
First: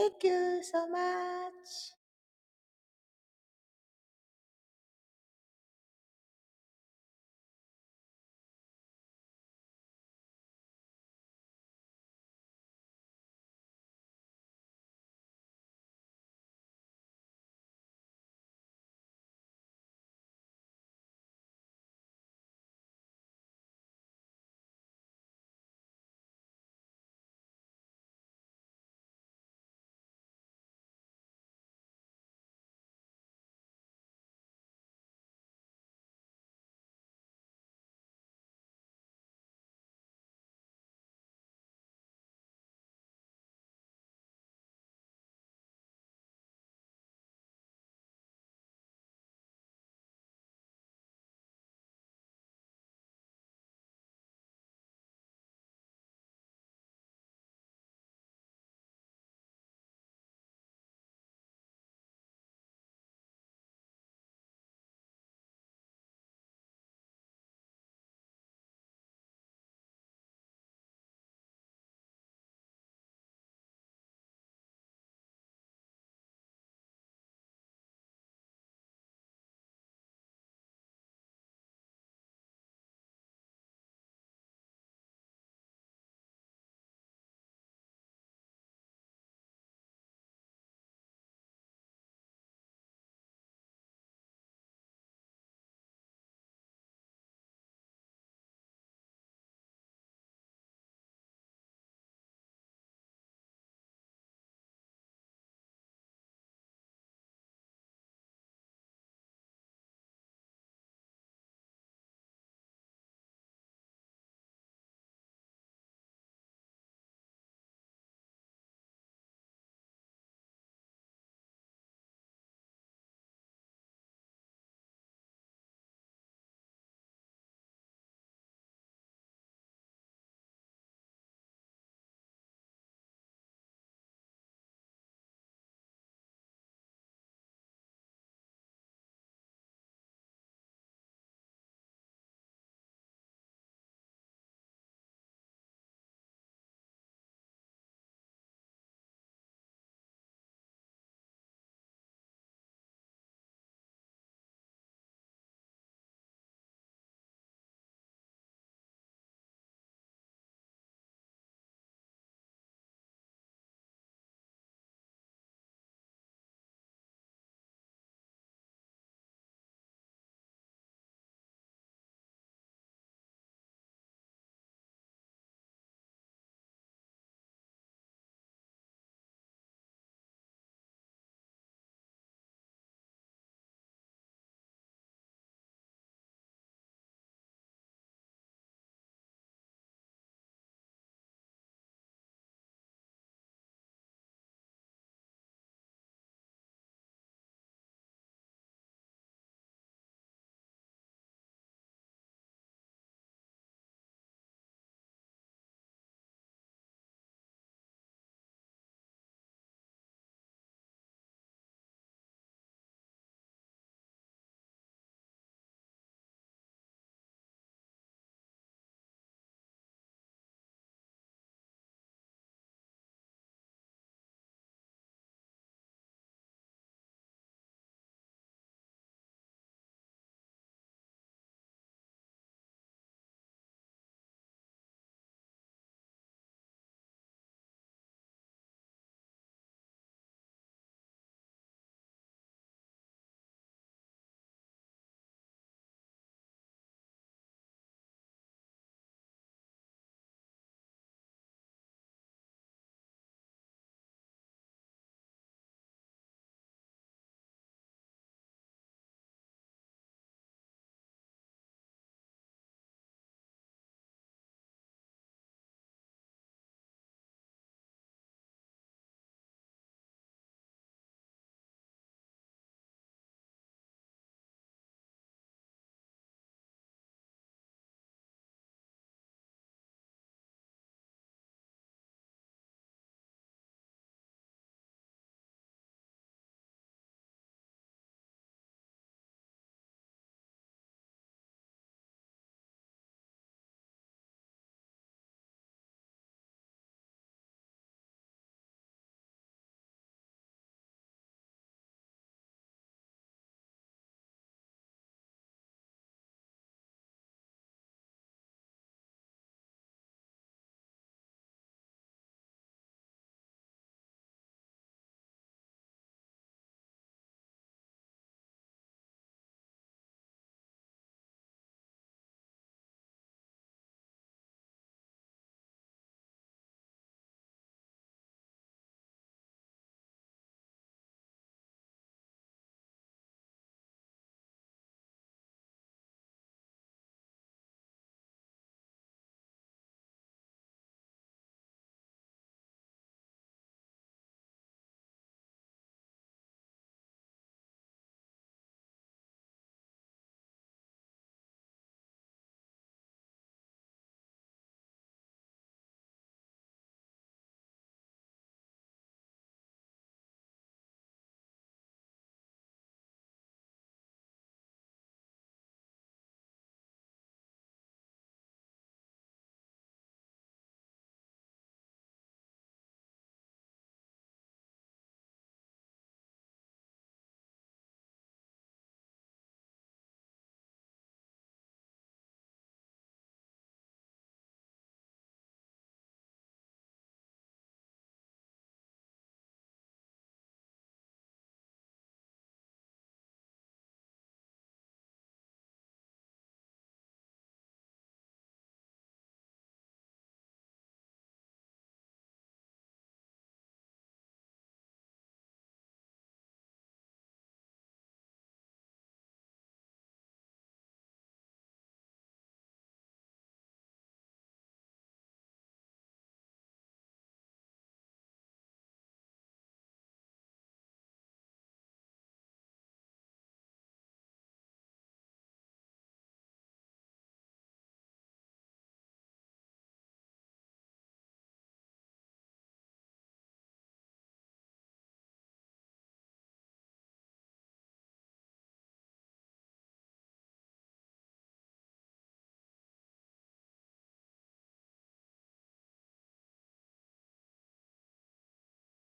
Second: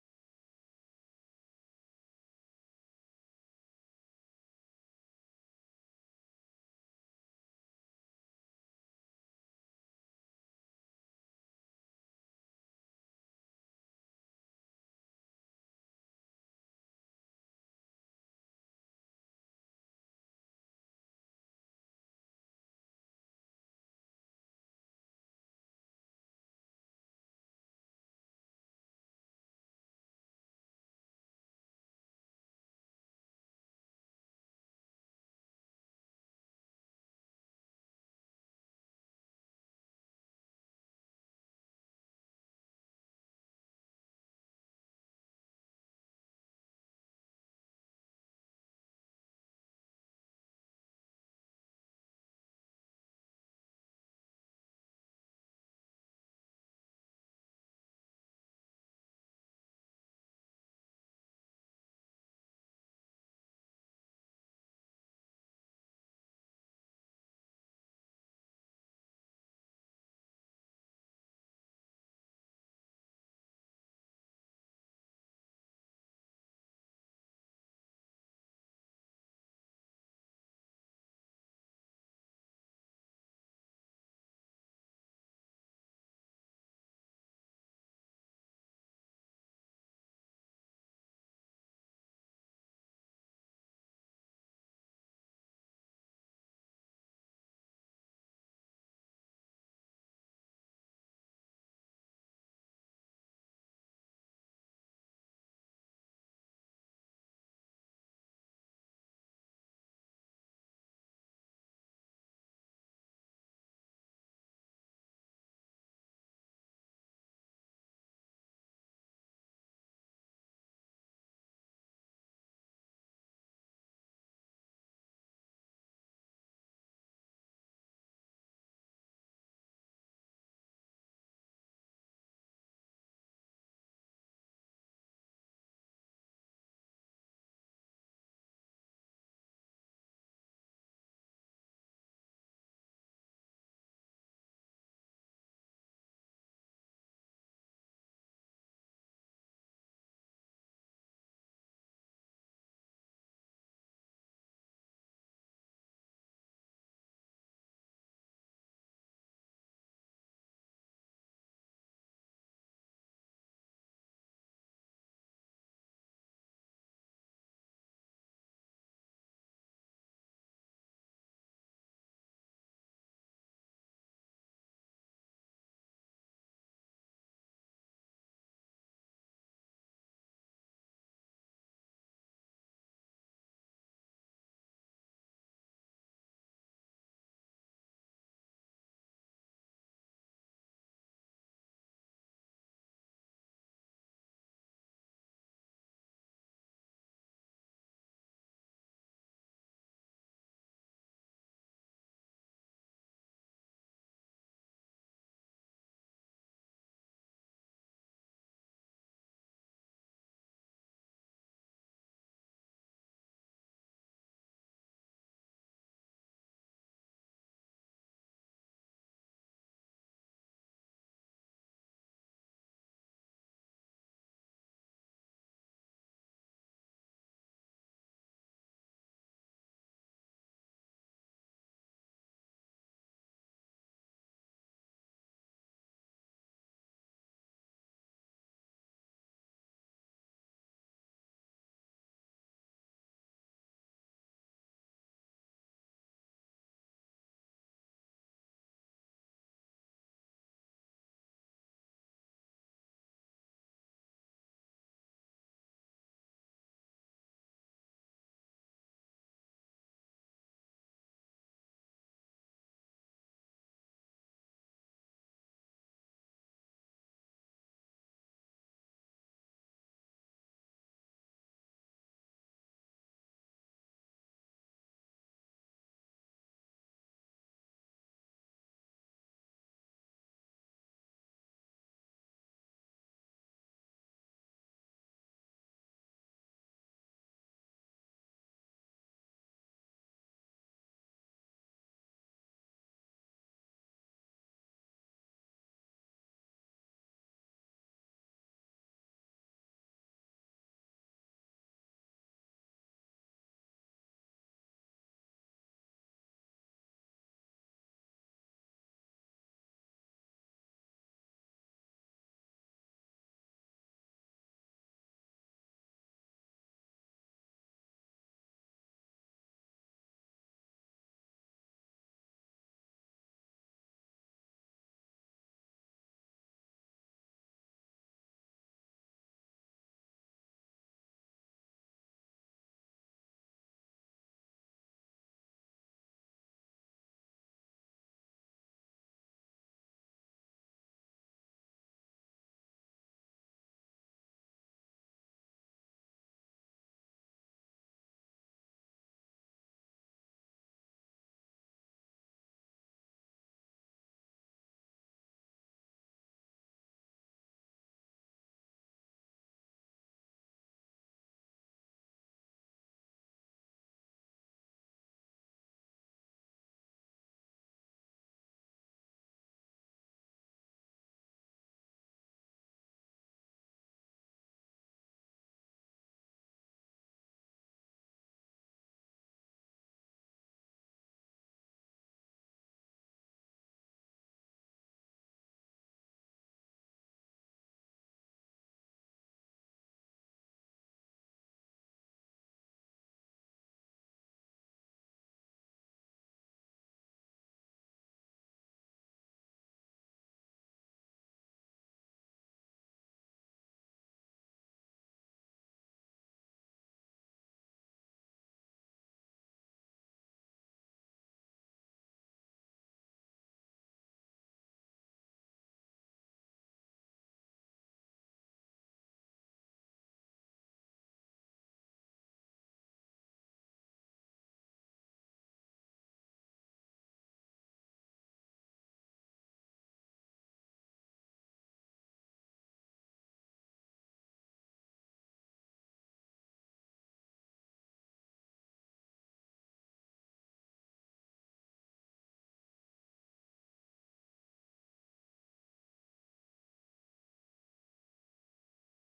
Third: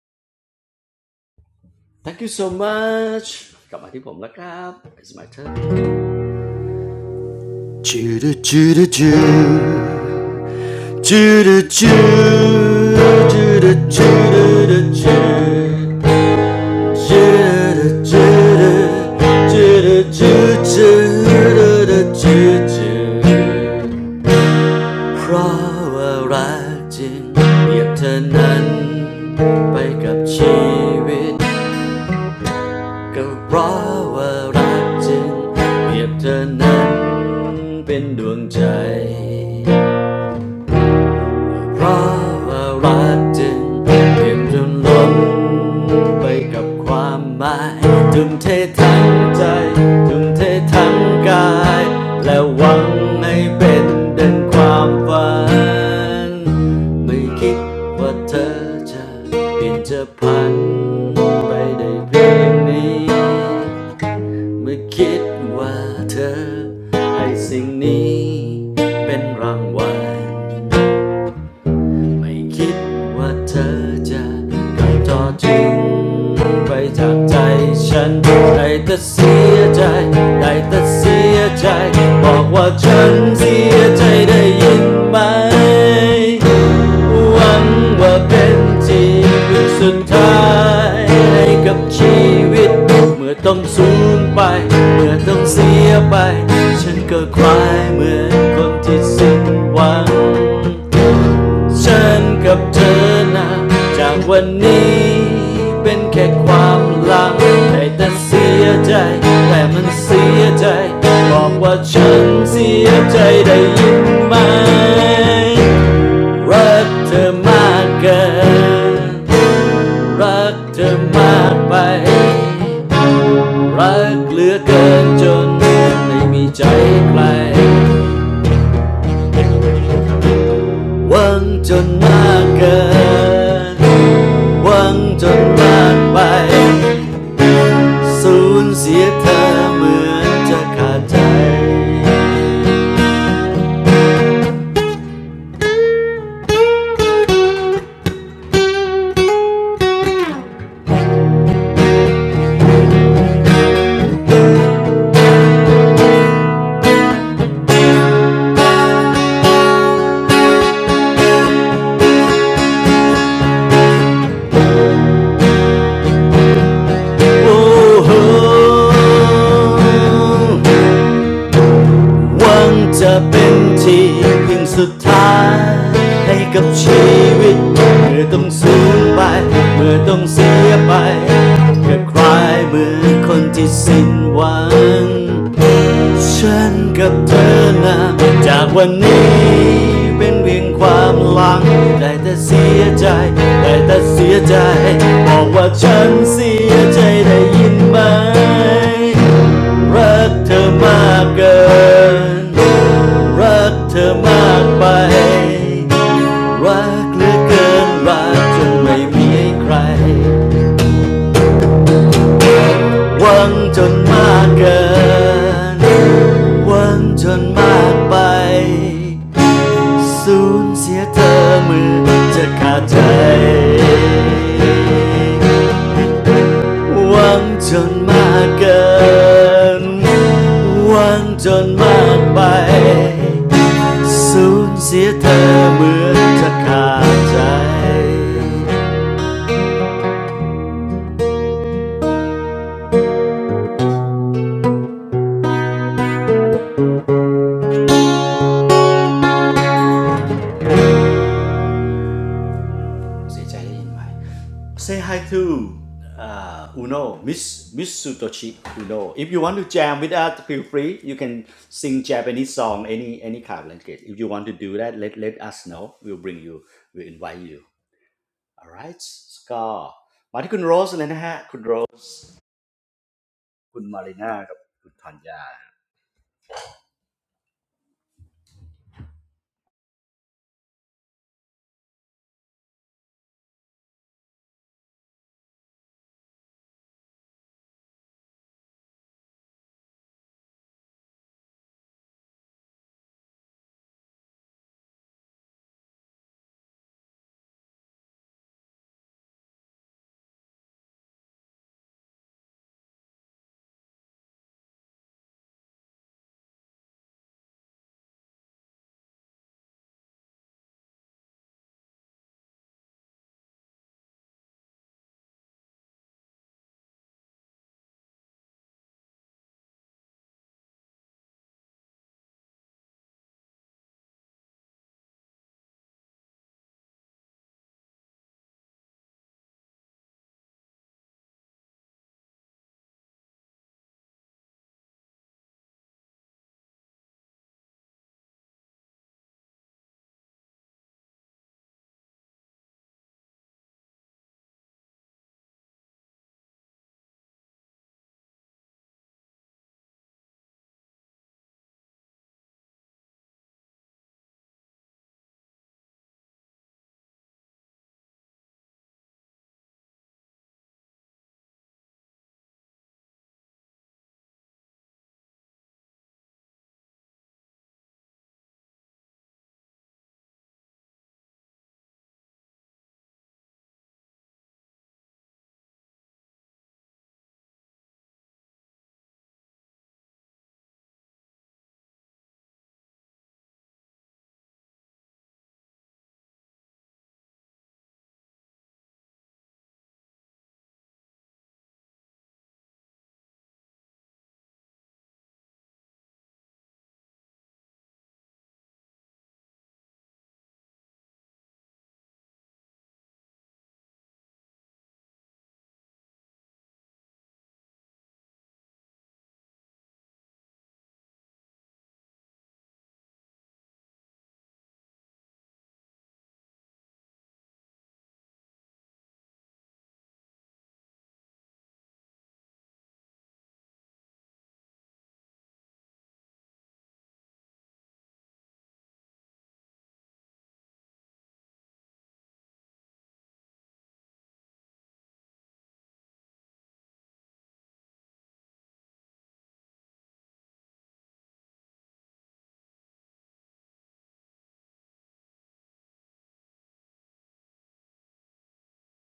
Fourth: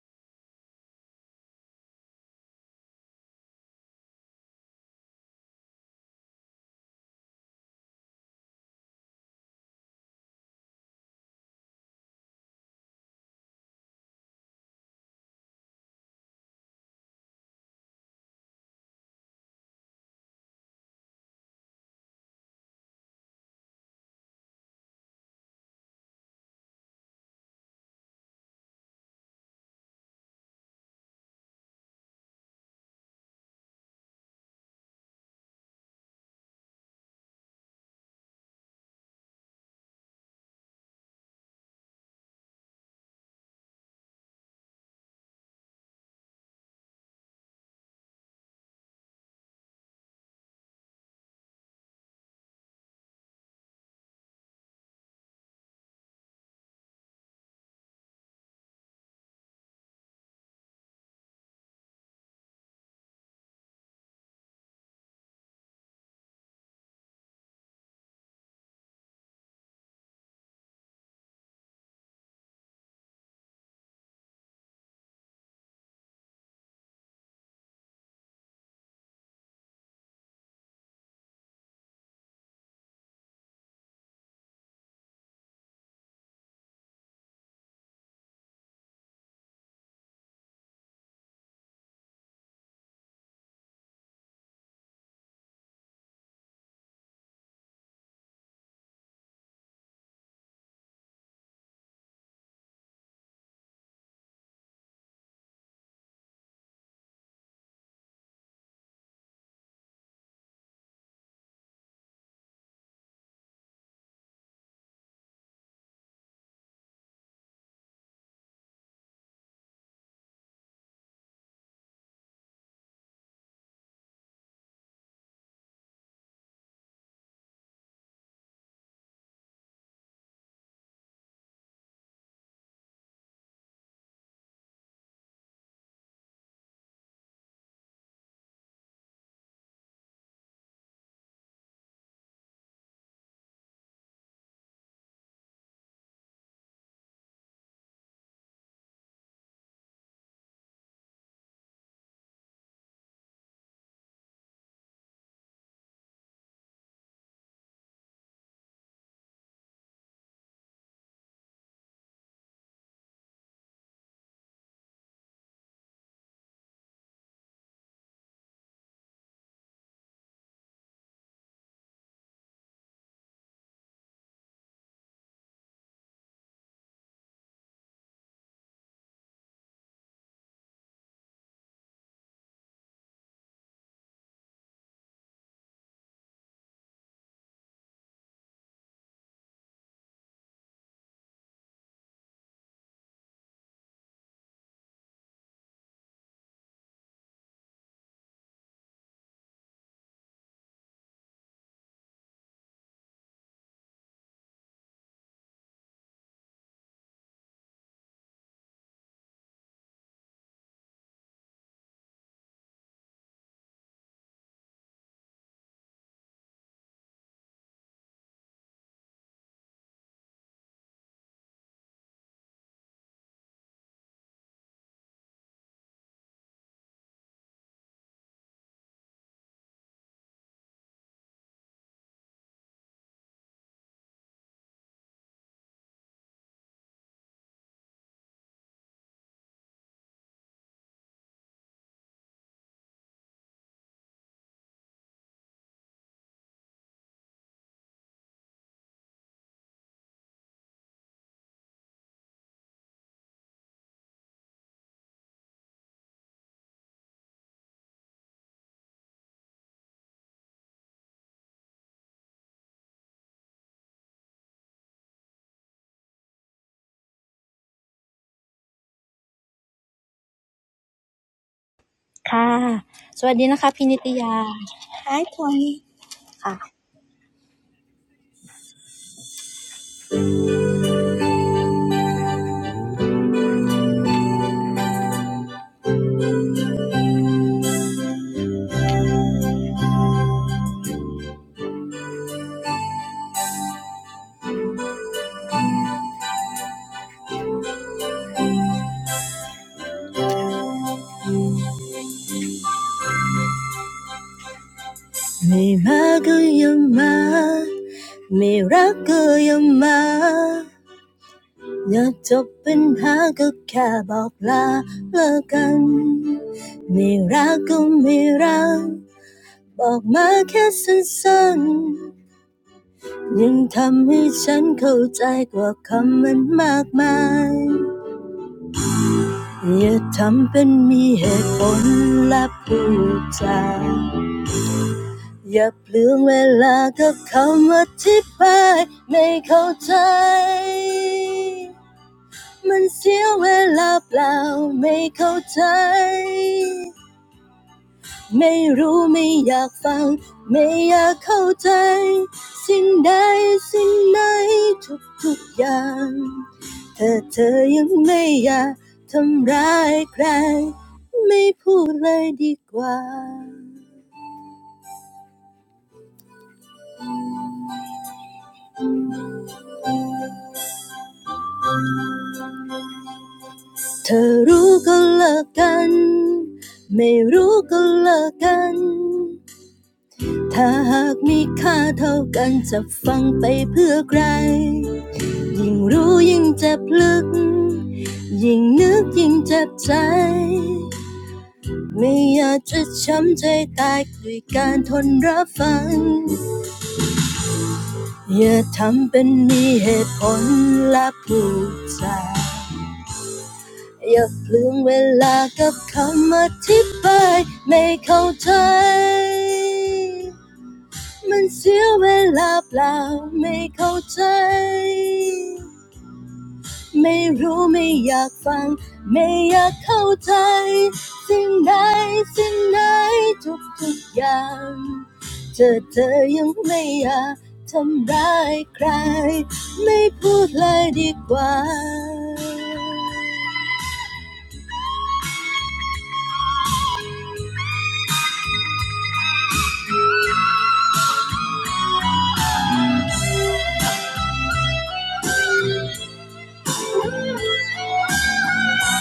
[SPEAKER 4] thank you so much.
[SPEAKER 1] thank you so much กลับมาที่ผมแล้วครับ it's my turn จูดูจูดูจูจูดูจูจูดูจูดูจู เพราะว่ารักจริงเปรียบเธอนั้นไปกับชีวิตก็เพราะว่ารักจริงเปรียบเธอนั้นเป็นดวงใจ เพราะว่ารักจึงเต็มจนล้นไปกับความหมายทุ่มเททั้งใจทุ่มเททั้งกายและหวังให้เป็นดังความฝันไม่คิดว่าเธอจะเปลี่ยนจะพันไปได้เพียงนี้ ไม่คิดว่าเธอให้สิ่งนี้เป็นรางวัล ไม่คิดว่าเธอจะกลับจอจริงไปจากใจฉันได้แต่เสียใจได้แต่เสียใจ บอกว่าฉันเสียใจได้ยินไหม หวังว่าเป็นจริงสุดท้ายให้กับชีวิตเมื่อต้องสูญไป เมื่อต้องเสียไป ฉันก็คลายเหมือนคนที่สิ้นหวัง ฉันกับเธอนะจากวันนี้เป็นแค่ความหลังได้แต่เสียใจแต่มันเสียใจบอกว่าฉันเสียใจได้ยินไหมรักเธอมากเกินรักเธอมากไปรักเหลือเกินจนไม่มีใจใครหวังจนมากเกิน หวังจนวาดไปสูญเสียเธอเหมือนจะขาดใจโอ้โหหวังจะเป็นที่พึ่งสุดท้ายให้กับชีวิตเมื่อต้องสูญไปเมื่อต้องเสียไปเกิคลายเหมือนคนที่สิ้นหวัง ฉันกับเธอนะจากวันนี้เป็นเพียงความหลังได้แต่เสียใจได้แต่เสียใจบอกว่าฉันเสียใจได้ยินไหมรักเธอมากเกินรักเธอมากไปรักเหลือเกินรักจนไม่มีใครหวังจนมากเกิน หวังจนมากไปสูญเสียเธอเหมือนจะขาดใจหวังจนมากเกินหวังจนมากไปสูญเสียเธอเหมือนจะขาดใจ เสียใจได้ยินไหม Say hi to uh, Uno Miss Miss Sutoshi Uno If you want to jam with us feel free you can sing Japanese song any any kind of language If you want to do that let let us know we'll bring you we'll invite you alright ก็มาที่คุณโรสเลยนะฮะคุณโรส
[SPEAKER 2] ค่ะสวัสดีนะคะพี่นิตยา Hi
[SPEAKER 1] คุณมาริน่ากับคุณธัญญา
[SPEAKER 2] Tony ค่ะไม่มาก็ยังมาไม่รักก็ยังมาอย่าจบปัญหาก็แค่บอกลาเลิกกันไม่รักก็ไม่รักบอกมาแค่สั้นๆยังทำให้ฉันเข้าใจกว่าคำมันมากมายอย่าทำเป็นมีเหตุผลและพูดจา อย่าเปลืองเวลากับคำอธิบายไม่เข้าใจมันเสียเวลาเปล่าไม่เข้าใจไม่รู้ไม่อยากฟังไม่อยากเข้าใจสิ่งใดสิ่งไหนทุกๆอย่างถ้าเธอยังไม่อยากทำร้ายใครไม่พูดเลยดีกว่า เธอรู้ก็เลิกกันไม่รู้ก็เลิกกันถ้าหากมีค่าเท่ากันจะฟังไปเพื่อใครยิ่งรู้ยิ่งเจ็บลึกยิ่งนึกยิ่งเจ็บใจไม่อยากจะช้ำใจตายด้วยการทนรับฟังอย่าทำเป็นมีเหตุผลและผูกใจ อย่าเปลืองเวลากับคำอธิบายไม่เข้าใจมันเสียเวลาเปล่าไม่เข้าใจ ไม่รู้ไม่อยากฟังไม่อยากเข้าใจสิ่งใดสิ่งไหนทุกทุกอย่างเธอเธอยังไม่อยากทำร้ายใครไม่พูดเลยดีกว่า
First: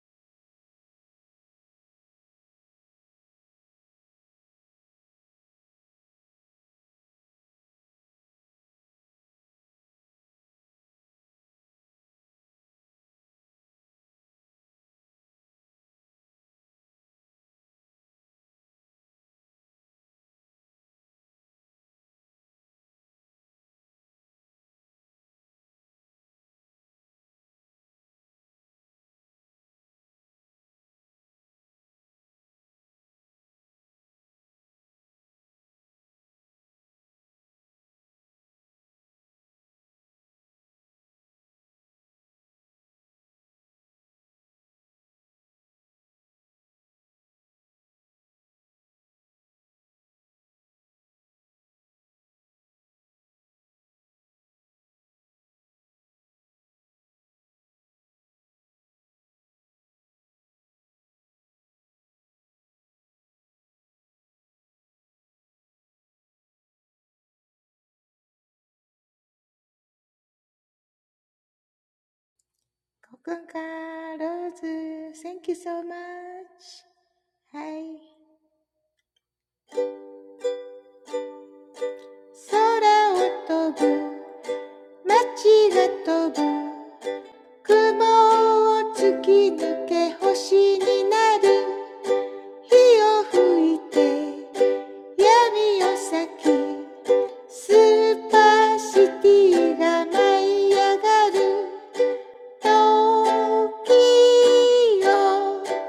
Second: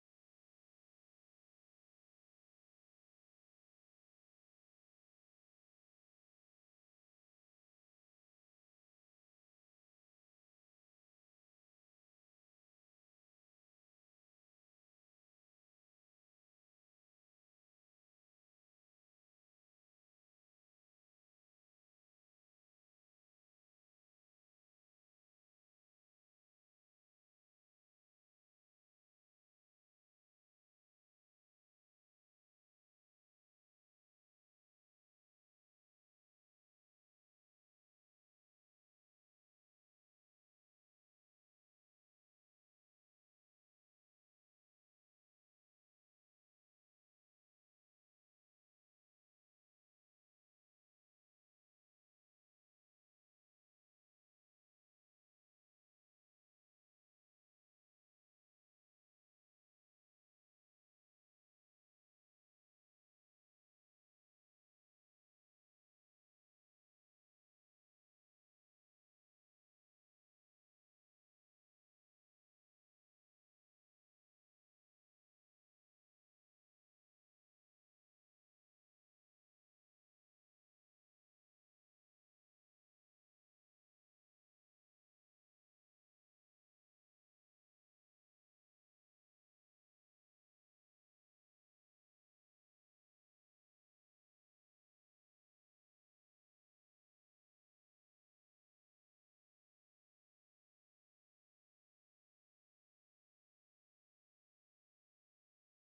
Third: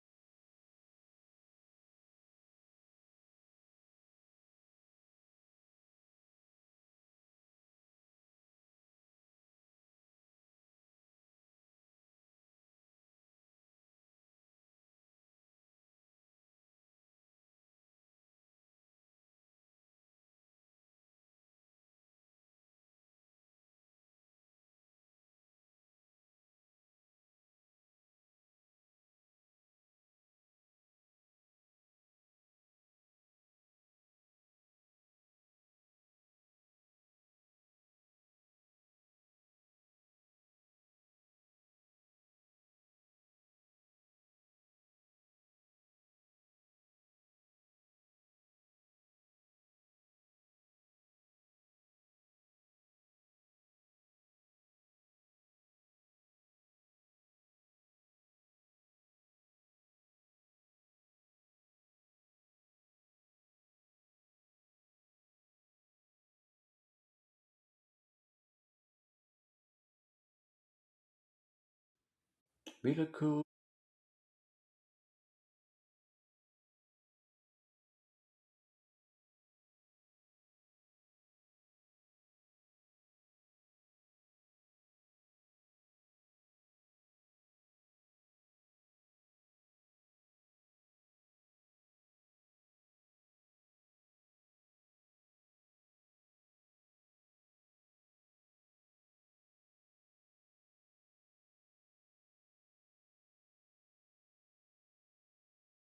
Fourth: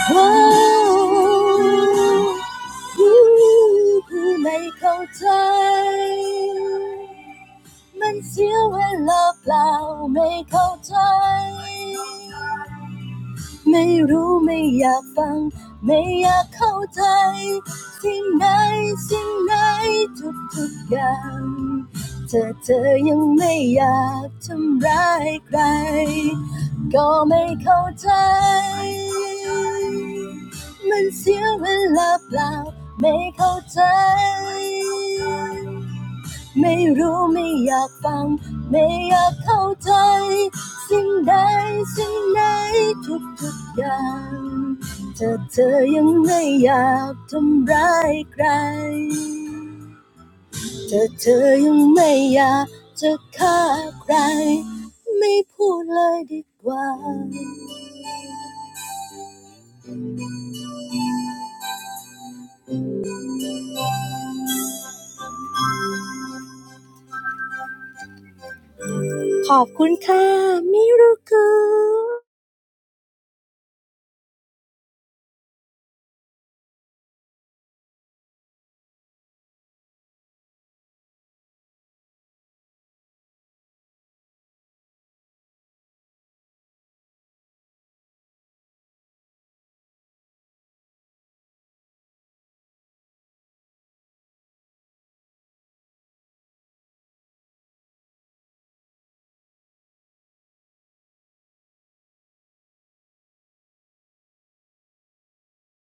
[SPEAKER 2] ผู้ไม่เข้าใจ มันเสียเวลาเปล่าไม่เข้าใจ ไม่รู้ไม่อยากฟังไม่อยากเข้าใจสิ่งไหนสิ่งไหนทุกทุกอย่างเธอเธอยังไม่อยากทำร้ายใครก็ไม่เข้าใจมันเสียเวลาเปล่าไม่เข้าใจ ไม่รู้ไม่อยากฟังไม่อยากเข้าใจสิ่งใดสิ่งไหนทุกทุกอย่างถ้าเธอยังไม่อยากทำร้ายใครถ้าเธอยังไม่อยากจะฆ่าใครไม่พูดเลยดีกว่าขอบคุณค่ะมิรุคุ
[SPEAKER 1] Really
[SPEAKER 4] Coco
[SPEAKER 1] cool
[SPEAKER 4] Ros, thank you so much. Hi. Sky is flying, city is flying. Clouds are cut, become stars. Fire is blowing, darkness is fading. Super city is rising. The time.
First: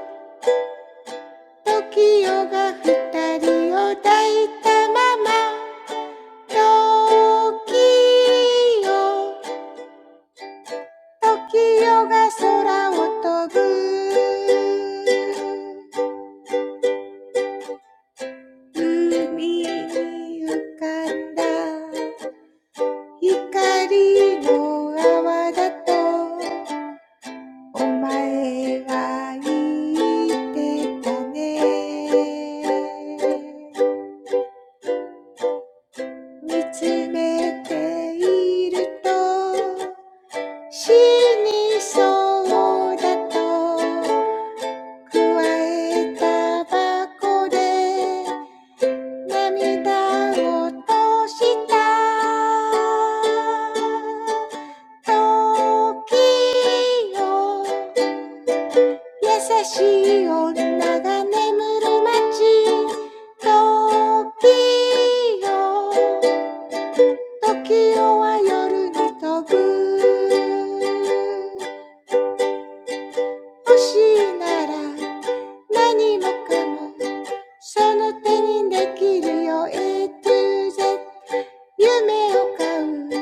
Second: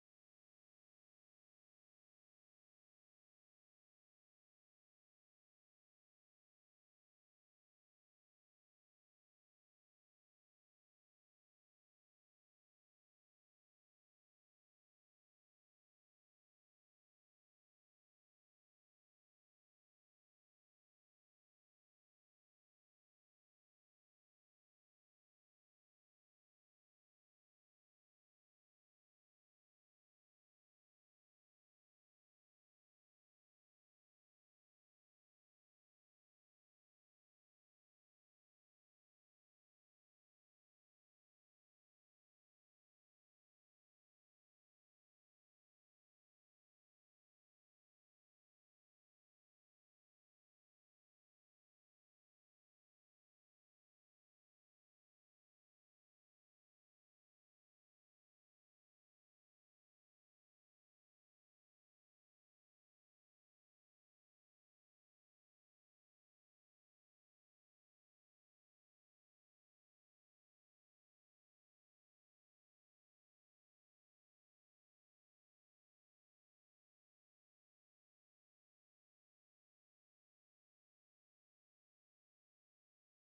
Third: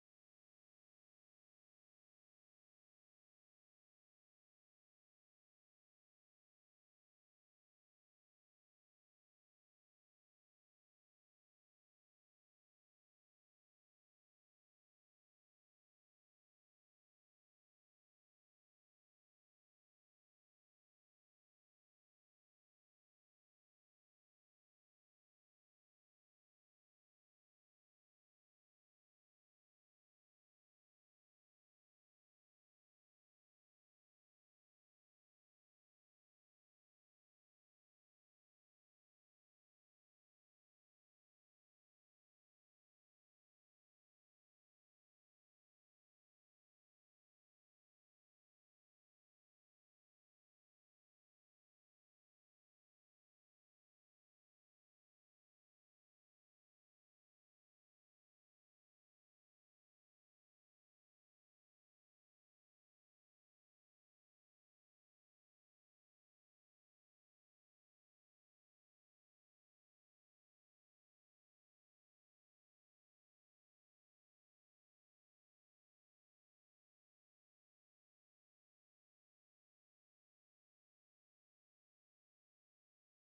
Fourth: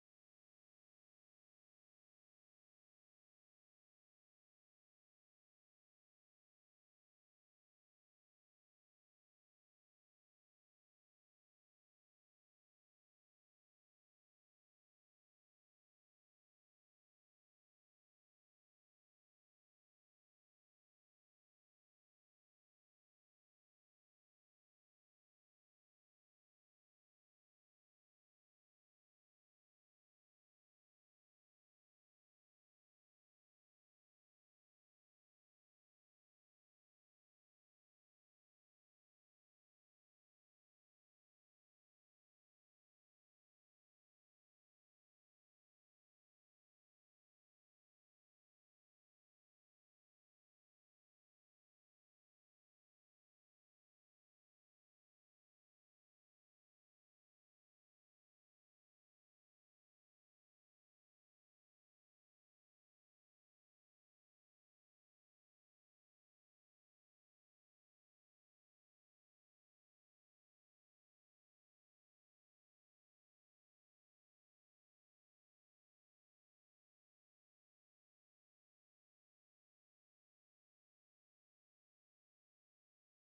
[SPEAKER 4] 見つめていると死にそうだと加えたばこで涙を落とした時よ優しい女が眠る街時よ Tokyo is flying in the night. Stars, nothing, maybe. That's what you can do.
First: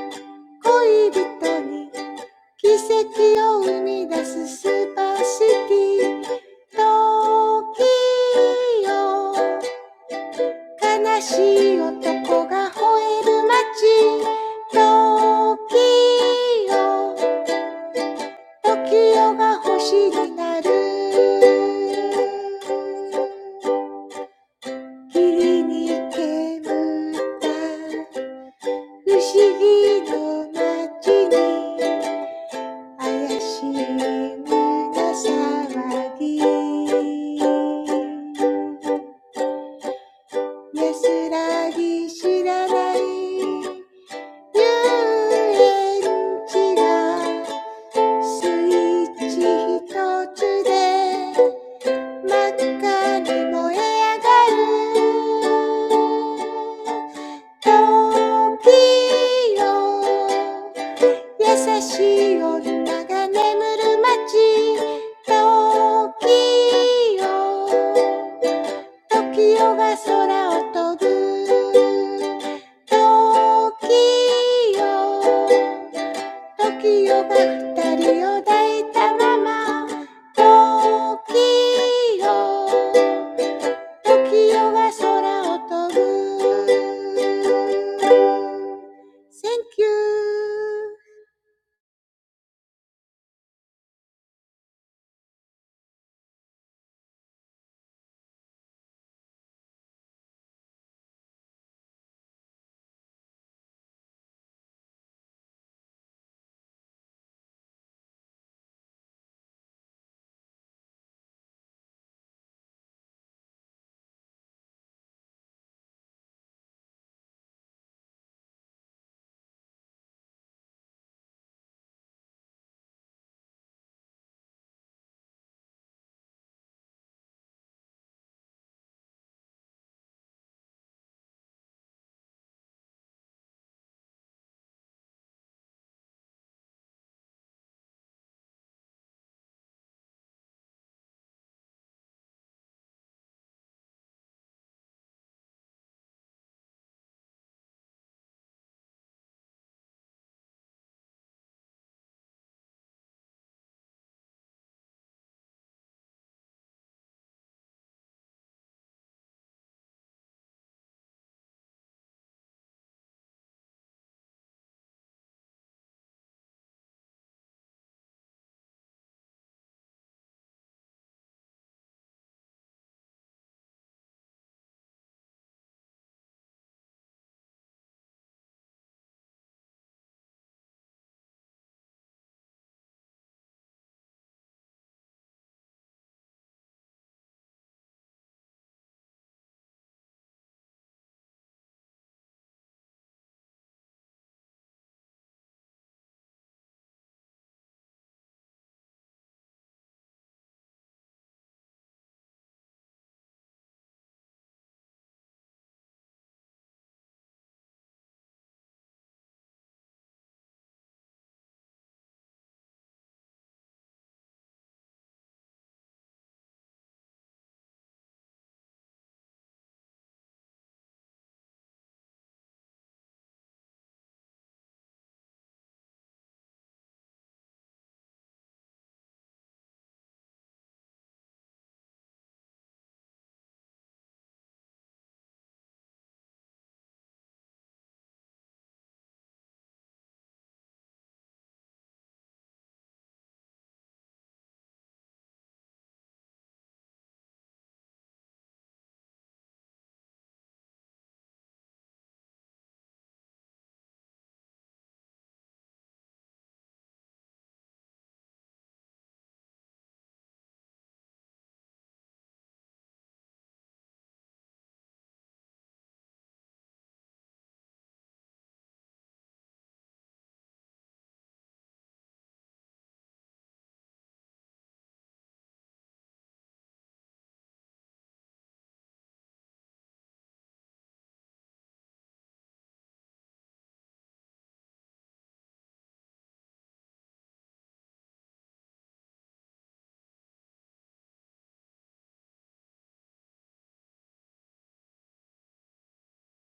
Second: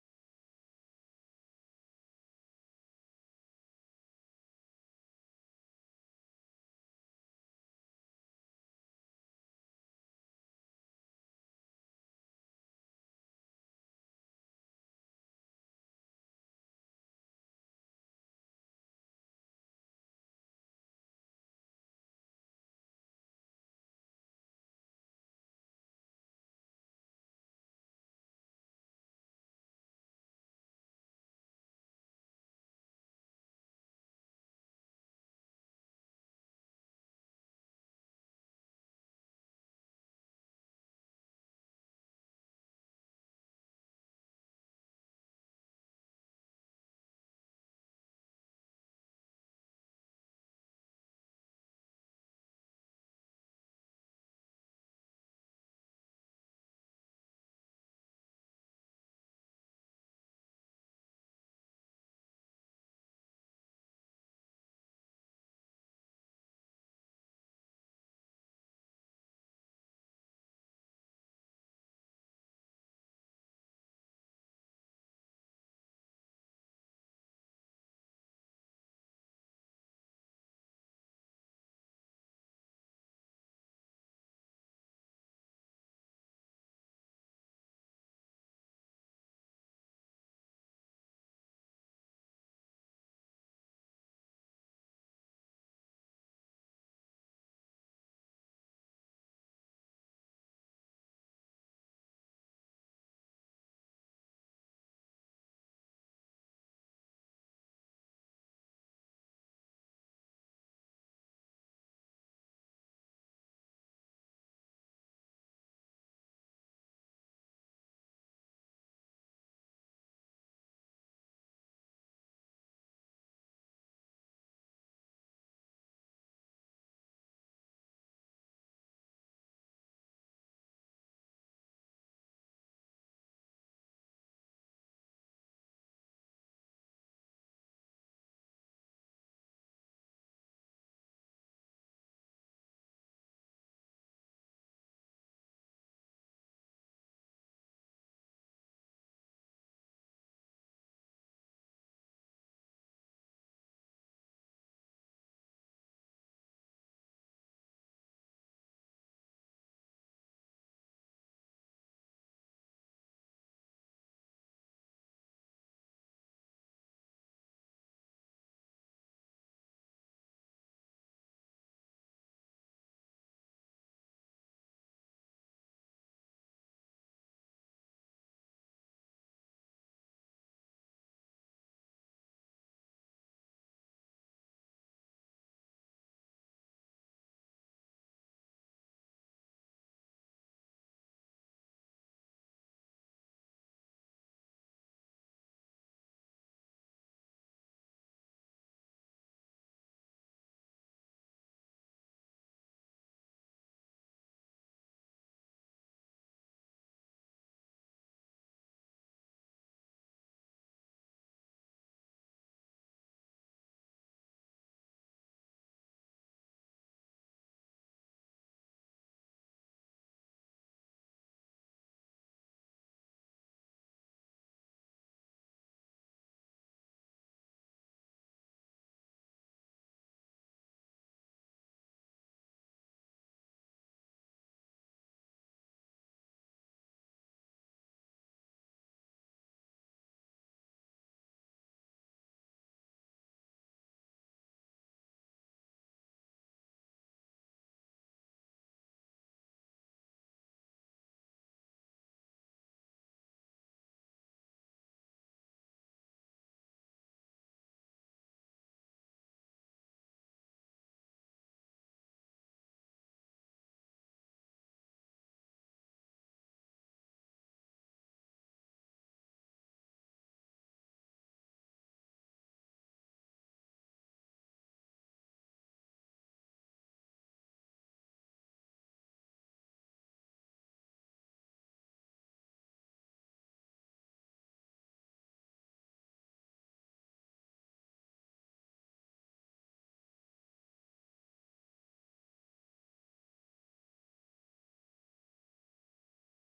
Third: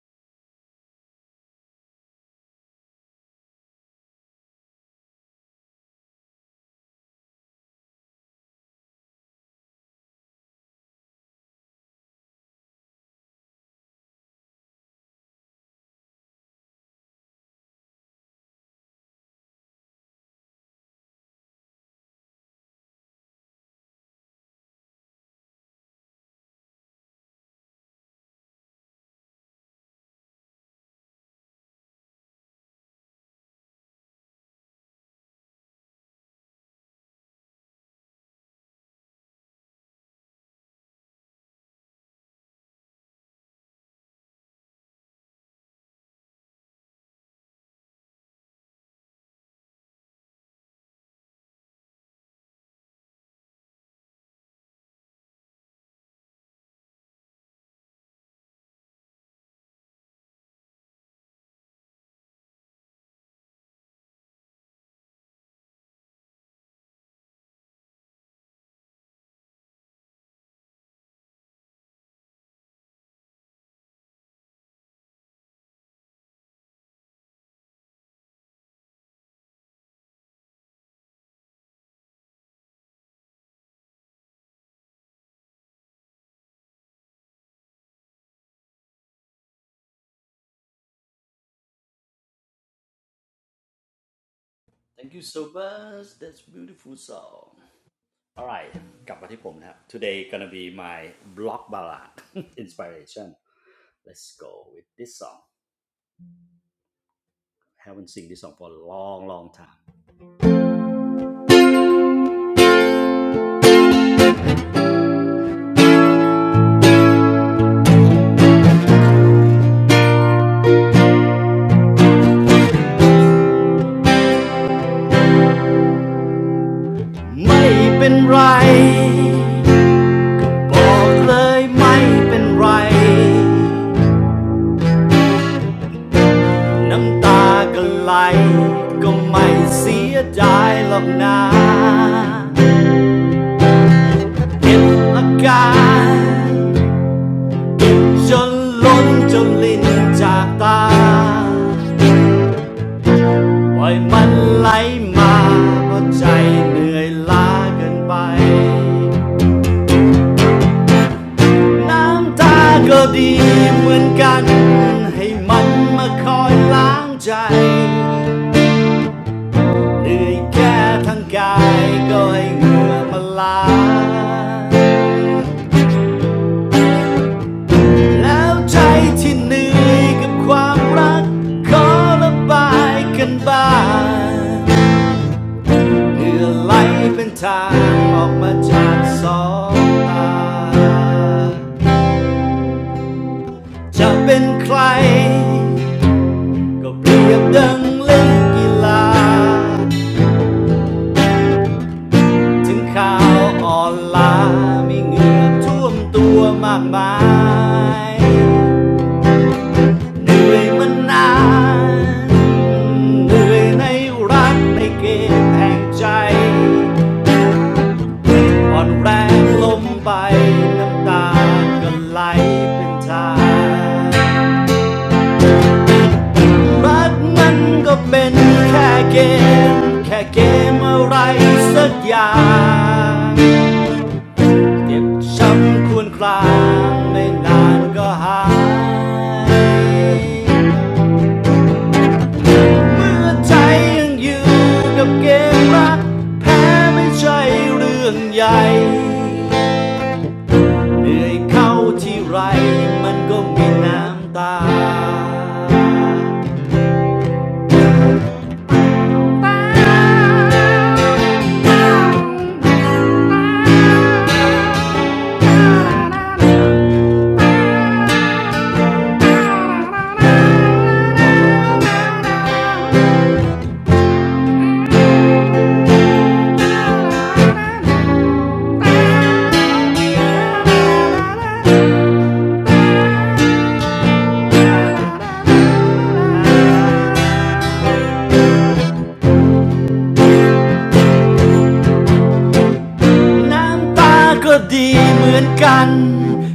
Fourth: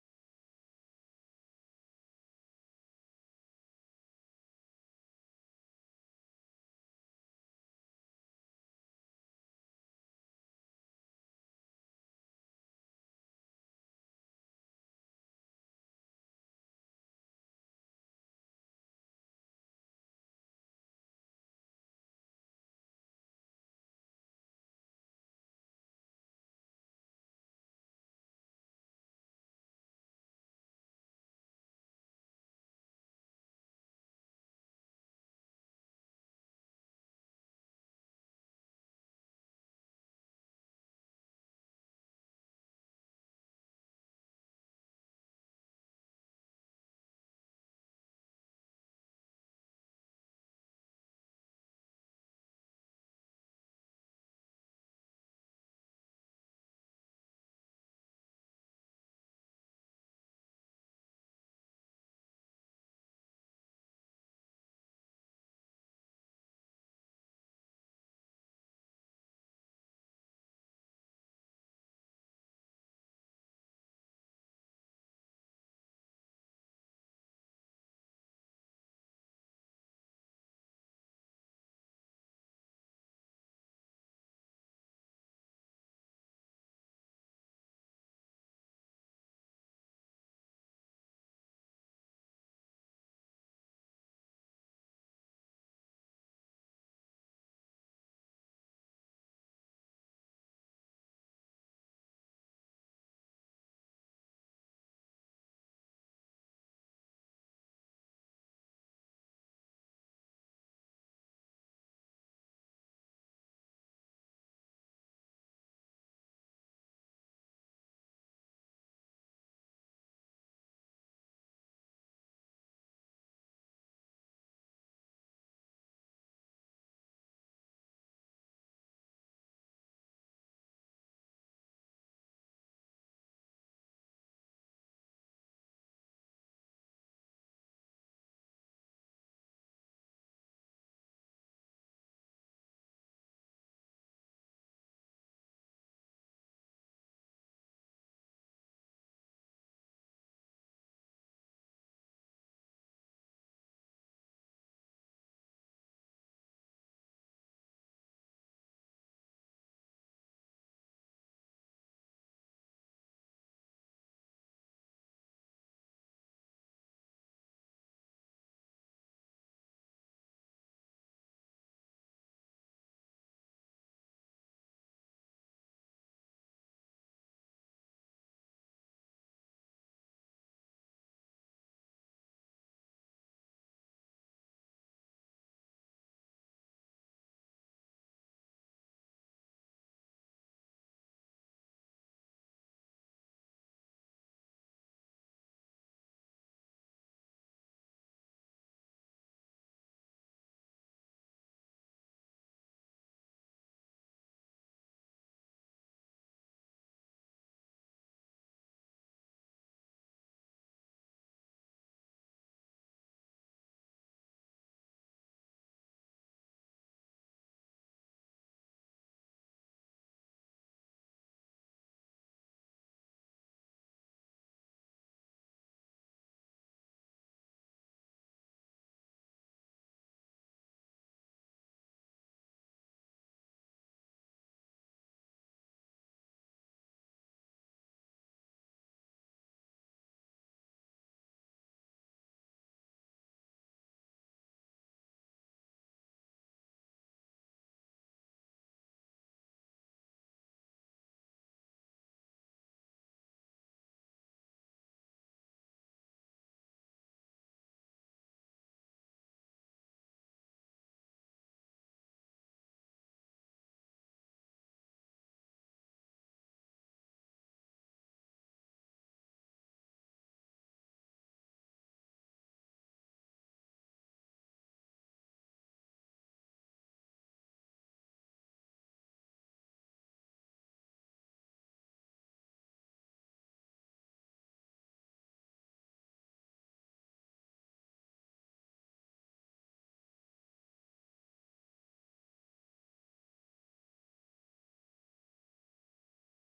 [SPEAKER 4] E, Z, dreams for lovers. Miracle for people. Super City, Tokyo. Sad man crying in the city. Tokyo. 時が星になる霧に煙った不思議の街に怪しい胸騒ぎ安らぎ知らない遊園地がスイッチ一つで真っ赤に燃え上がる時よ Tokiyō, Tokiyō が空を飛ぶ。Thank you.
[SPEAKER 1] Thank you so much That's beautiful song Alright กลับมาที่ผมนะครับ Today gonna be my block ballad inspiration Let's go with this song. I haven't seen this song for a long, long time. ไม่เป็นไร บอกเลยไม่เป็นไร น้ำตาก็ไหลก็ไม่เสียดายหรอกนะเก็บอาการเก็บจนล้นจนลิ้นจากตา ปล่อยมันไหลมาเพราะใจเหนื่อยล้าเกินไป น้ำตาก็ดีเหมือนกันให้มันมาคอยล้างใจเหนื่อยแค่ทั้งกายก็ให้เหงื่อมาล้างแล้วใจที่เหนื่อยกับความรักขอระบายกันบ้างเหงื่อไหลเป็นทางออกมาจากสองตาจะเป็นใคร ก็เปรียบดังเล่นกีฬาถึงข่าวอ่อนล้ามีเหงื่อท่วมตัวมากมาย เหนื่อยมานานเหนื่อยในรักในเกมแห่งใจอ่อนแรงล้มไปน้ำตาก็ไหลเป็นทาง รักมันก็เป็นแค่เกม แค่เกมอะไรสักอย่างเจ็บช้ำควรครางไม่นานก็หาย เมื่อใจยังอยู่กับเกมรักแพ้ไม่ใช่เรื่องใหญ่เหนื่อยเข้าที่ไรมันก็มีน้ำตา น้ำตาก็ดีเหมือนกัน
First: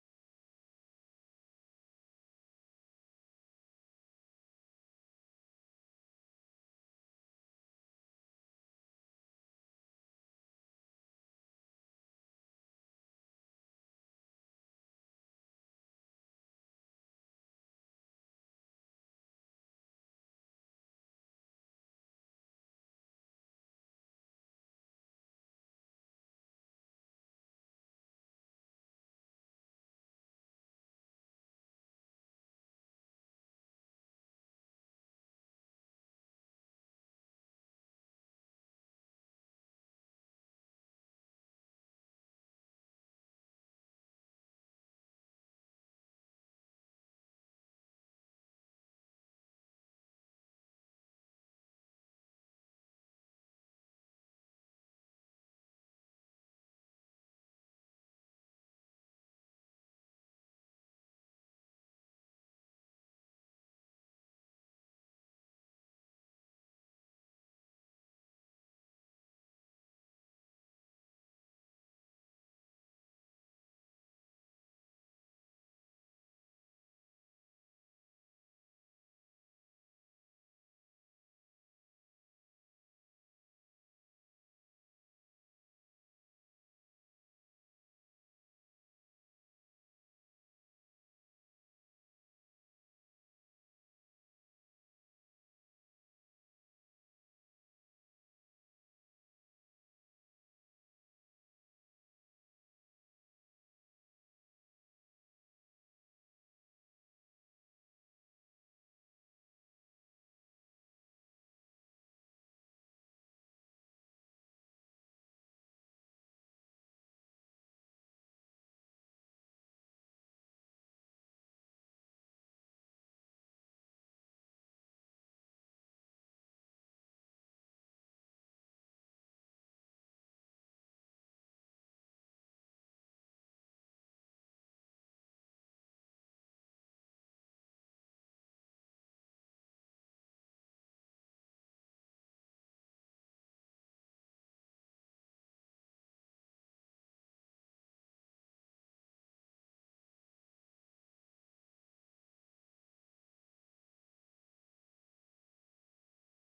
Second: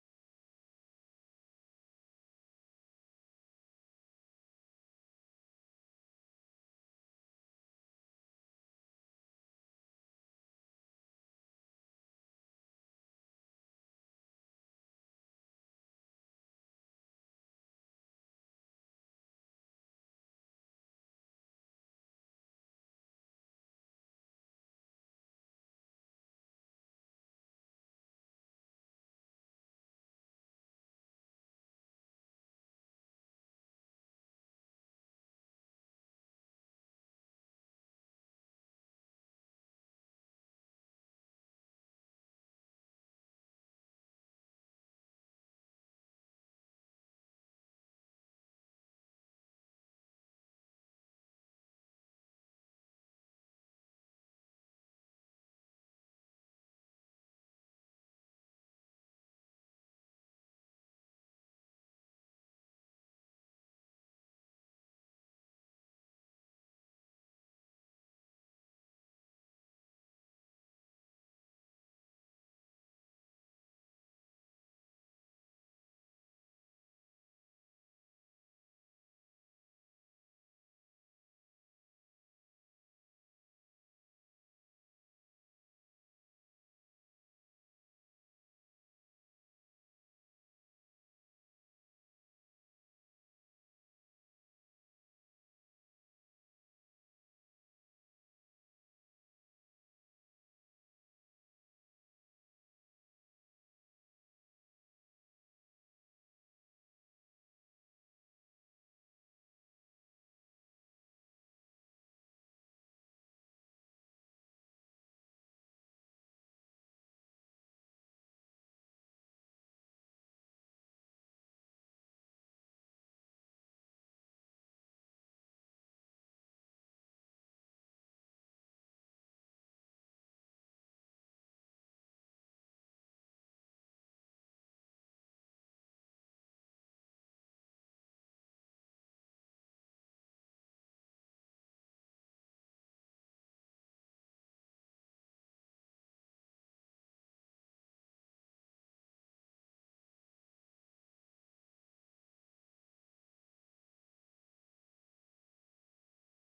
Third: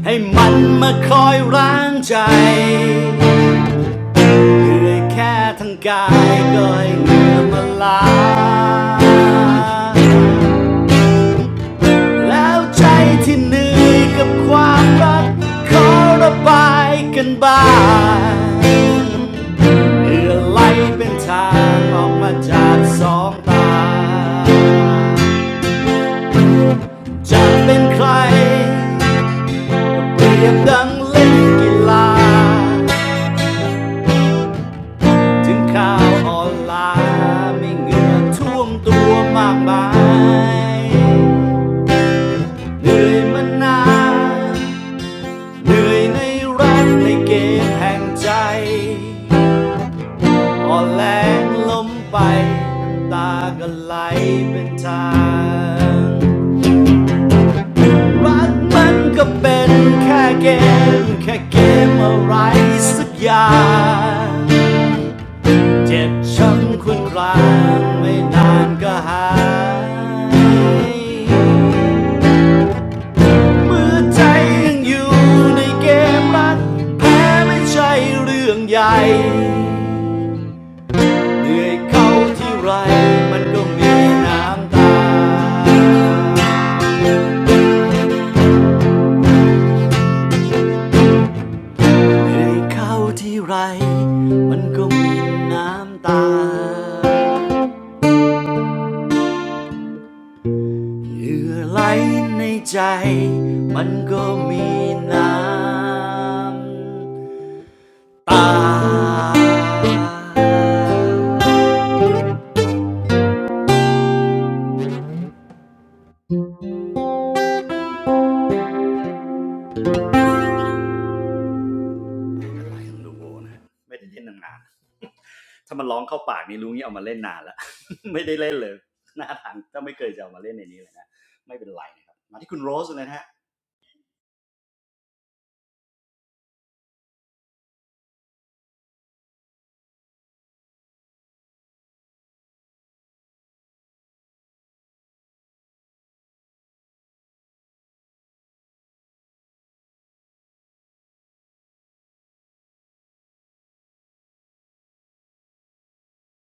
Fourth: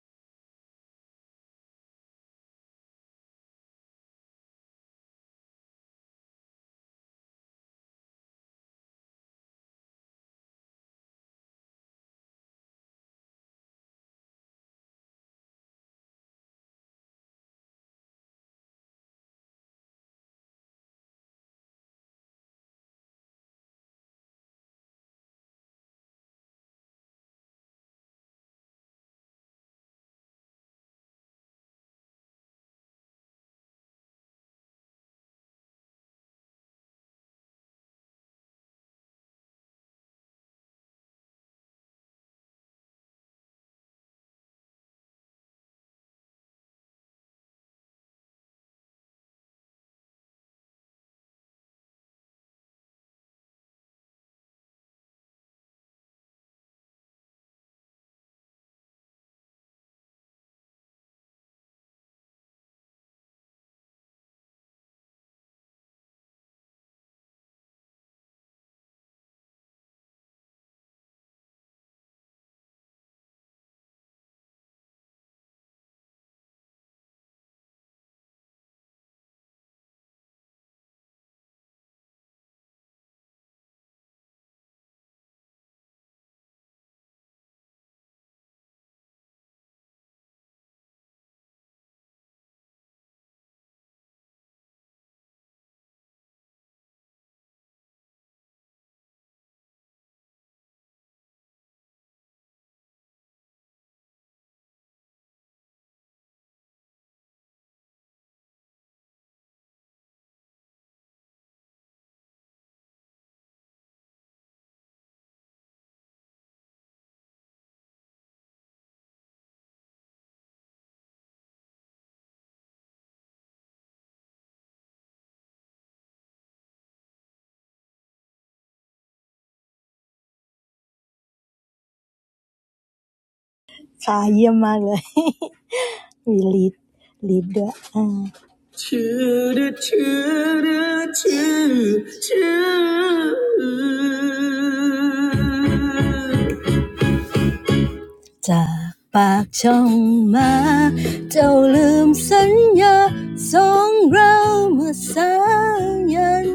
[SPEAKER 1] ให้มันมาคอยร้างใจ เหนื่อยแค่ทั้งกายก็ให้เหงื่อมาล้างแล้วใจที่เหนื่อยกับความรักขอระบายกันบ้างเพื่อไล่เป็นทางออกมาจากสองตาจะเป็นใครเปรียบดังเล่นกีฬา ถึงข่าวออนไลน์ไม่เหงื่อท่วมตัวมากมาย เหนื่อยมานาน เหนื่อยในรักในเกมแห่งใจอ่อนแรงล้มไปน้ำตาก็ไหลเป็นทาง รักมันก็เป็นแค่เกมแค่เกมอะไรสักอย่าง เจ็บช้ำคุนคลางไม่นานก็หายเมื่อใจยังอยู่ในเกมรักแพ้ไม่ใช่เรื่องใหญ่เหนื่อยเข้าที่ไรมันก็มีน้ำตาเหนื่อยเข้าที่ไรมันก็มีน้ำตา เหลื่อไหลในใจมันก็มีน้ำตาอะไรของลูโบนะไม่ได้เล่นนานๆถ้ามันร้องเข้าปากนี่รู้งี้เอามาเล่นนานแล้ว ไม่ได้เล่นเลย หน้าทางก็ไม่เคยจะเอามาเล่นในนี้เลยนะไม่เป็นไรนะครับมาที่คุณโรสเลยนะฮะ
[SPEAKER 2] ค่ะเยี่ยมมากเลย We lead, lead the u n Choo da c o o o o จากปากช่องมาเจ้าลืมสัญญาสองเราเมื่อสายัน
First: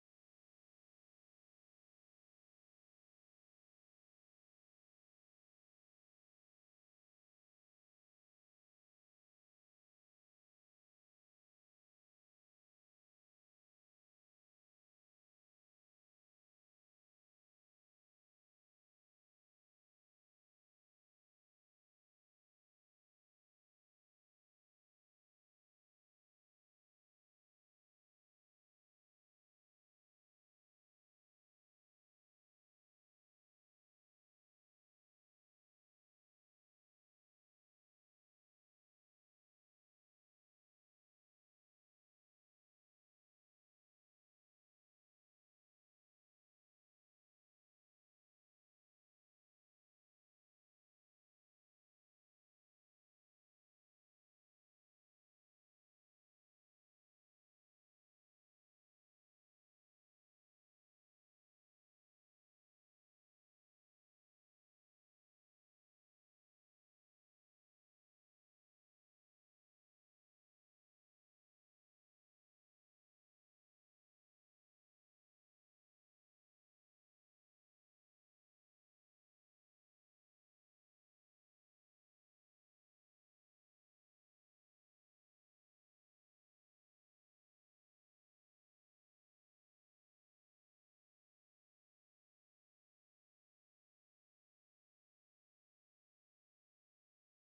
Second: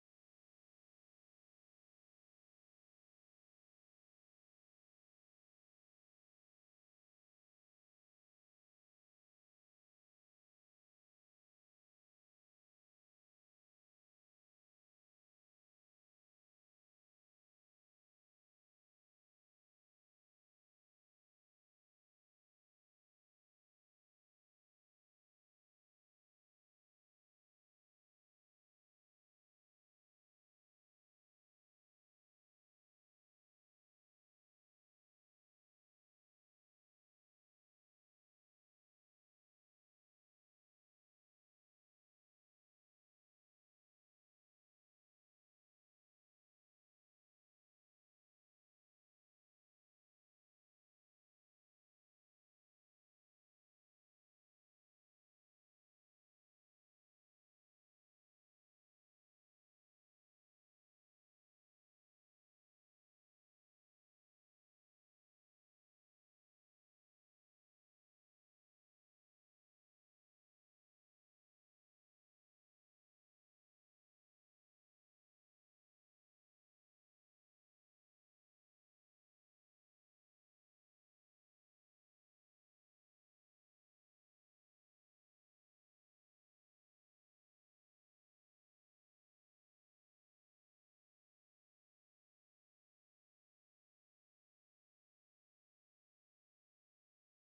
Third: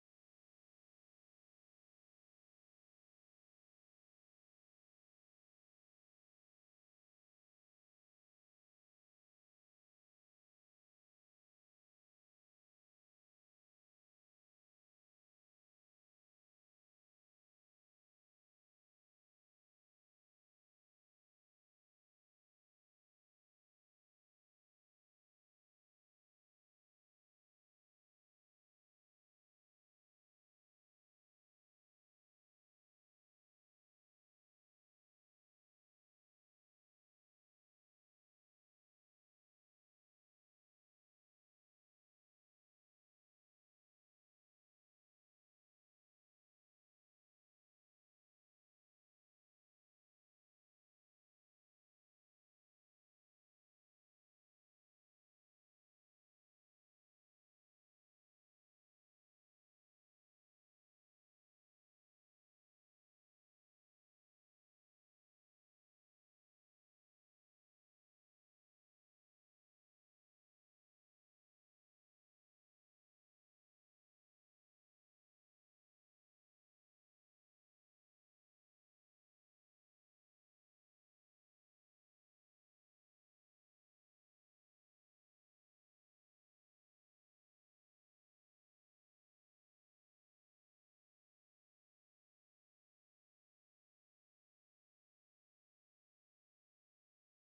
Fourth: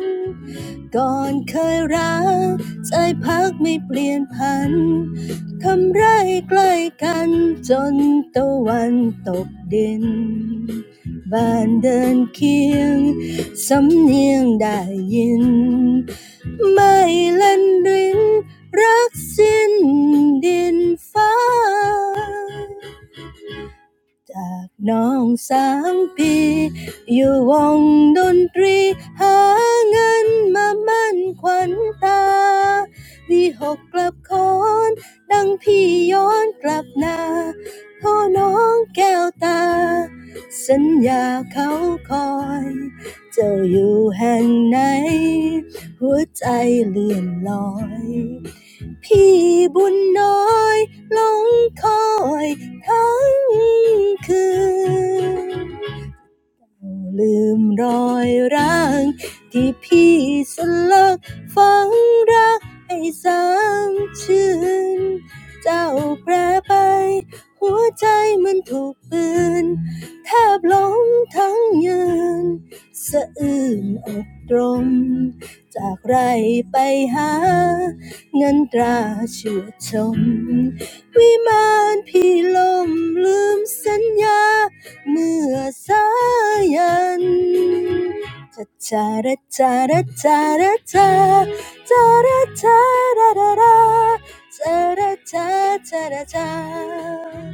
[SPEAKER 2] ก่อนเคยรักใจพักไม่เปลี่ยนพันทำไรใกล้กันจนตะวันตกดินบ้านเดินเคียงสำเนียงได้ยิน ไม่เล่นรินรักสิ้นดินฟ้า จากน้องสามปีอยู่วงดนตรีหาเงินมามั่นขวัญตาวีหกกลับคอนดังพี่ย้อนกลับนาโ่อน้องแก้วตาสัญญาเขาคอยเจ้าอยู่แห่งไหนหัวใจเลื่อนลอย พี่บุญน้อยหลงคอยทั้งคืน ลืมรอยร้างที่พี่สลักฝังรักให้สามชื่นเจ้าแปรไปหัวใจมันถูกปืนแทบล้มทั้งยืนสะอื้นอกตรมจากไรไปหาเงินตราเชื่อยชม วิมานพี่ลมลืมสัญญาเมื่อสายันจาระจาระจาระจาจาระจาระจาระาจาระจา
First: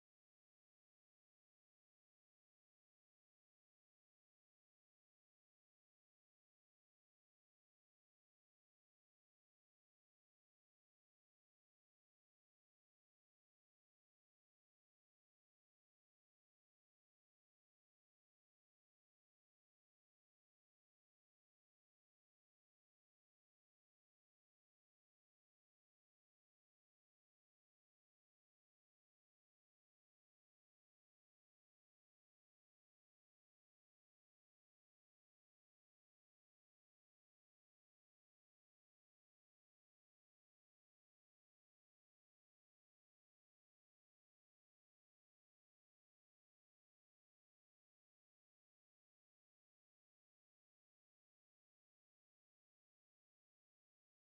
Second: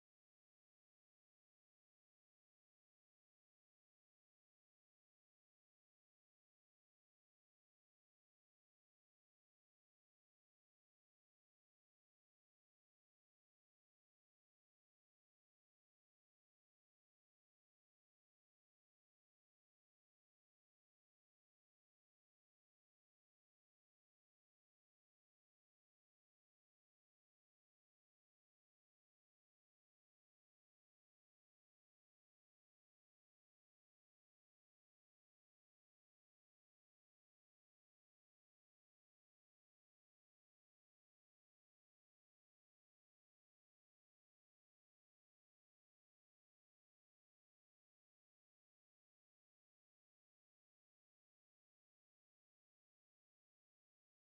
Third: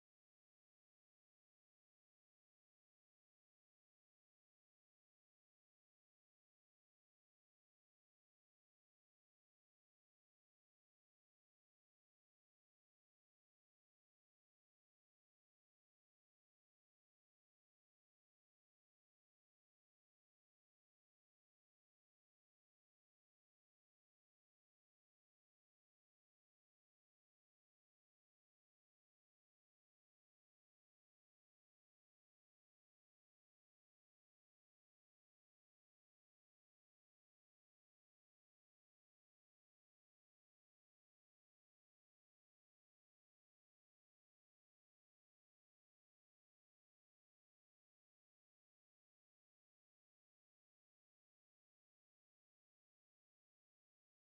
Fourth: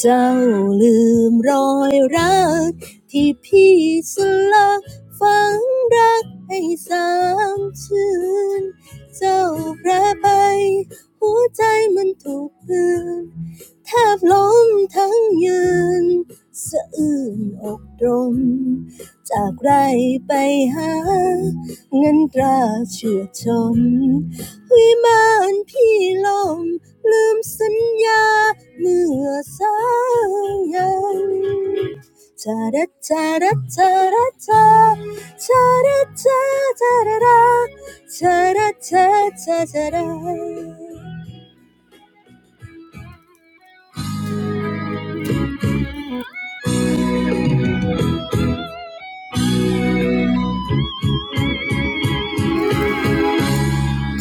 [SPEAKER 2] เจ้าลืมรอยรักที่พี่สลักฝังรักให้สามชื่นเจ้าแปรไปหัวใจมันถูกกลือนแทบล้มทั้งยืนสะอื้นอกตรงจากไรไปหาเงินตราเชื่อชม วิมานพี่ลมลืมสัญญาเมื่อสายันจาระจาระจาระจาจาระจาจาระราจาระจาจาจาระ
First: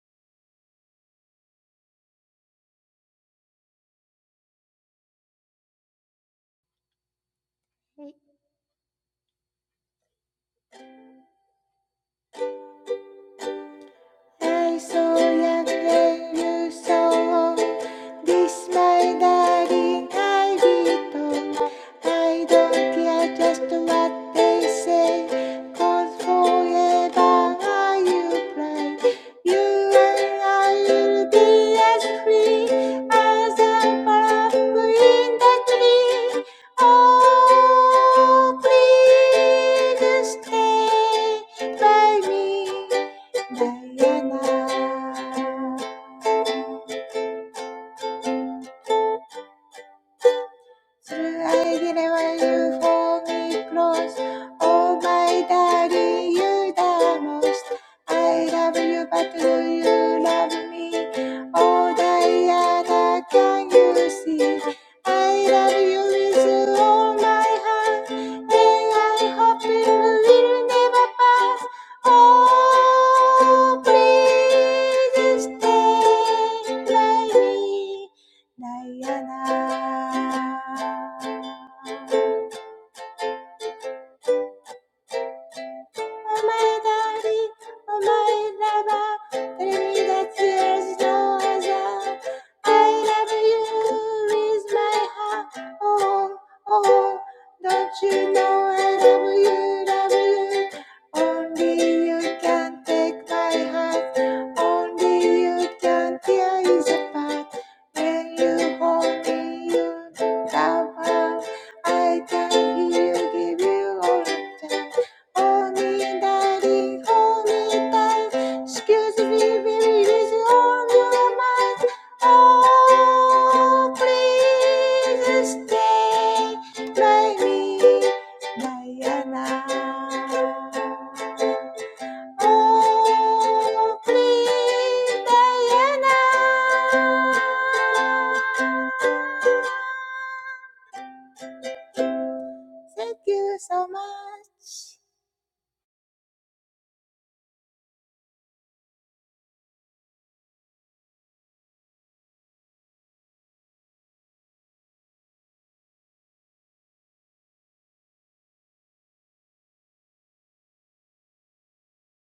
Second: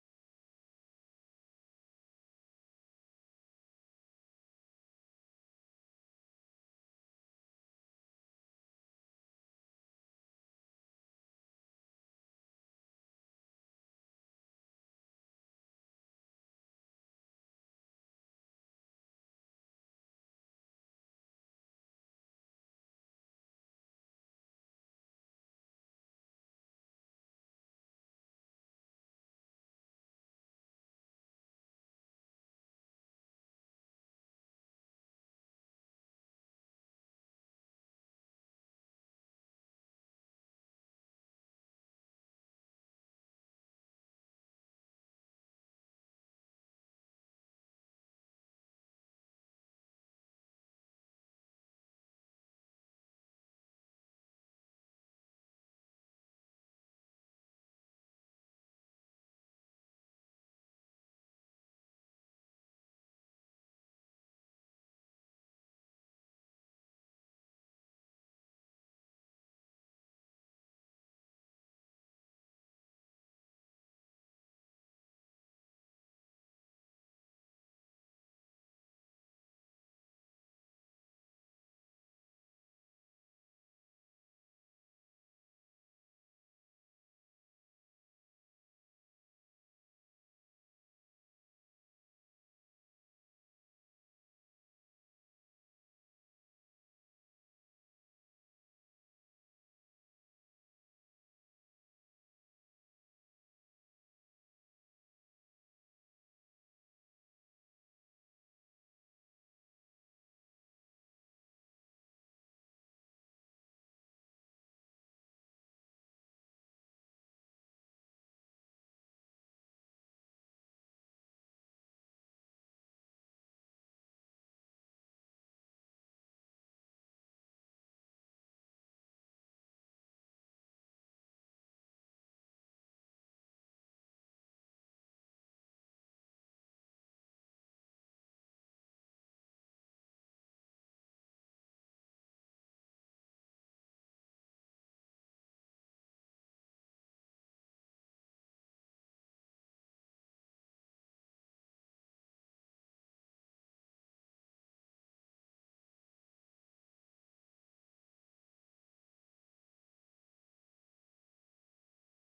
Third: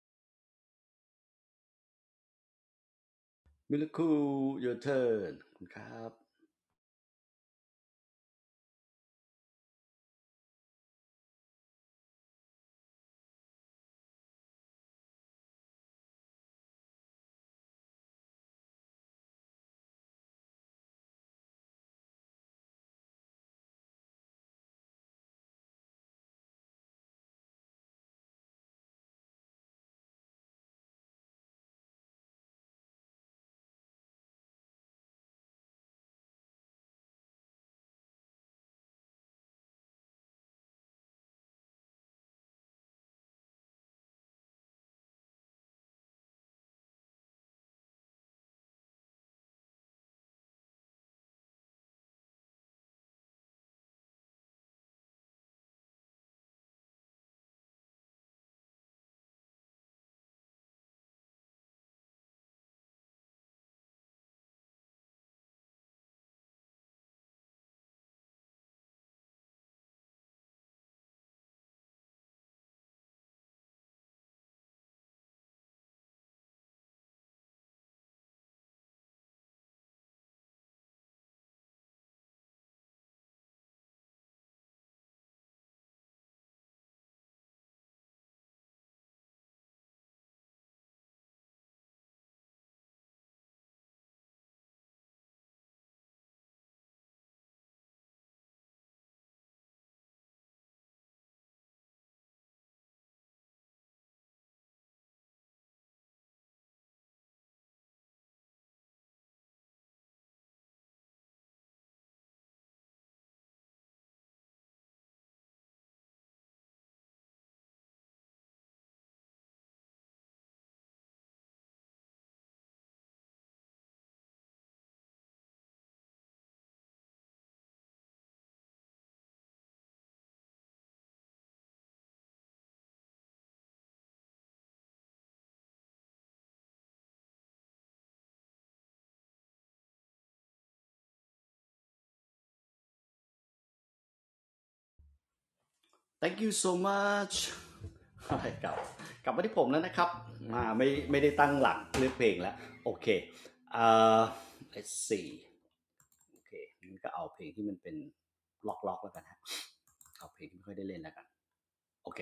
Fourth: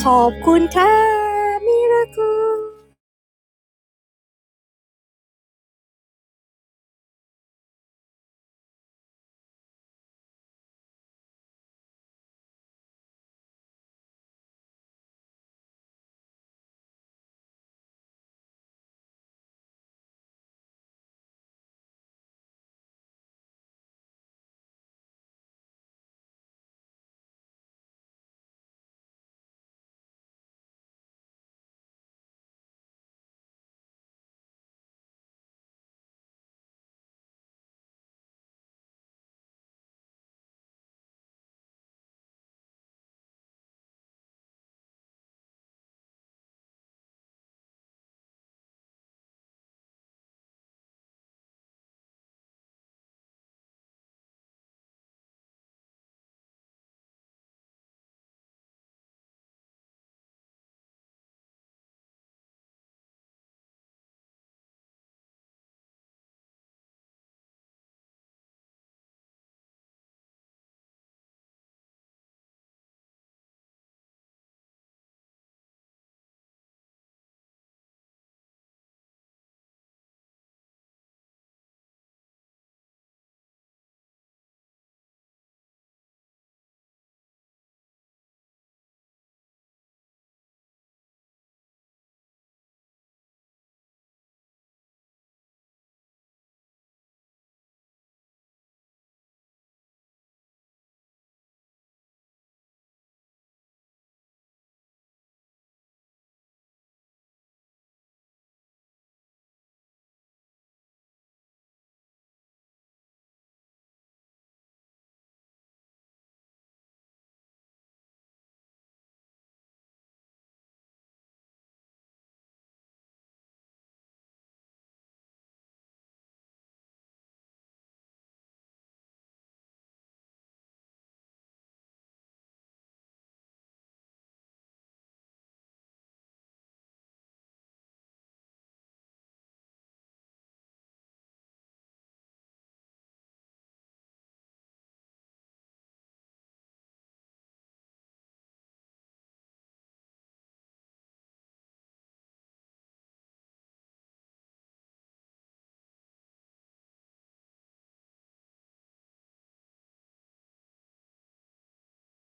[SPEAKER 2] ขอบคุณค่ะมิราคู
[SPEAKER 1] มิลคู your turn คุณครับ
[SPEAKER 4] I'm so young and you're so old. This my darling I be told. I don't care just what they say, 'cause forever are you blind. You and I will be as free as a butterfly in the tree. Oh, please stay by me. Diana, through I didn't want you hold me close. Oh my daddy, you the most. I love you, but do you love me? Oh Diana, can you see? I love you with all my heart, and I hope it will never pass. Oh, please stay by me. Diana. my daddy, oh my lover, enemy that tears no other. I love you with my heart, oh, oh. Don't you know I love you, love you? Only you can take my heart. Only you can tear it apart. When you hold me, you love. I can hear you give you all of them. Only Daddy, hold me tight. Excuse me, baby, this is on your mind. Oh, please stay by me, Diana. Oh, please, Diana. Thank you so much.
[SPEAKER 1] thank you so much กลับกลับมาที่ผมแล้วนะครับมาไม่ไม่ได้ตั้งหลักเลือกเพลงแล้วโอเคเอ่อ let's see โอเคงั้นก็เอาเพลงที่มันเป็นล็อกล็อกแล้วกันฮะเอาเพลงที่ไม่ค่อยได้เล่นแล้วกันโอเค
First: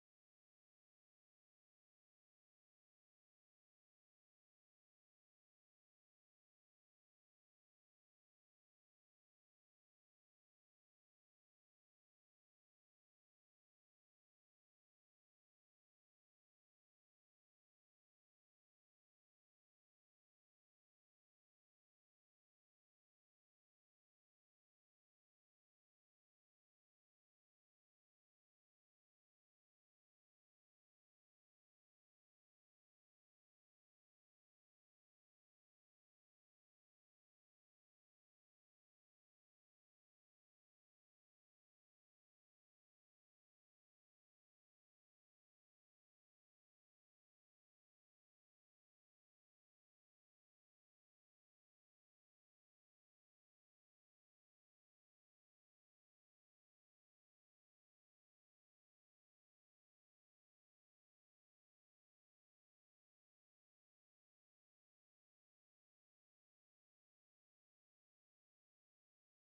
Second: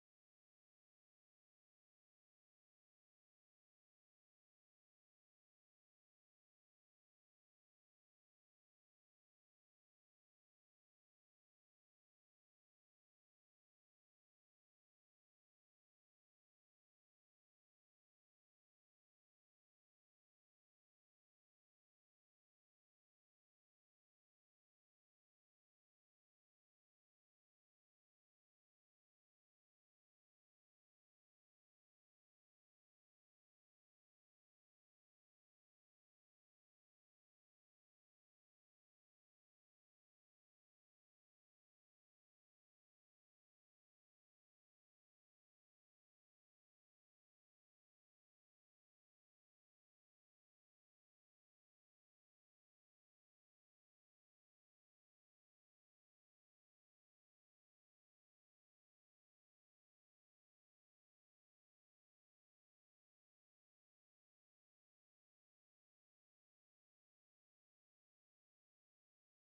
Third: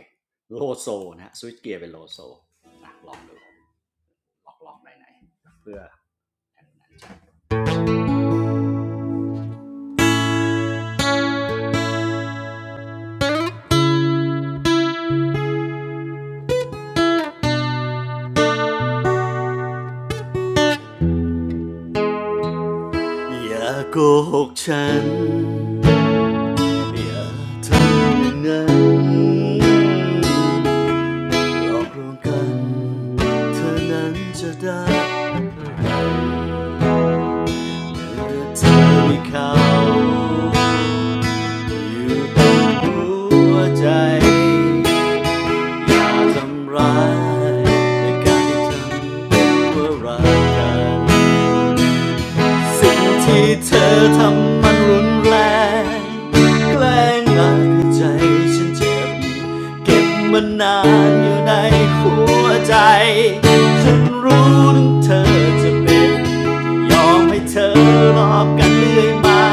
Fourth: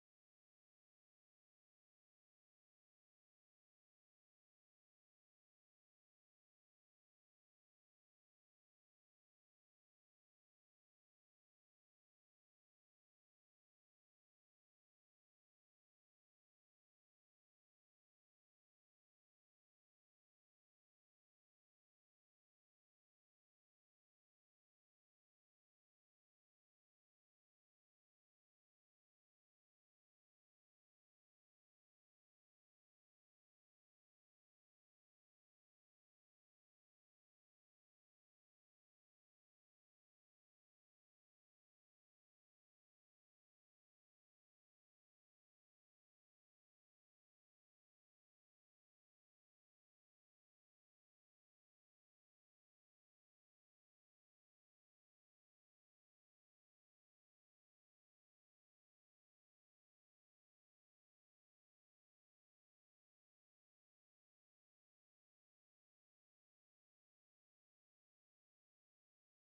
[SPEAKER 1] โลโซนะฮะสวิตเกียร์เป็นโลโซนะลองดูล็อกล็อกไหนไหนๆเพื่อออย่าโกหกฉันอย่าทำอย่างนั้น หลอกลวงกัน เธอนั้นจะได้เมือเธอมีเขา อยู่ตรงหัวใจ อย่าทำร้ายในการที่ทำว่ารักกัน สิ่งที่เธอทำมันรุนแรงแกล้งหลอาให้ใจฉันเจ็บเก็บมานานอยู่ในหัวใจฉันรู้ถึงเธอจะเป็นยอมให้เธอรอบกันเรื่อยมา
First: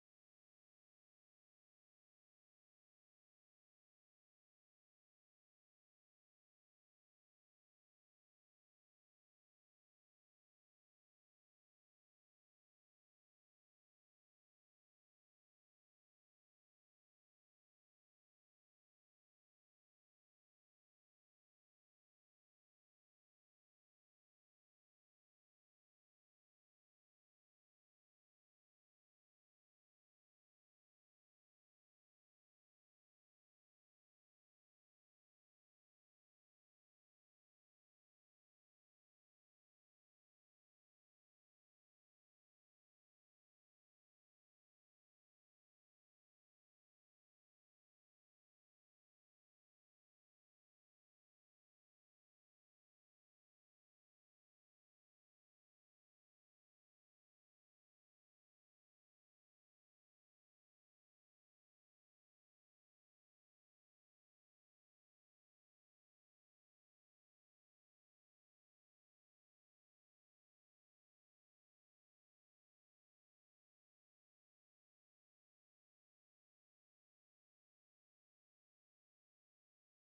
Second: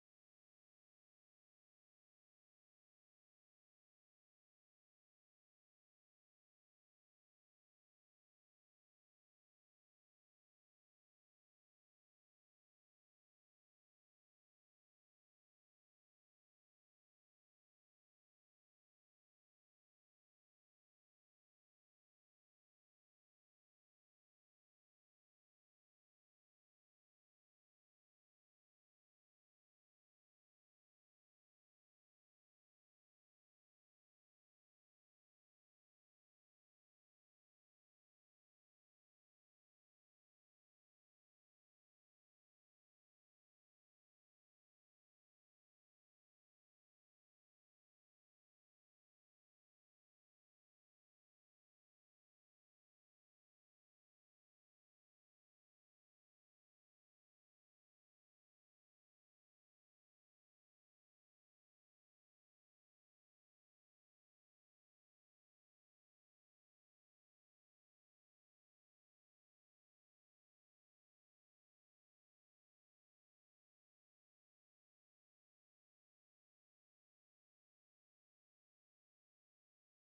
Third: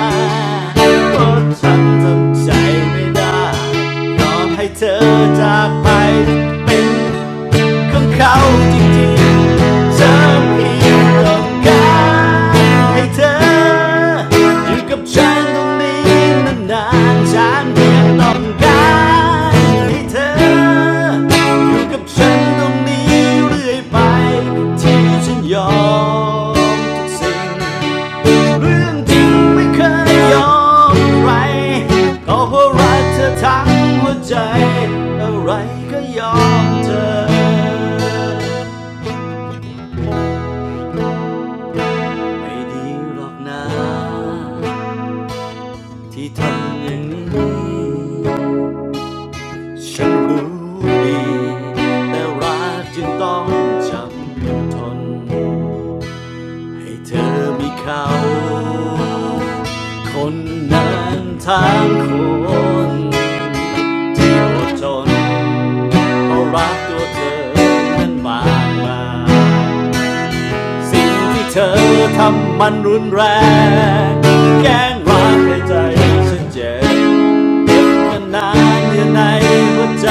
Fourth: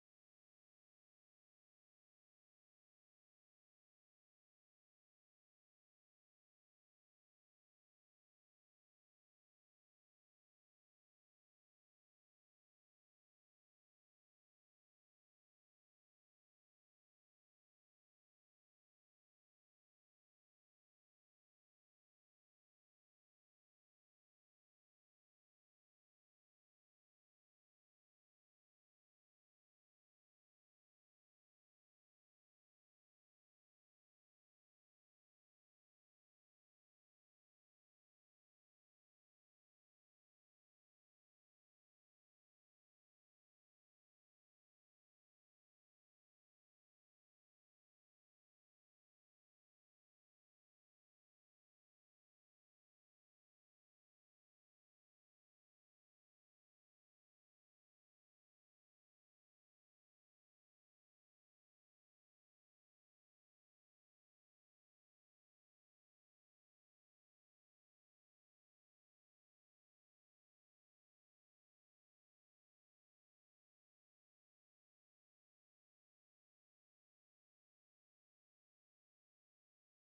[SPEAKER 1] เพราะฉันทำใจไม่ได้ยอมให้เธอจากไปเป็น ของเขาจริงๆเธอเพียงต้องการให้เธออยู่กับฉันตรงนี้นานๆฉันเพียงต้องการให้เธออยู่กับฉันตรงนี้เรื่อยไปที่ฉันยอมทุกสิ่ง เรื่องจริงไม่เคยยอมใครก็เพราะรักเธอทั้งหัวใจ อะไรก็ยอมเธอ ไม่ดีหรอกนะที่ทำอย่างนี้ ฉันรู้ดีแต่รักจึงต้องจำทน ให้เธอมีเขาคนนั้นทั้งคน เที่ยวจนเพราะรักตัวเธอนั้นมากมายสิ่งที่เธอทำมันรุนแรงแกล้งรักในใจฉันเจ็บเก็บกันนานอยู่ในหัวใจ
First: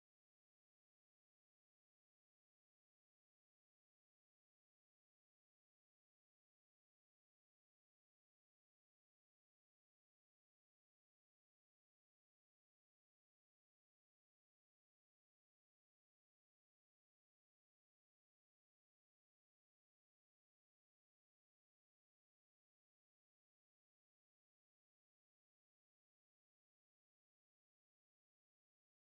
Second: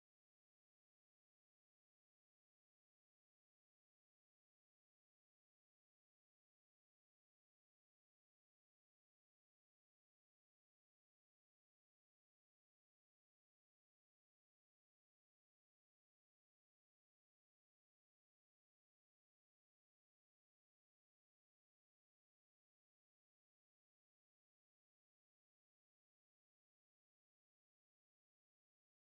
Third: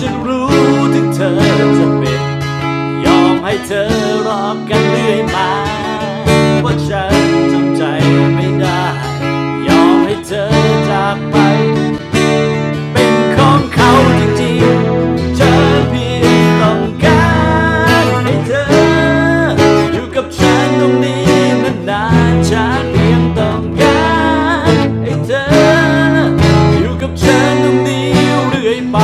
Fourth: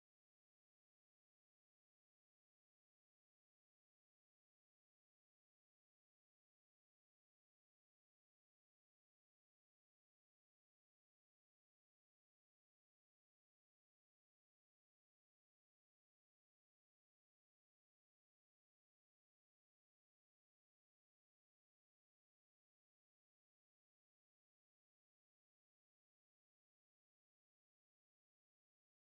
[SPEAKER 1] ฉันรู้ถึงเธอจะเป็น ยอมให้เธอรอกันเรื่อยมาว่าฉันทำใจไม่ได้ ยอมให้เธอจากไป เป็นของเขาจริงๆเธอเพียงต้องการให้เธออยู่กับฉันตรงนี้นานๆฉันเพียงต้องการให้เธออยู่กับฉันตรงนี้เรื่อยไป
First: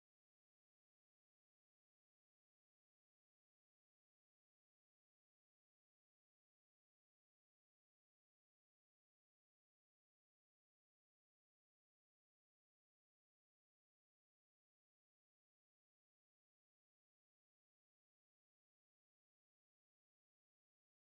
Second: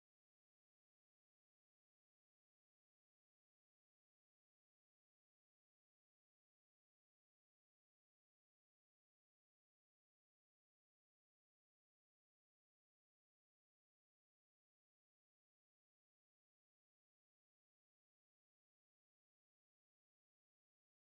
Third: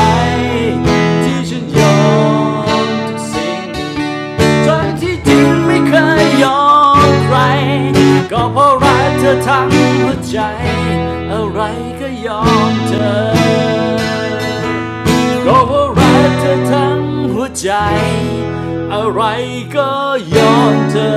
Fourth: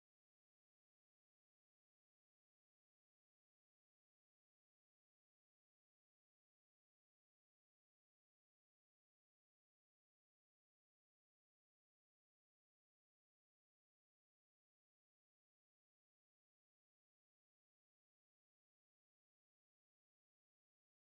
[SPEAKER 1] ที่ฉันยอมทุกสิ่ง ทั้งที่จริงไม่เคยยอมใครก็เพราะรักเธอทั้งหัวใจ อะไรก็ยอมเธอก็เพราะรักเธอทั้งหัวใจ อะไรก็ยอมเธอ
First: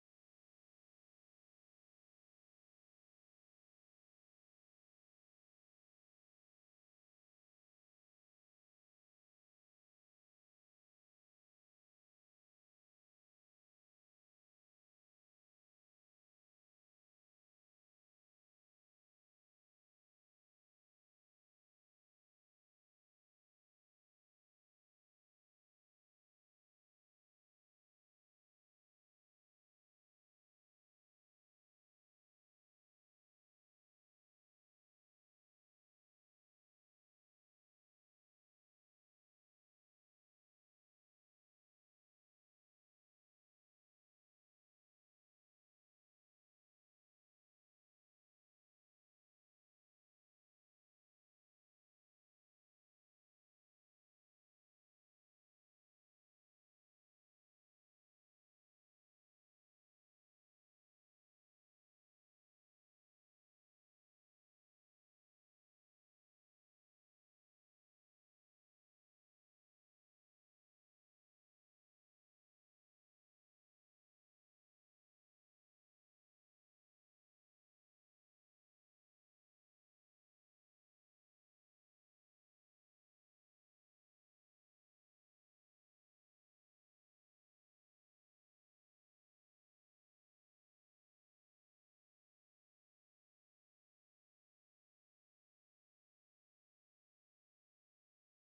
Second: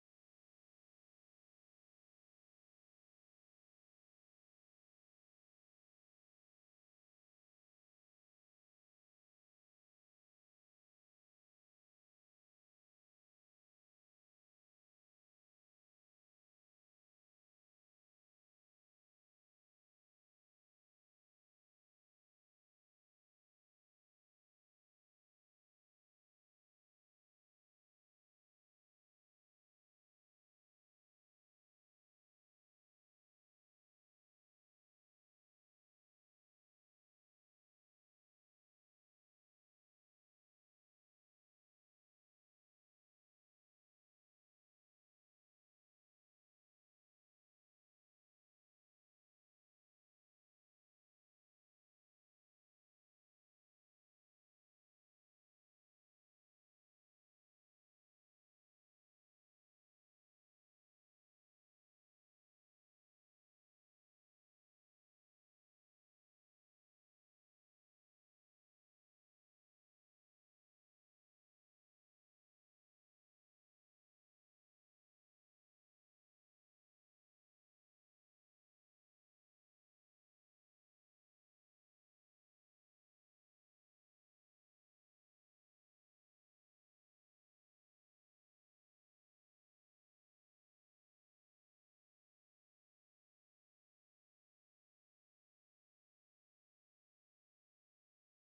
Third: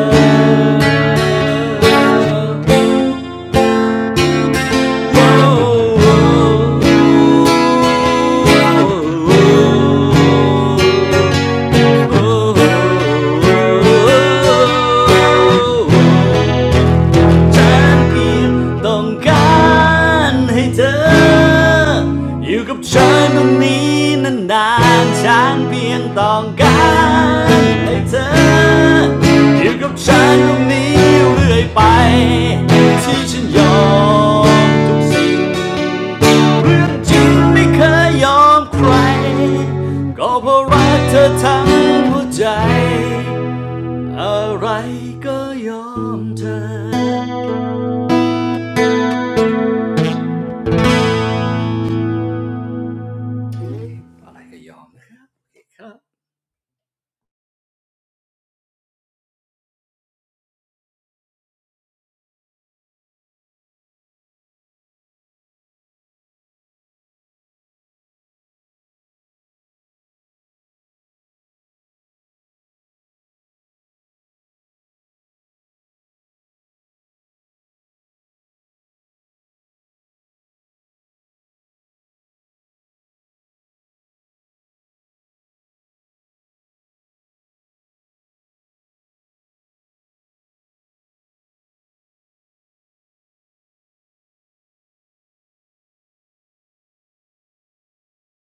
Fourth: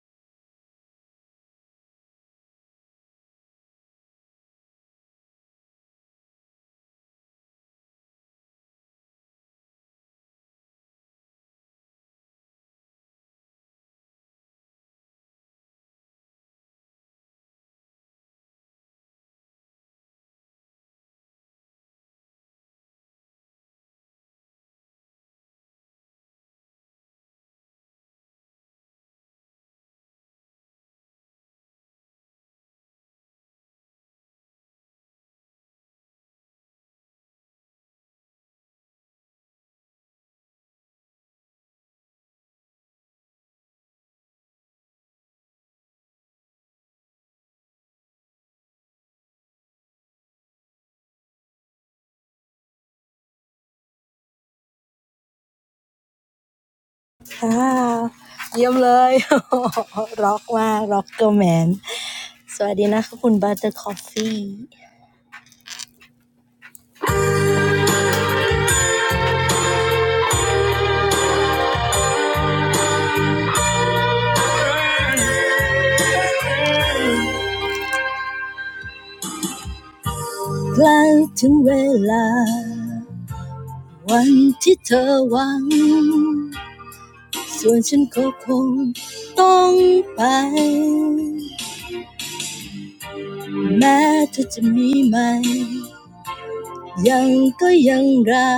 [SPEAKER 1] ฉันเพียงต้องการให้เธออยู่กับฉันตรงนี้นานๆฉันเพียงต้องการให้เธออยู่กับฉันตรงนี้เรื่อยไปที่ฉันยอมทุกสิ่ง เรื่องจริงไม่เคยยอมใครก็เพราะรักเธอทั้งหัวใจอะไรก็ยอมเธออะไรก็ยอมนะครับครับอ
[SPEAKER 2] ค่ะเยี่ยมเลย ร็อกมากร็อกเกอร์แมน สวัสดีนะคะคุณบัตเตอร์คอฟฟี่ใกล้ถึงเวลา วันที่เธอหวังส่วนฉันก็คงต้องไปแม้เธอจะมีไหมยังก็ยังรั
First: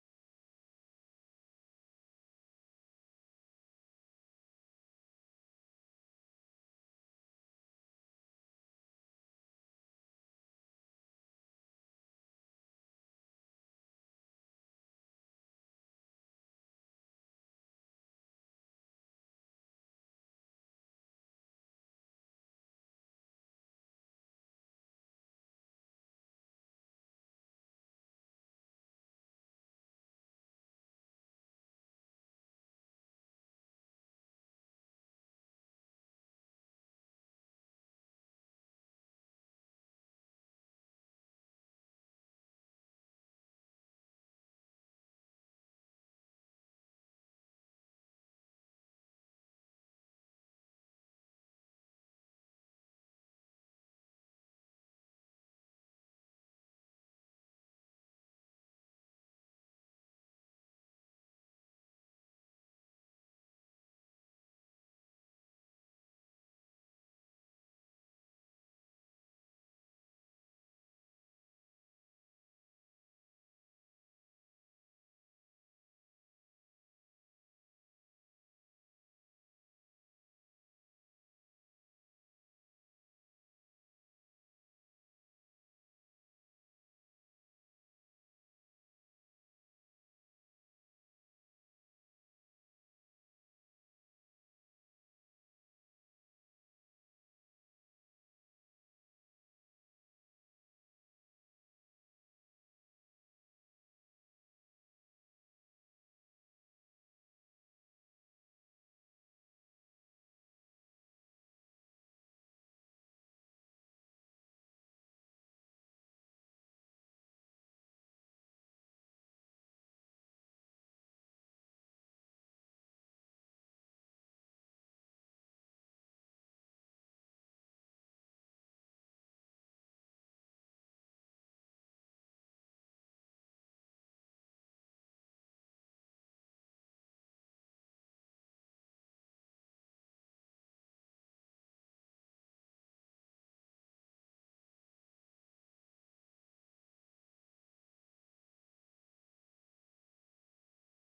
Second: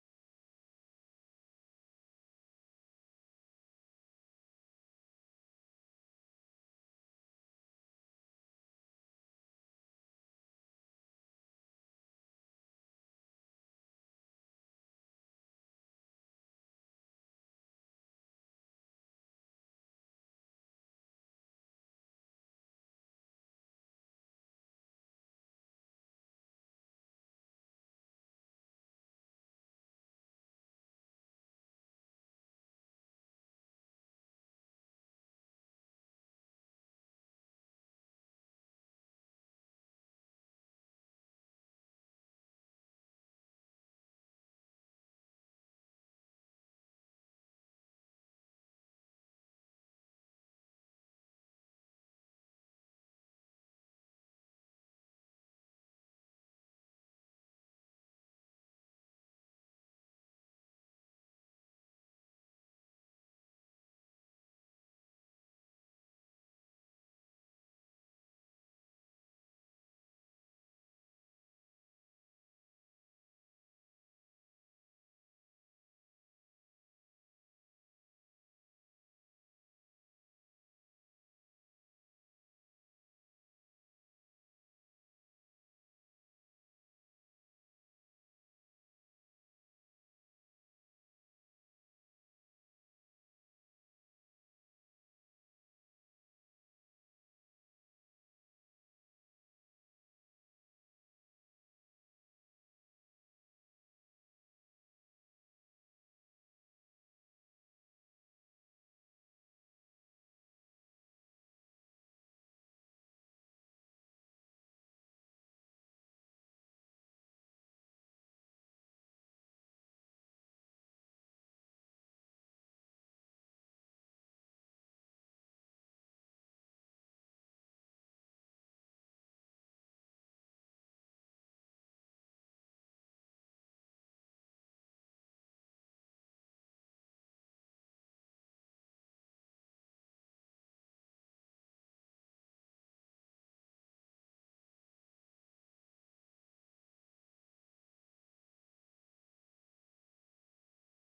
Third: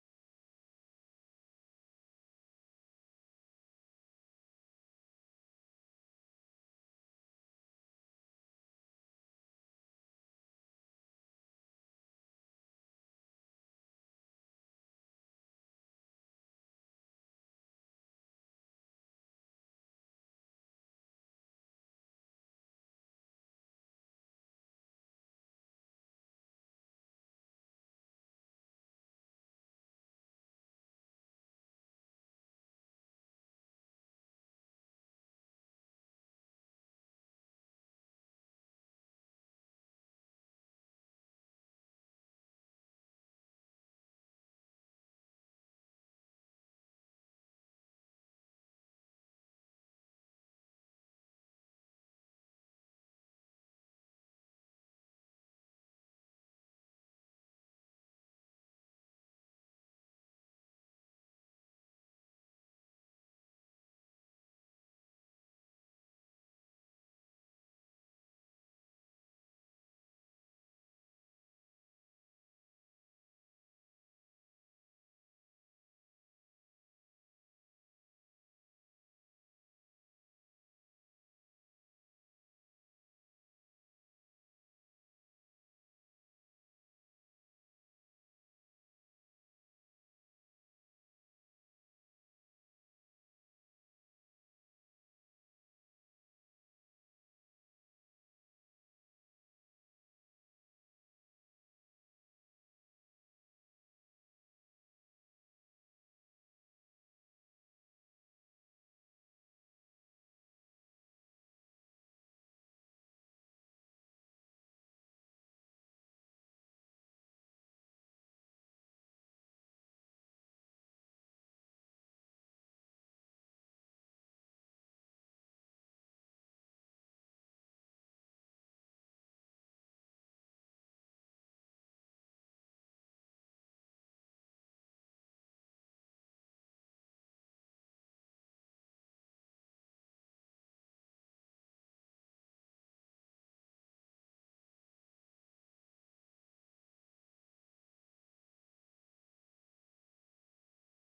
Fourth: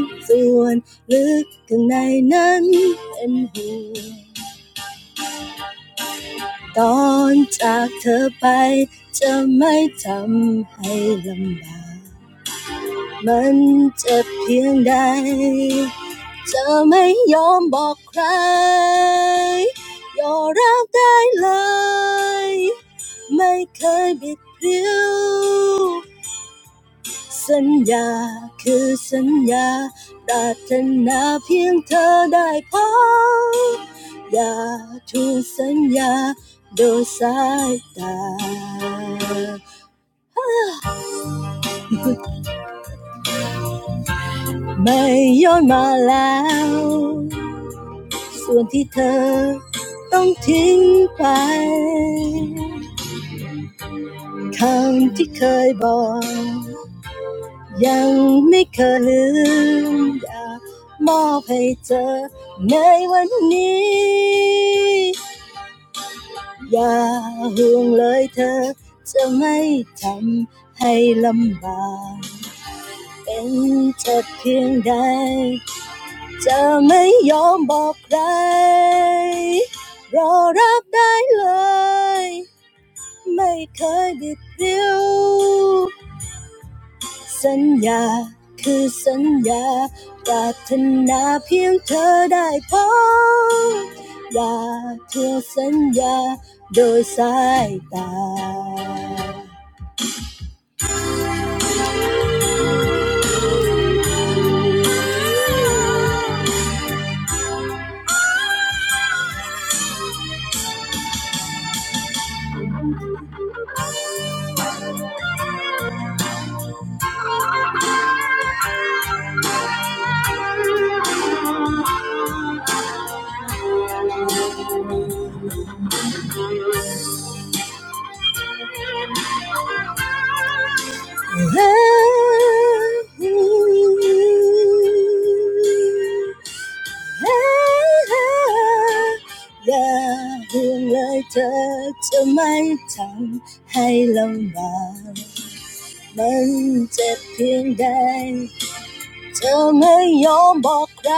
[SPEAKER 2] กส่วนลึกข้างในนั้นเป็นห่วงตอนจากเธอไปจะไม่ทำให้ลำบาก มันจะเพียงใดจะไม่ยอมบอกใคร ยอมรับได้เลย ไม่เคยบิดพริ้วสัญญาคือสัญญาปรารถนาเพียงเธอได้พบอย่าถูกสัญญาโดยสายตา ไม่ย้อนมาแล้ว ส่วนที่เธอต้องทิ้งไปคำที่เคยบอกยังไม่เคยลืมอยากมอบให้เธอในวันนี้อย่าห่วงเลยเธอจะไม่ทำให้ลำบากเป็นเธอเพียงใดจะไม่ยอมบอกใครรอรับได้เลย ไม่เคยบิดเบี้ยวสัญญาคือสัญญาปรารถนาเพียงเธอได้พบอย่าทพื่สัญญาโดยสายตาอย่าห่วงเลยเธอจะไม่ทำให้ลำบาก มันเจ็บเพียงใด เธอไม่ยอมบอกใคร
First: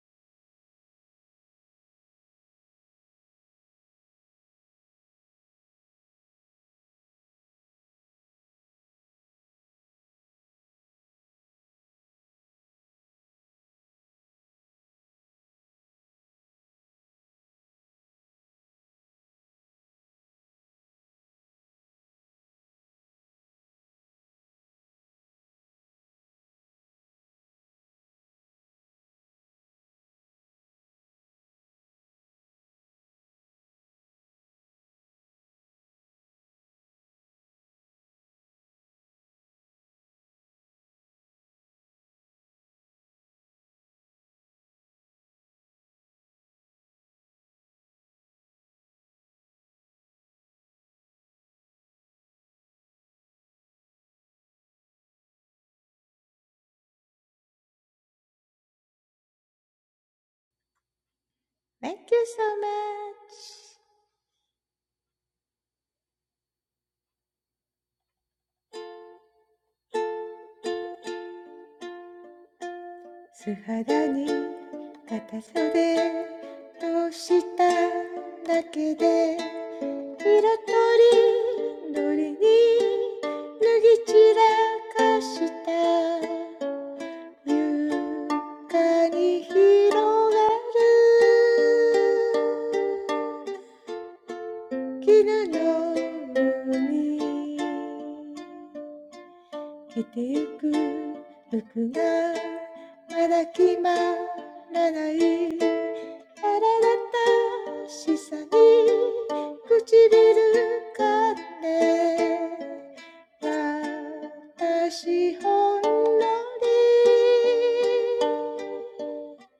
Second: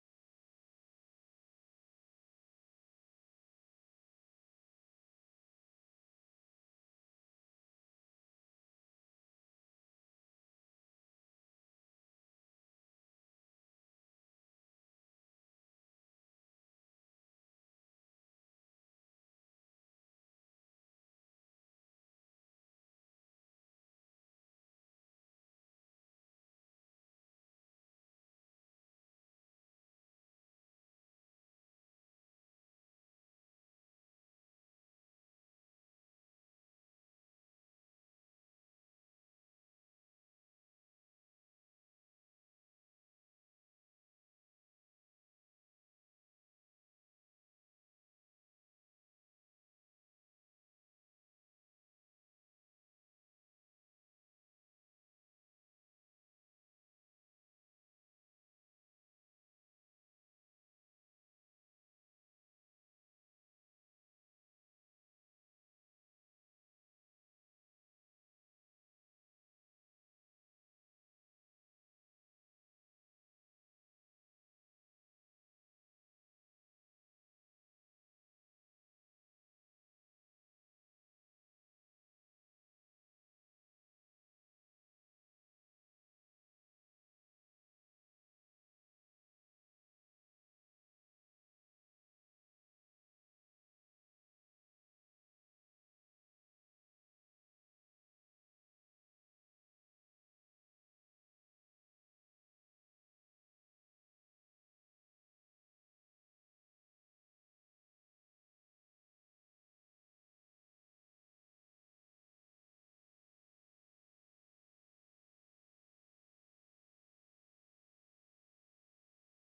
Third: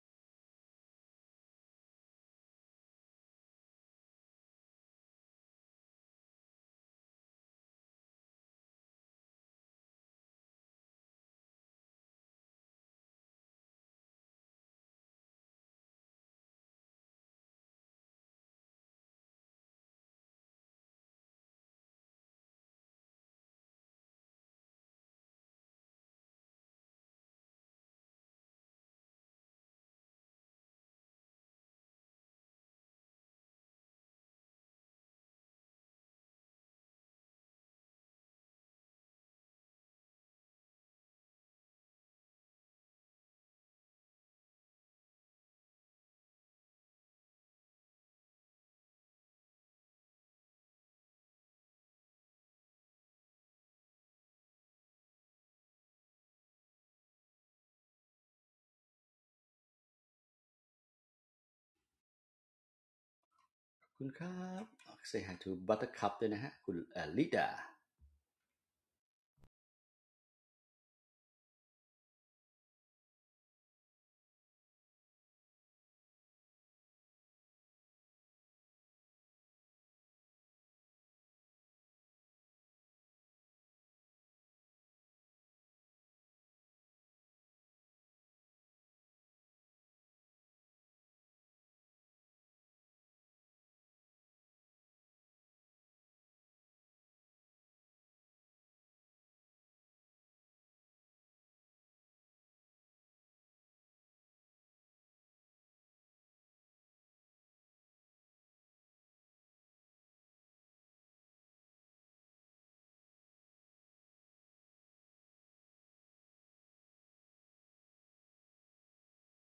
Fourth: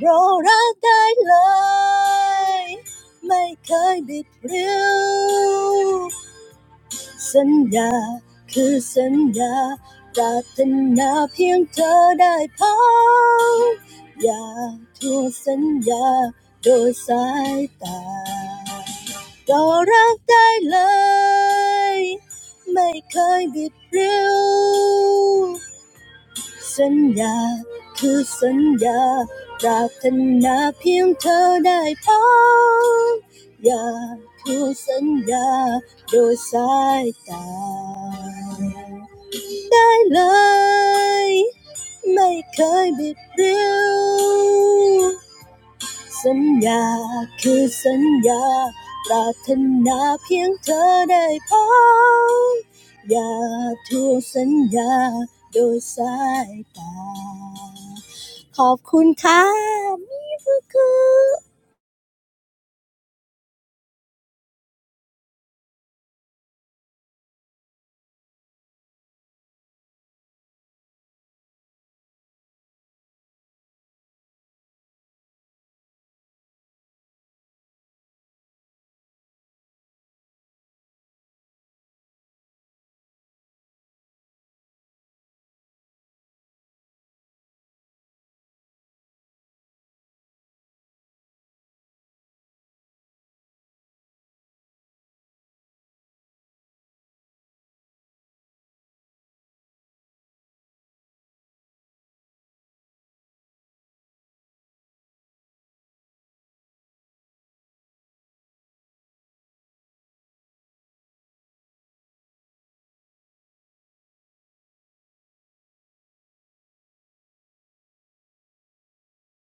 [SPEAKER 2] เรารักได้เลย ไม่เคยบิดเบี้ยวสัญญาคือสัญญาปรารถนาเพียงเธอได้พบอย่าทวงสัญญาโดยสายตา ก็รักได้เลยไม่เคยบิดเบี้ยวสัญญาคือสัญญาปรารถนาเพียงเธอได้พบอย่าคือสัญญาโดยสายตาได้เลยไม่เคยบิดเบี้ยว สัญญาคือสัญญาปรารถนาเพียงเธอได้พบอย่าทวงสัญญาโดยสายตาขอบคุณค่ะมิฟุกุค่ะ
[SPEAKER 4] Thank you so much.
[SPEAKER 1] คุณครับออกเส to buttercup ด้วยนะฮะคุณเอลิดา
[SPEAKER 4] 素肌に片袖通しただけで色とりどりに脱ぎ散らかした床に広がる絹の海来てゆく服がまだ決まらない苛立たしさに唇かんで私ほんのり涙ぐむあなたに会う日の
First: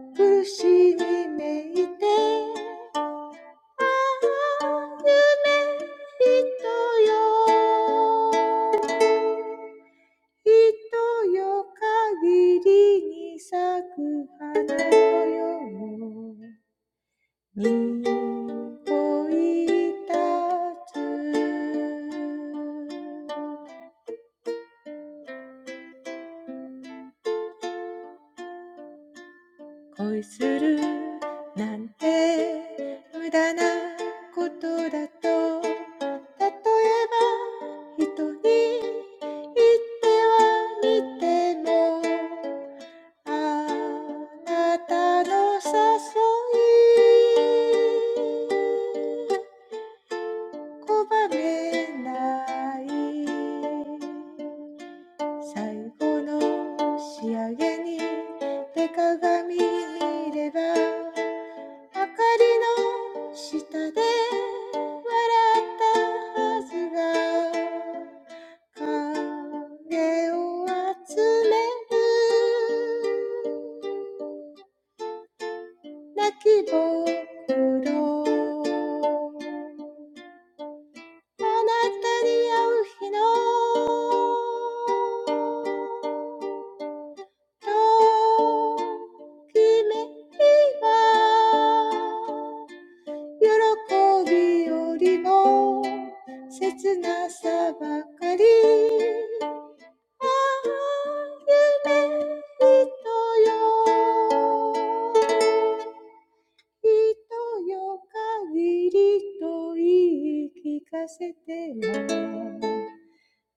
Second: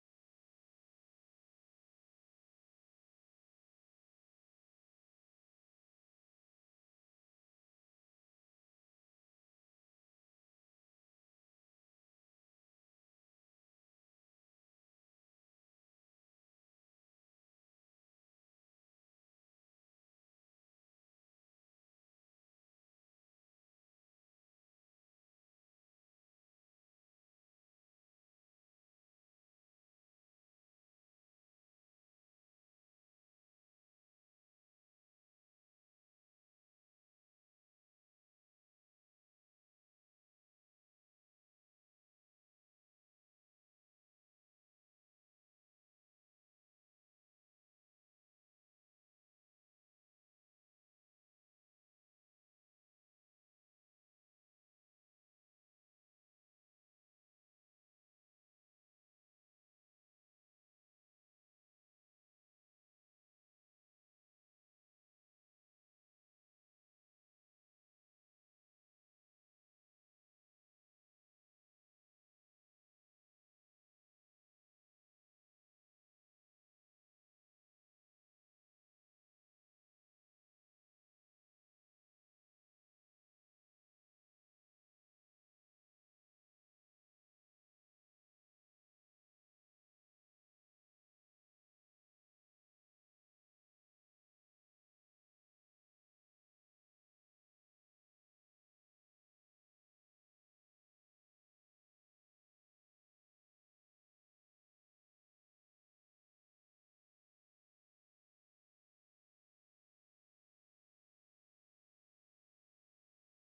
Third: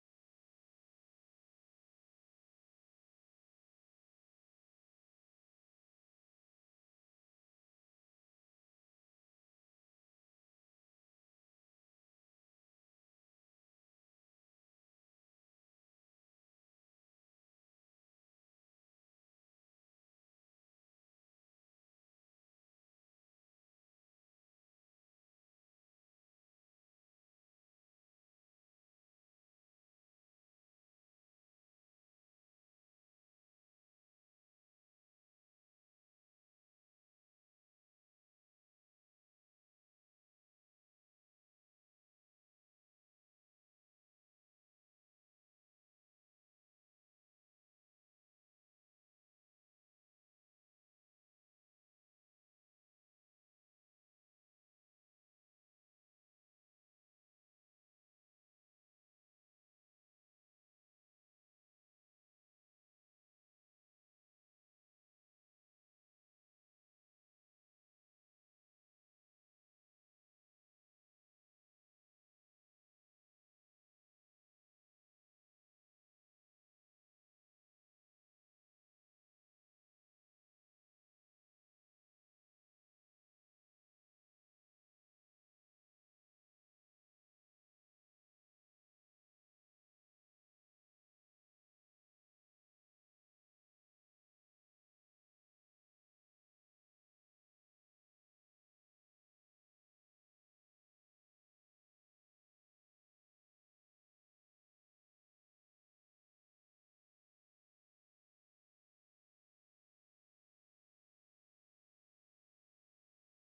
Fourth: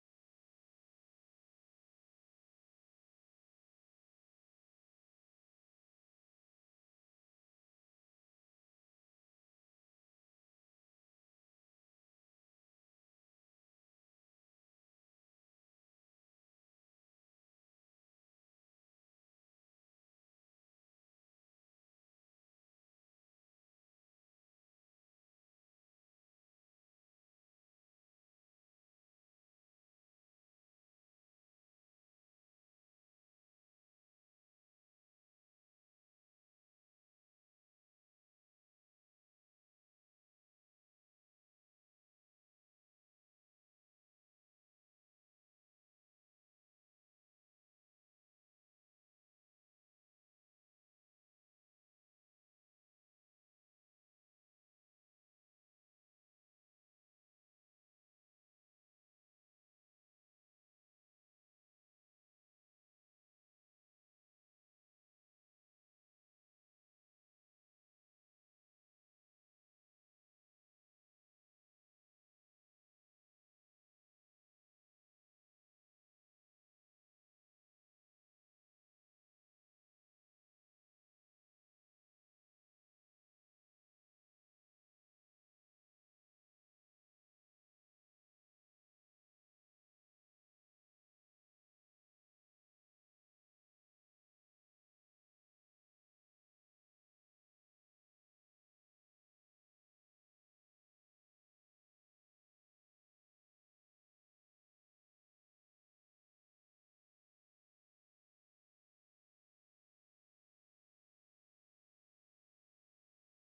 [SPEAKER 4] ときめきは憧れよりも苦しみめいてああ夢人よ人よ限りに咲く花のようにおいたつ恋するなんて無駄なことだと例えば人に言ってはみてもあなたの誘い Coatless, in the end, the mirror reflects the light under the shadow. Tanatari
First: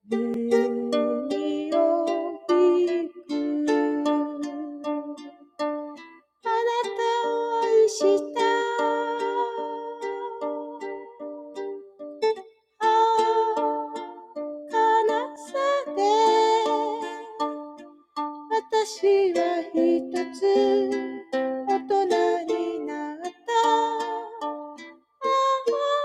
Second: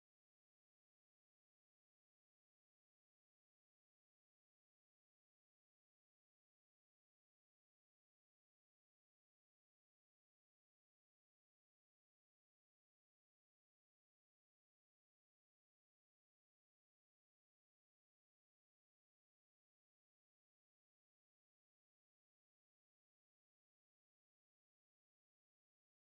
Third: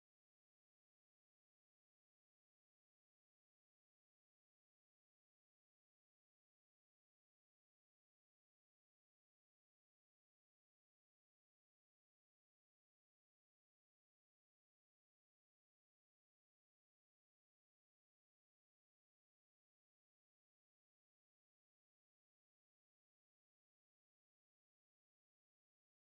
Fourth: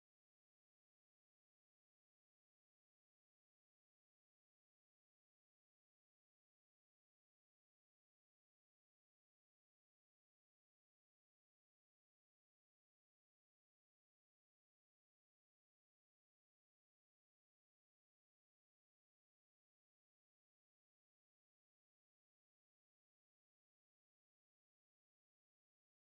[SPEAKER 4] 네이로빅. I loved you. Ah, sadness. I am one. I am an adult. Ah, dreamer.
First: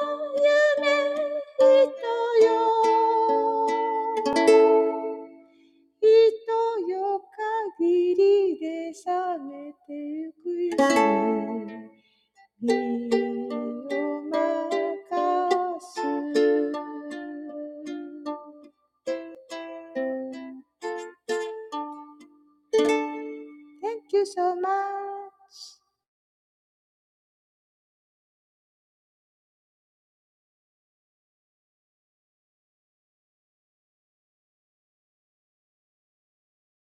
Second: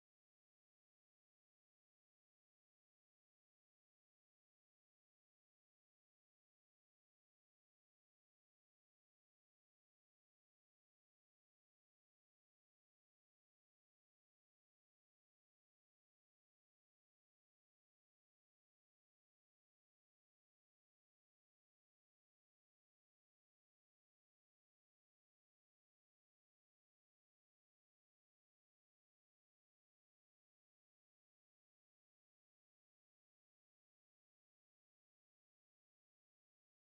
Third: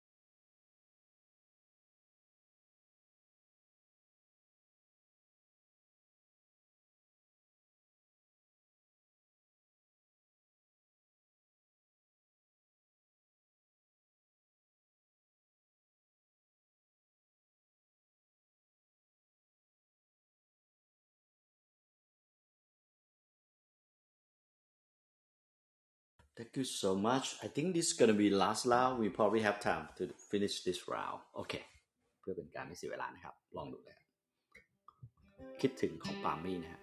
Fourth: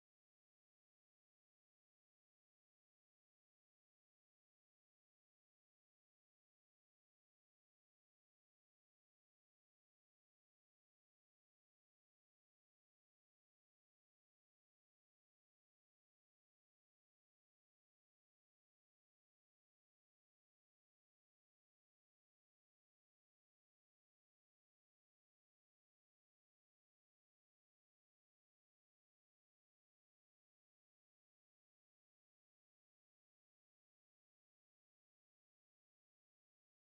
[SPEAKER 4] 人よ限りで覚めてゆくよ身を任す Thank you so much
[SPEAKER 1] Thank you so much I think this is gonna be last round we probably have time to finish this round okay เคเพื่อเป็นการไม่เสียเวลานะครับลองดูเลยคคิดถึงของปาล์มมี่นะฮะ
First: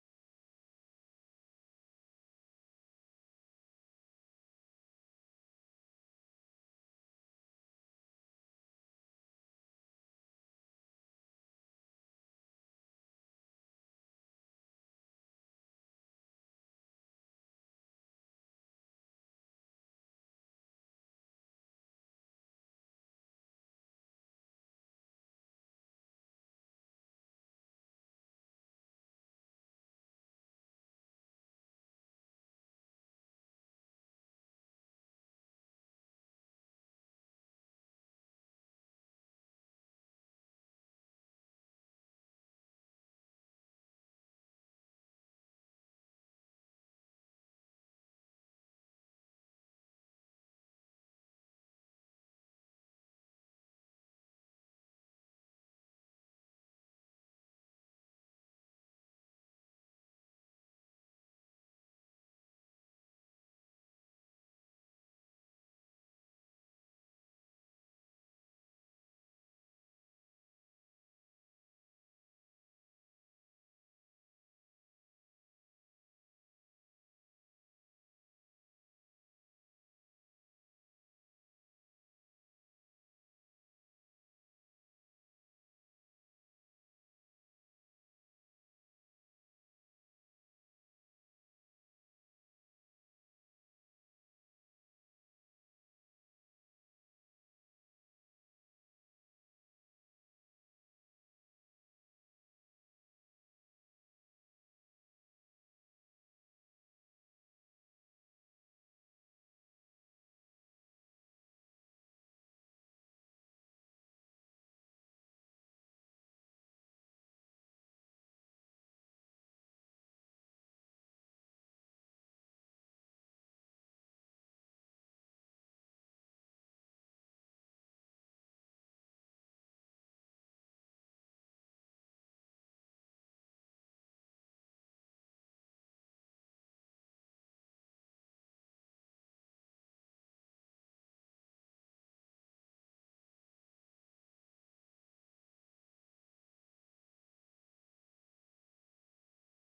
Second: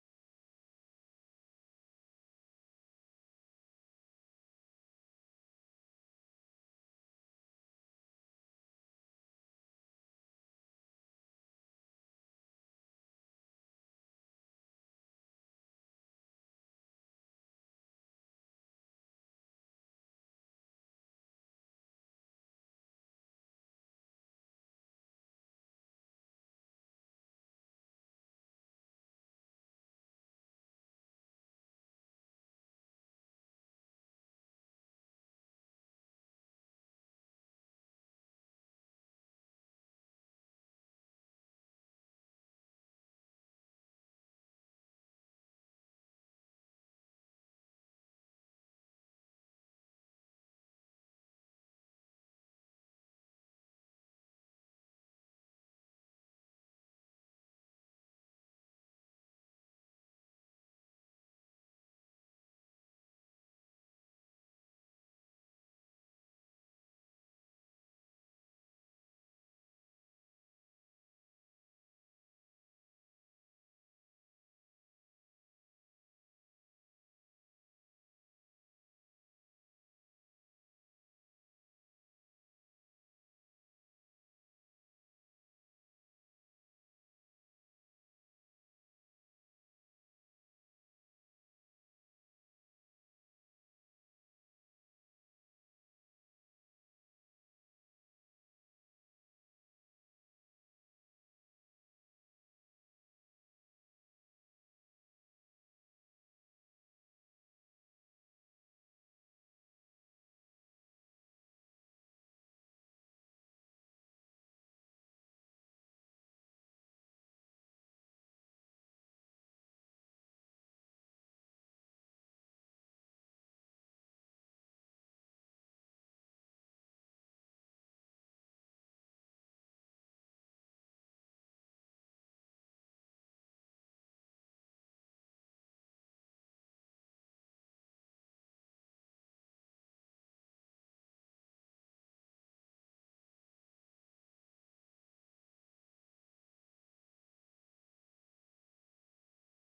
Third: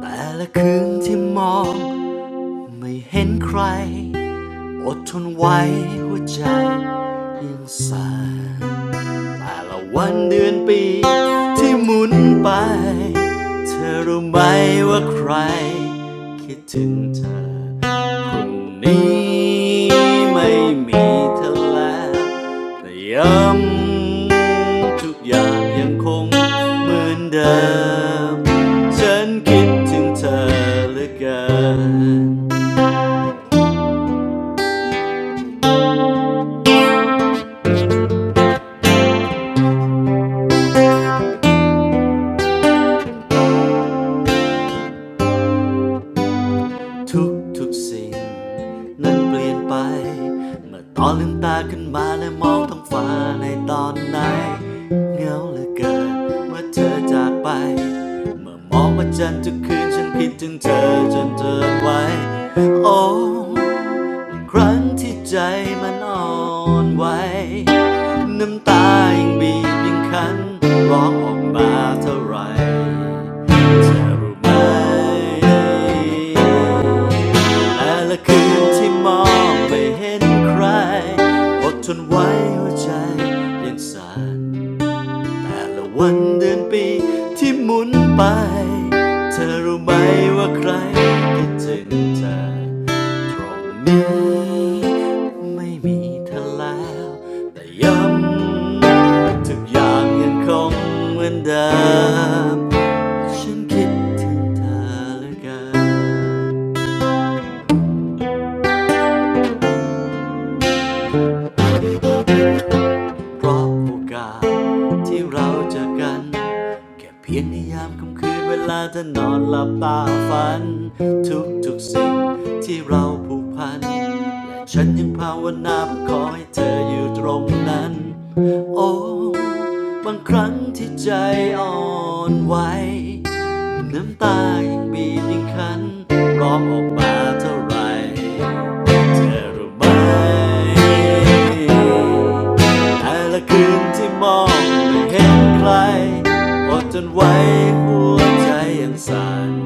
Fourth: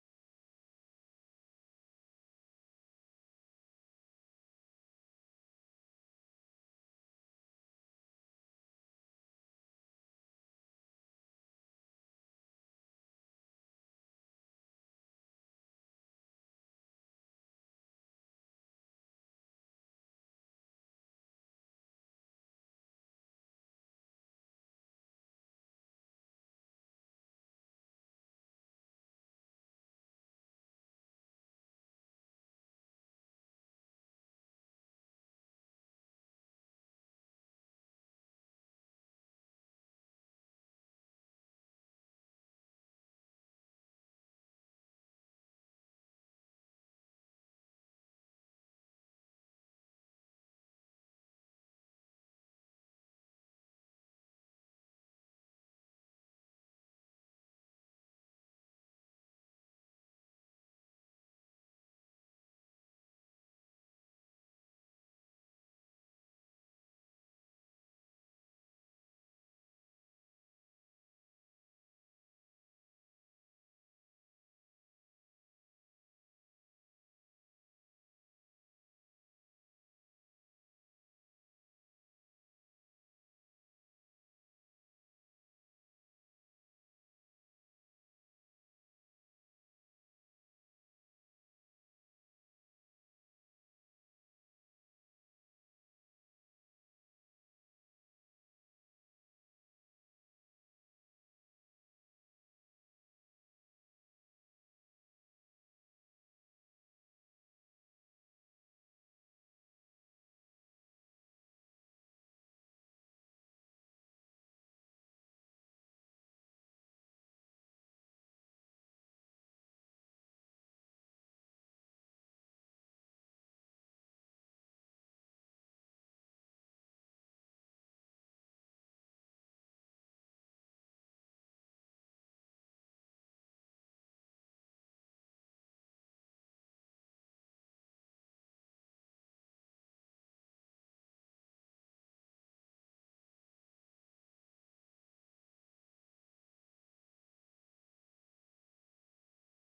[SPEAKER 1] แต่ละคืนที่มอง ไม่เห็นใครอดทนไว้หัวใจยังสั่นแต่ละวันเดือนปีที่หมุนไปเธอรู้ไหมว่าใครคิดถึงเธอคนนี้ไม่มีเธอแล้วแต่ย้ำทุกอย่างยังคงเหมือนเดิมฉันคิดถึงเธอเหลือเกิน ทุกทุกสิ่งนั้นเปลี่ยนไปเมื่อตอนลืมตาขึ้นมาและมองท้องฟ้าในตอนไหนเหงาเหลือเกินเมื่อเธอจากไปเมื่อมองพระจันทร์ทุกคืนฉันคิดถึงเธอจนเธอไว้โอ้ ครั้งที่ใจมันอ่อนไหวน้ำตายิ่งบีบยิ่งคันร้องออกมาเท่าไหรเธอรู้ไหมแต่ละคืนที่มองไม่เห็นใครอดทนไว้หัวใจยังสั่น แต่ละวันเดือนปีที่หมุนไปเธอรู้ไหมว่าใครคิดถึงเธอตรงนี้ไม่มีเธอแล้วแต่ย้ำทุกอย่างยังคงเหมือนเดิมฉันคิดถึงเธอเหลือเกิน เพราะโอกาสที่เราเจอกันแค่เพียงในยามค่ำคืนเวลาเธอนอนหลับตาฝันทุกทุกๆสิ่งที่เราผูกพันและฉันยังภาวนาขอให้เธออยู่ตรงนั้นโอ้บางครั้งที่ใจอ่อนไหว น้ำตายิ่งบีบยิ่งคันร้องออกมาเท่าไรเธอรู้ไหมแต่ละคืนที่มองไม่เห็นใครอดจนไว้หัวใจยังสั่น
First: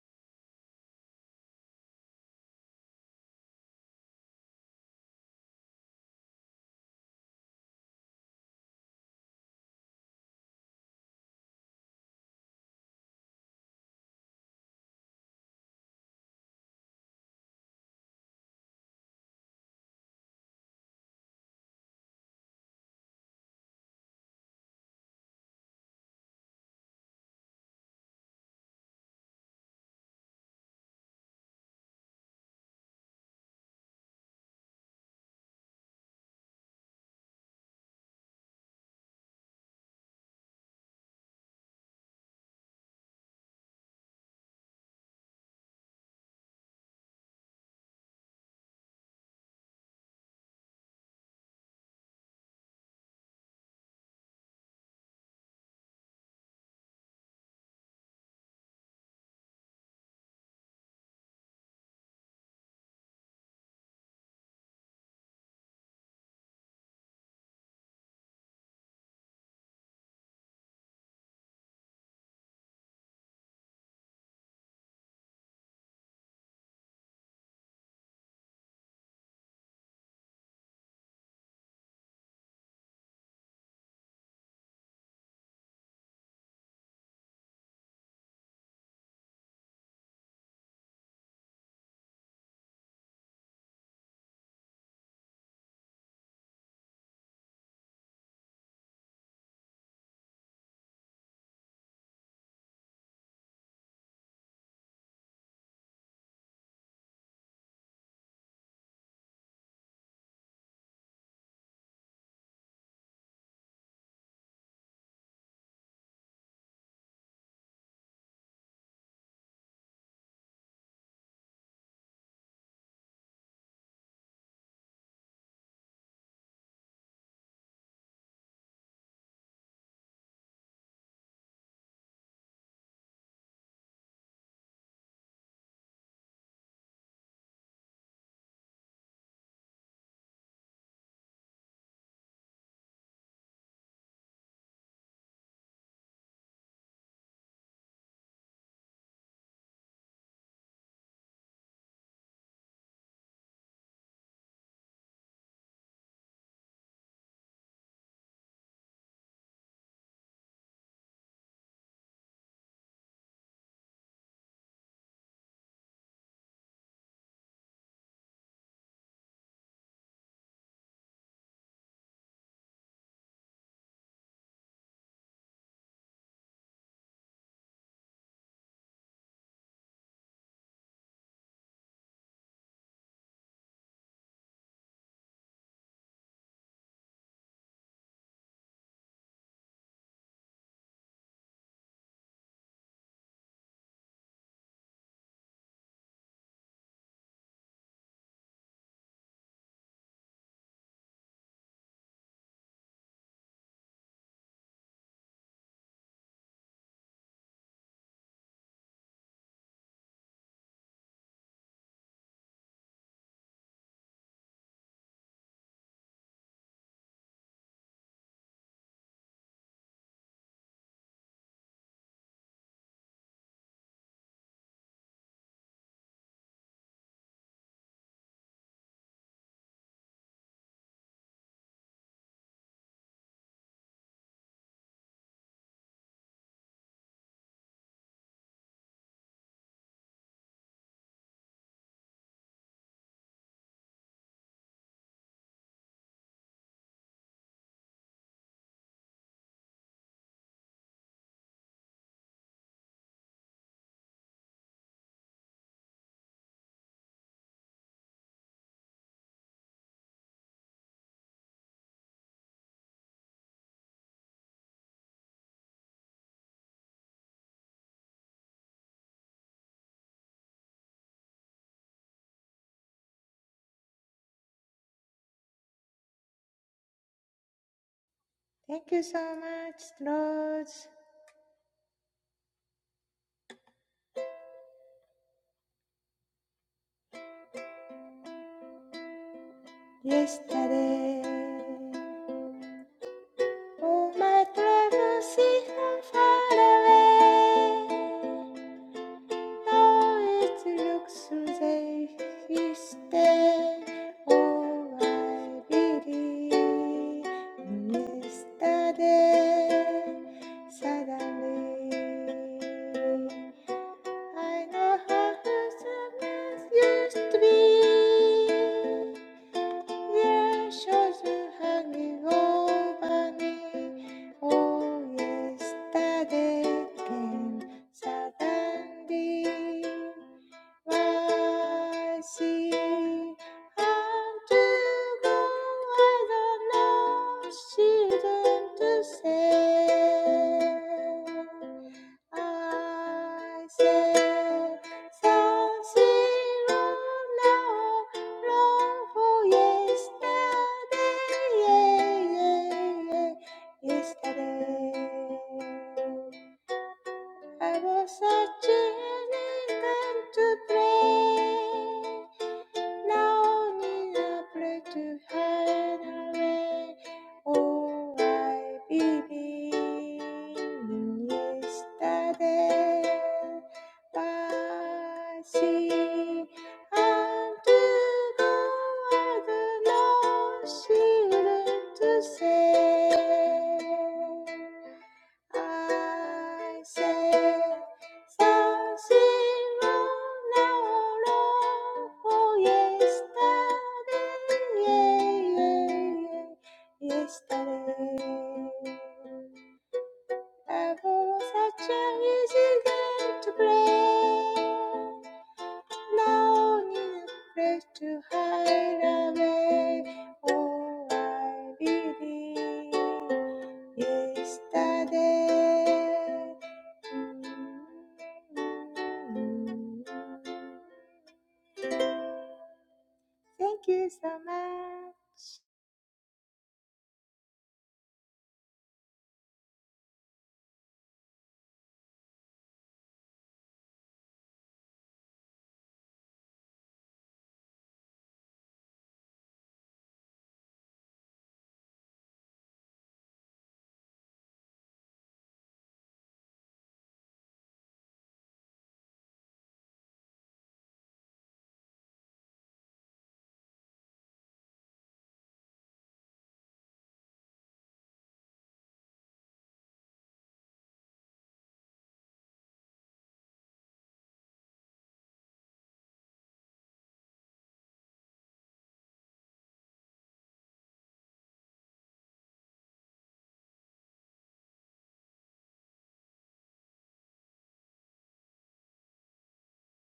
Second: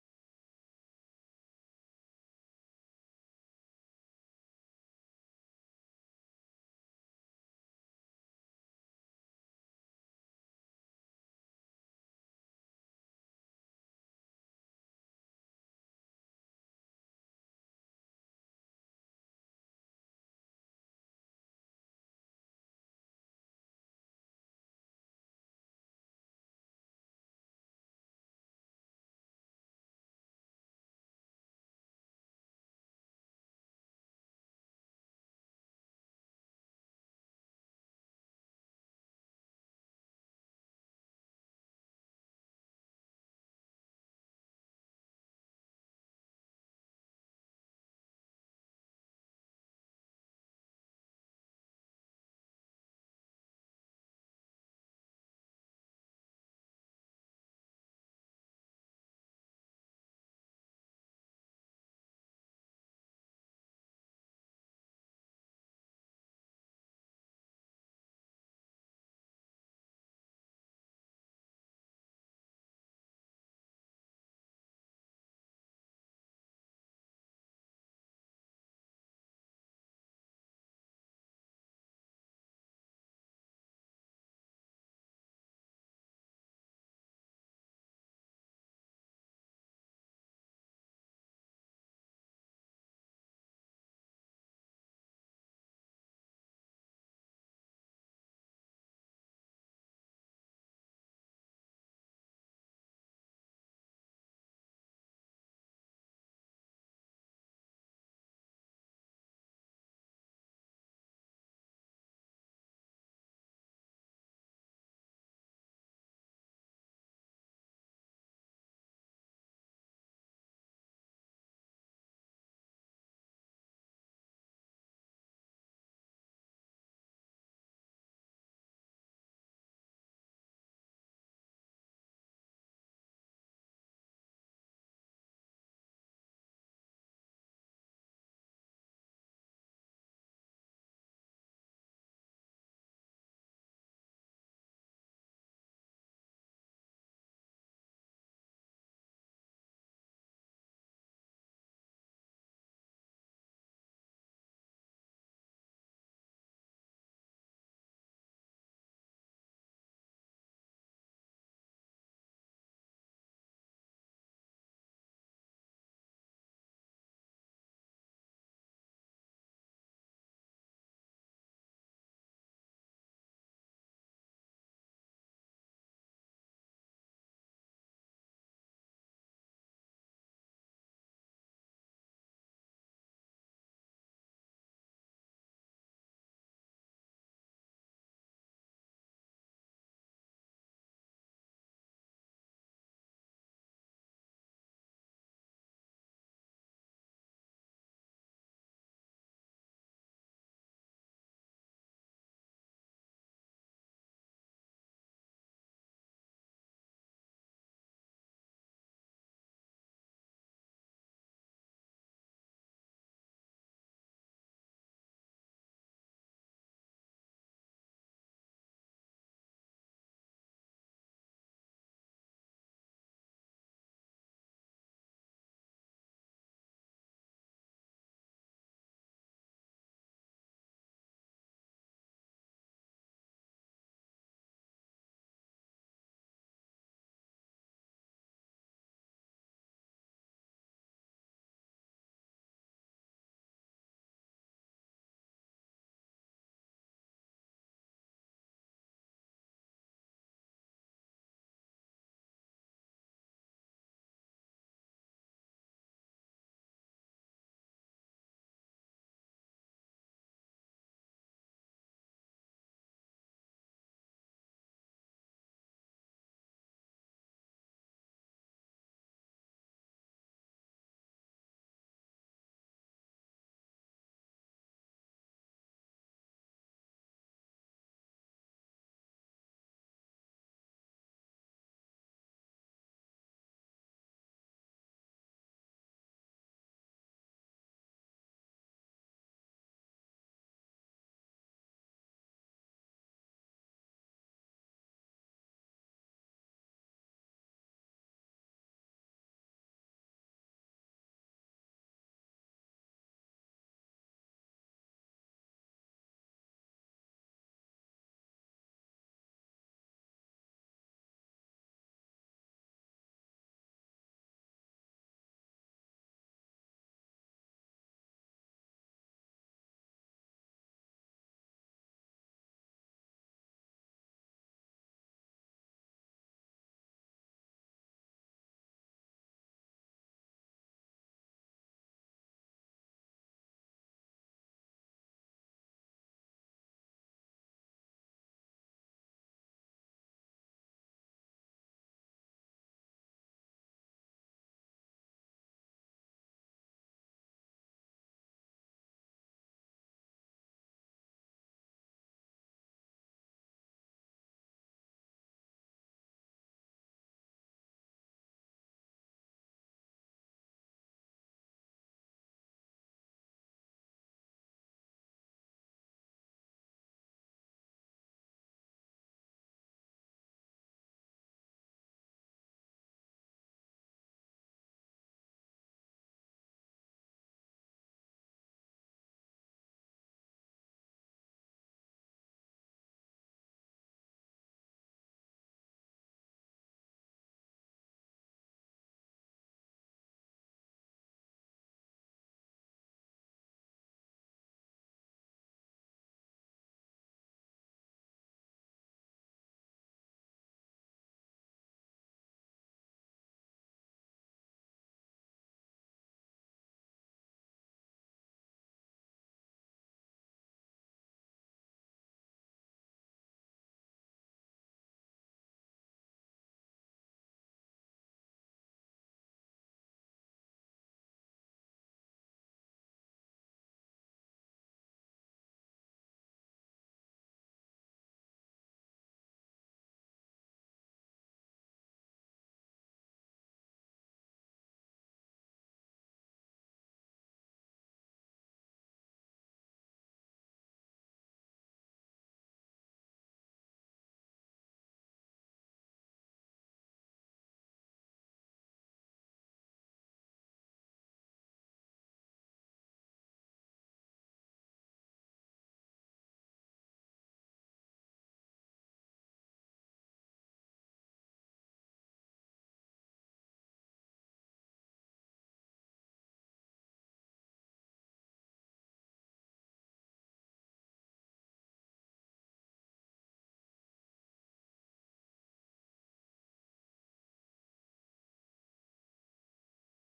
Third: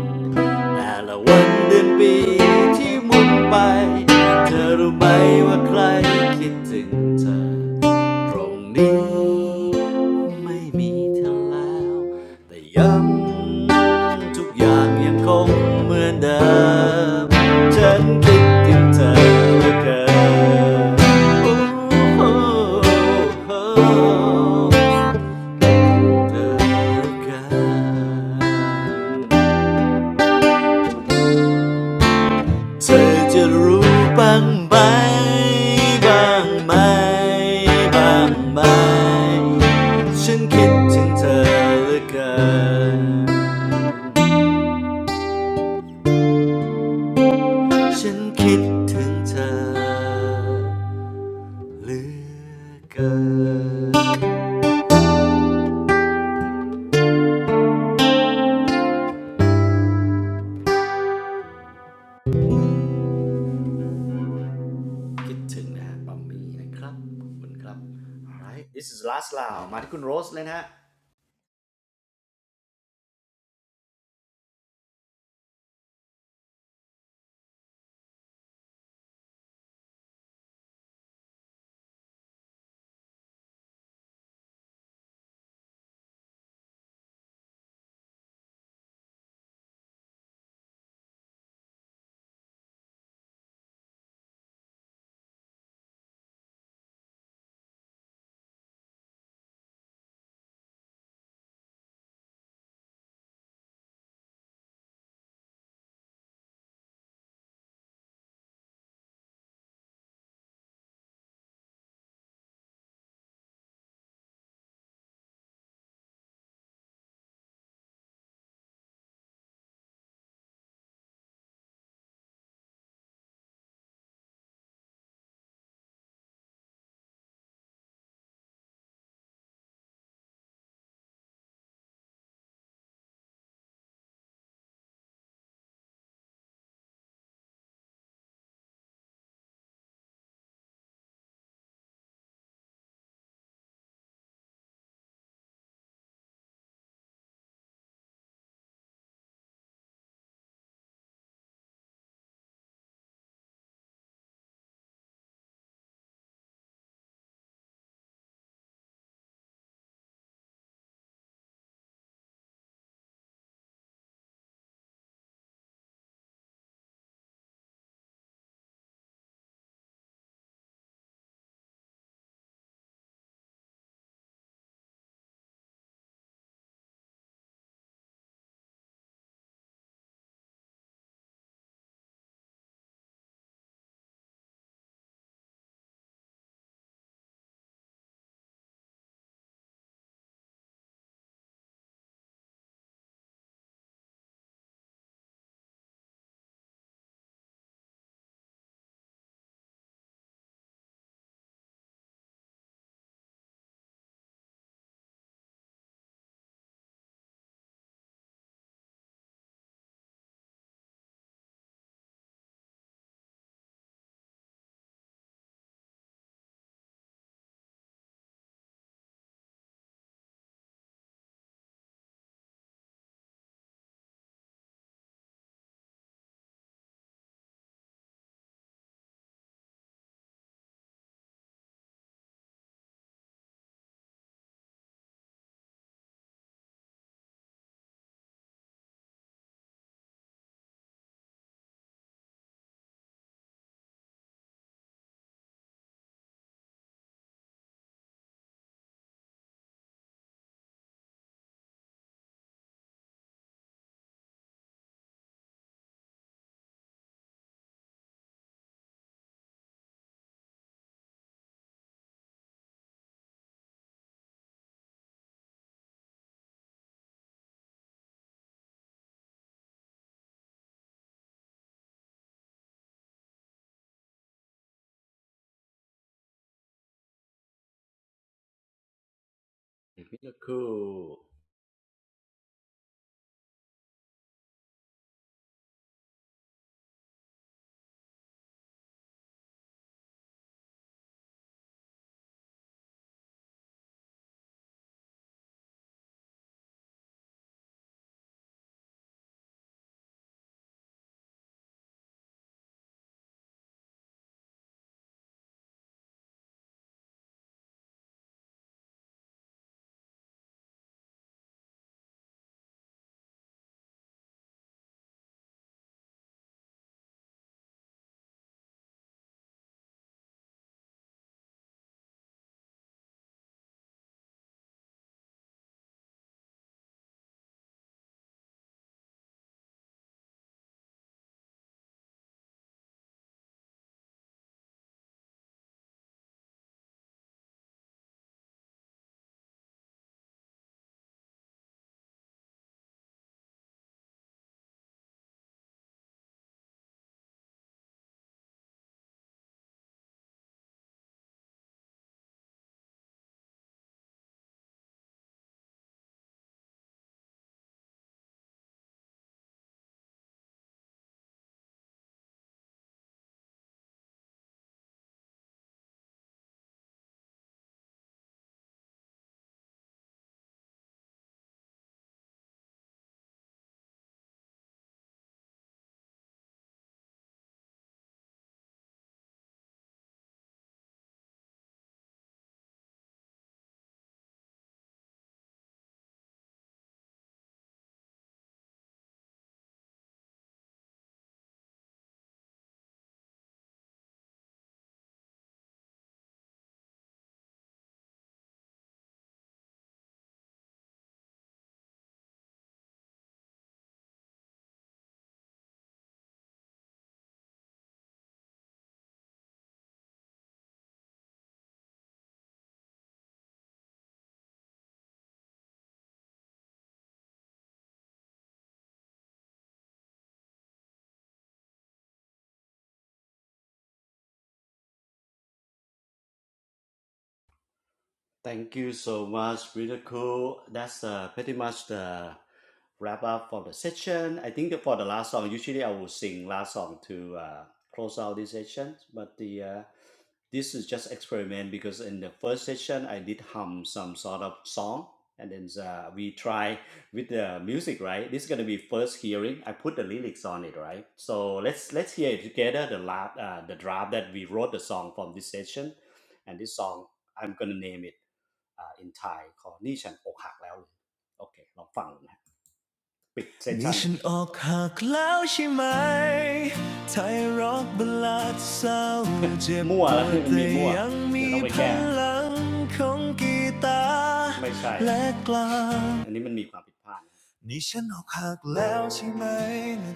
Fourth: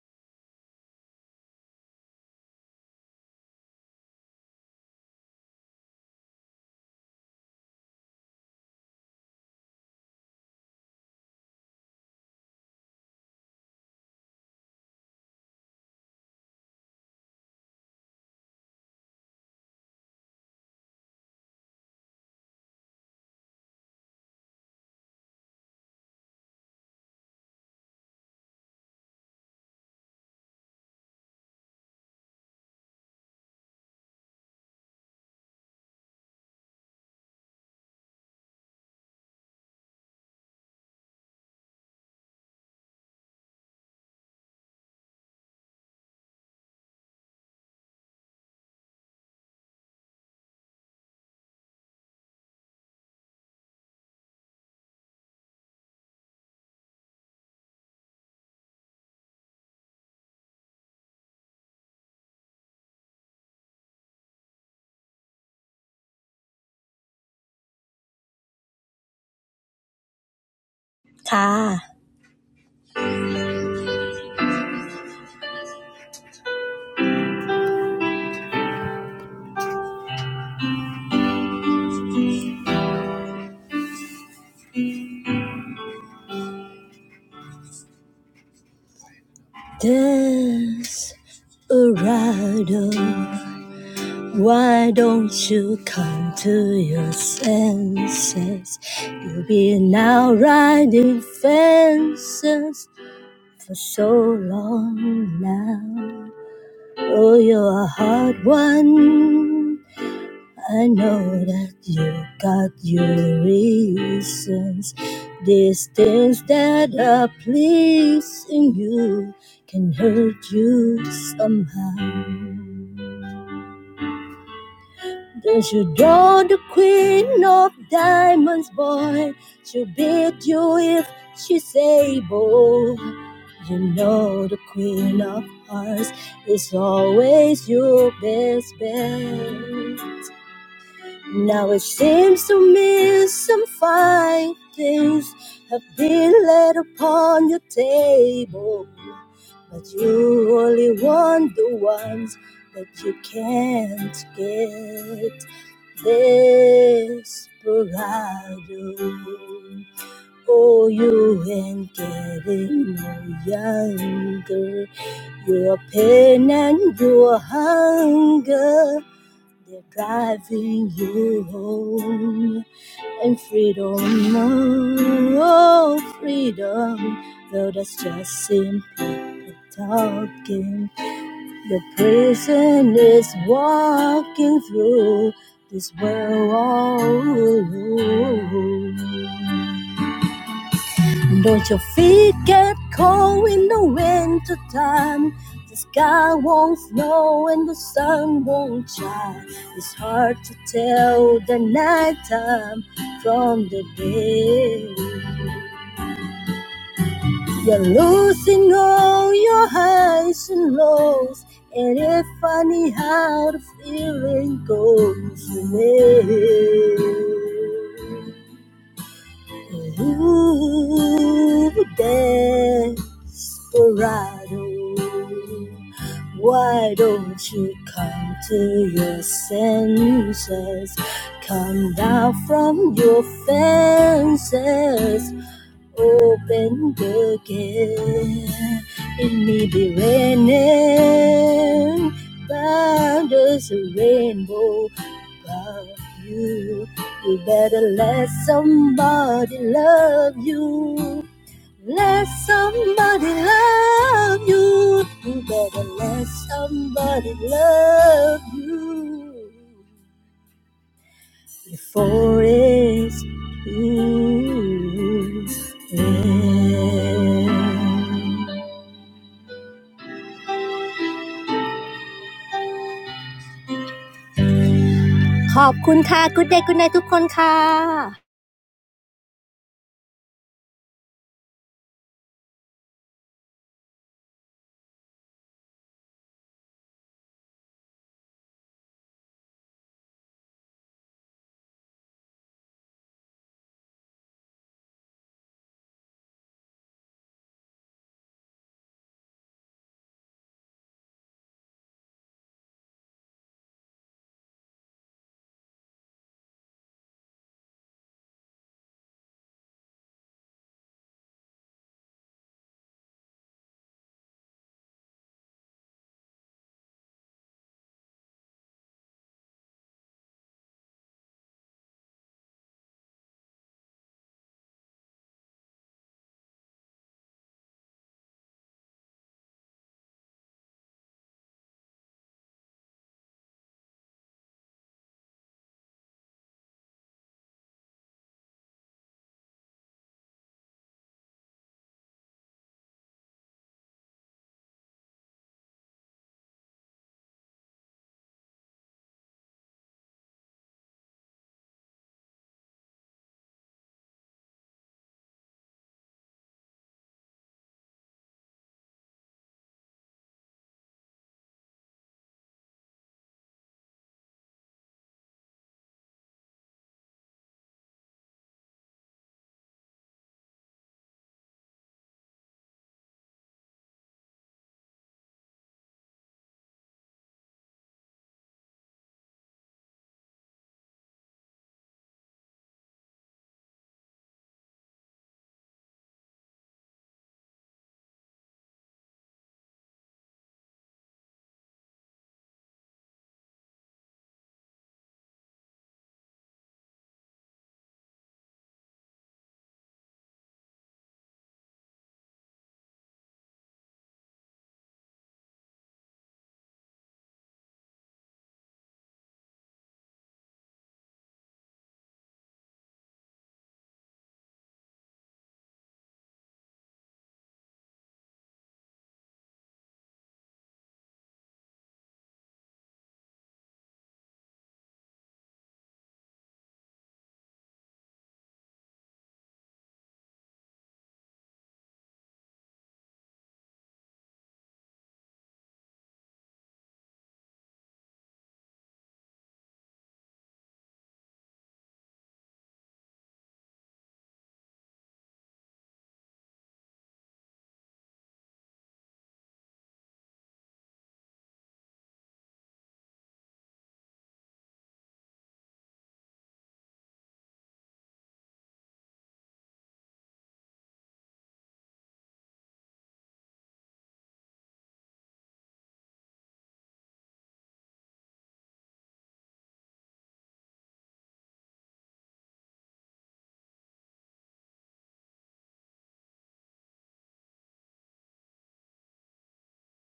[SPEAKER 1] แต่ละวันเดือนปีที่หมุนไปเธอรู้ไหมว่าใครคิดถึงเธอตรงนี้ไม่มีเธอแล้วแต่ย้ำทุกอย่างยังคงเหมือนเดิมฉันคิดถึงเธอเหลือเกินโอ้โหเธอเหลือเกิน เธอจะรู้บ้างไหมบ้างไหมบ้างไหมฉันคิดถึงเธอเหลือเกินฉันคิดถึงเธอเหลือเกินคิดถึงนะฮะบะหมี่นะครับขอบคุณครับ alright this is last round มาที่คุณโรสเลยนะฮะ
[SPEAKER 2] This Urado Why don't you come to your senses You'll be now riding fences. for so long now. Oh, you're a hard one. I know that you got your reasons. These things that are pleasing you can hurt you somehow. Does you draw the queen of diamonds, boy? She'll beat you if she's able. You know the queen of hearts is always your best bet. Now it seems to me some fine things have been laid upon your table, but you only want the ones that you can't get. Desperado, oh, you ain't getting no younger. You are pain and you are hunger. They're driving you home and freedom, oh freedom. Though that's just simply people talking. The prison is walking through this world all alone. Don't your feet get cold in the winter time? The sky won't snow and the sun won't shine. It's hard to tell the night time from the day. You're losing all your highs and lows, and it's funny how the feeling goes away. Ooh, desperado, why don't you come to your senses? Come down from your fences open again. It may be raining, but there's a rainbow above you. You better let somebody love you. Let somebody love you. You better let somebody love you. before it's too late ขอบคุณค่ะคุณนายคุณนายทุกคนค่ะ
[SPEAKER 4] Thank you so much Lord
[SPEAKER 1] miracle
[SPEAKER 4] Yesterday All my troubles seem far away Davet luksuze işte olay birinin istade suddenly I know how happiness used be. Your shores are hanging over me. Oh, yesterday suddenly. I see and to go. I don't know. She didn't to say. I said something wrong now, wrong for yesterday, yeah, yeah, yeah, yesterday. I was searching and then to pray. Now Lonely, a place to hide away. Oh, I believe in yesterday. But see, unto God alone she learned to say. I say. Yesterday, I was such a easy girl to play. No need a place to hide away. Oh, I believe yesterday. Mm, mm, mm. Thank you so much.
[SPEAKER 1] Thank you so much, really cool. That's uh, pretty much the wrap up for the session. I think for the last song, usually I will sing last song to uh, close out this session, but the uh, this is just experiment because in the first session I did hum some sort of song and then uh, we try with the music, right? This is gonna be first hearing. I put the lyrics on it, right? So let's let's hear it together. The la- uh, the draft that we wrote the song from this session, and this song I'm gonna name it. อ่า in Thai ของนี่ฉันอกหักแล้วเลยโอเคลองฟังอนะปิดเซสชั่นนี่ฉันอกหักแล้วใช่ไหมไทยร็อกบลาดเศร้าเจ็บมั่วปแล้วดทมแต่ีมั่วยังเีมียอพลังของกีตาร์และกลางอันนี้มันมีความผิดพลาดนนี่ฉันอกหักแล้วใช่ไหม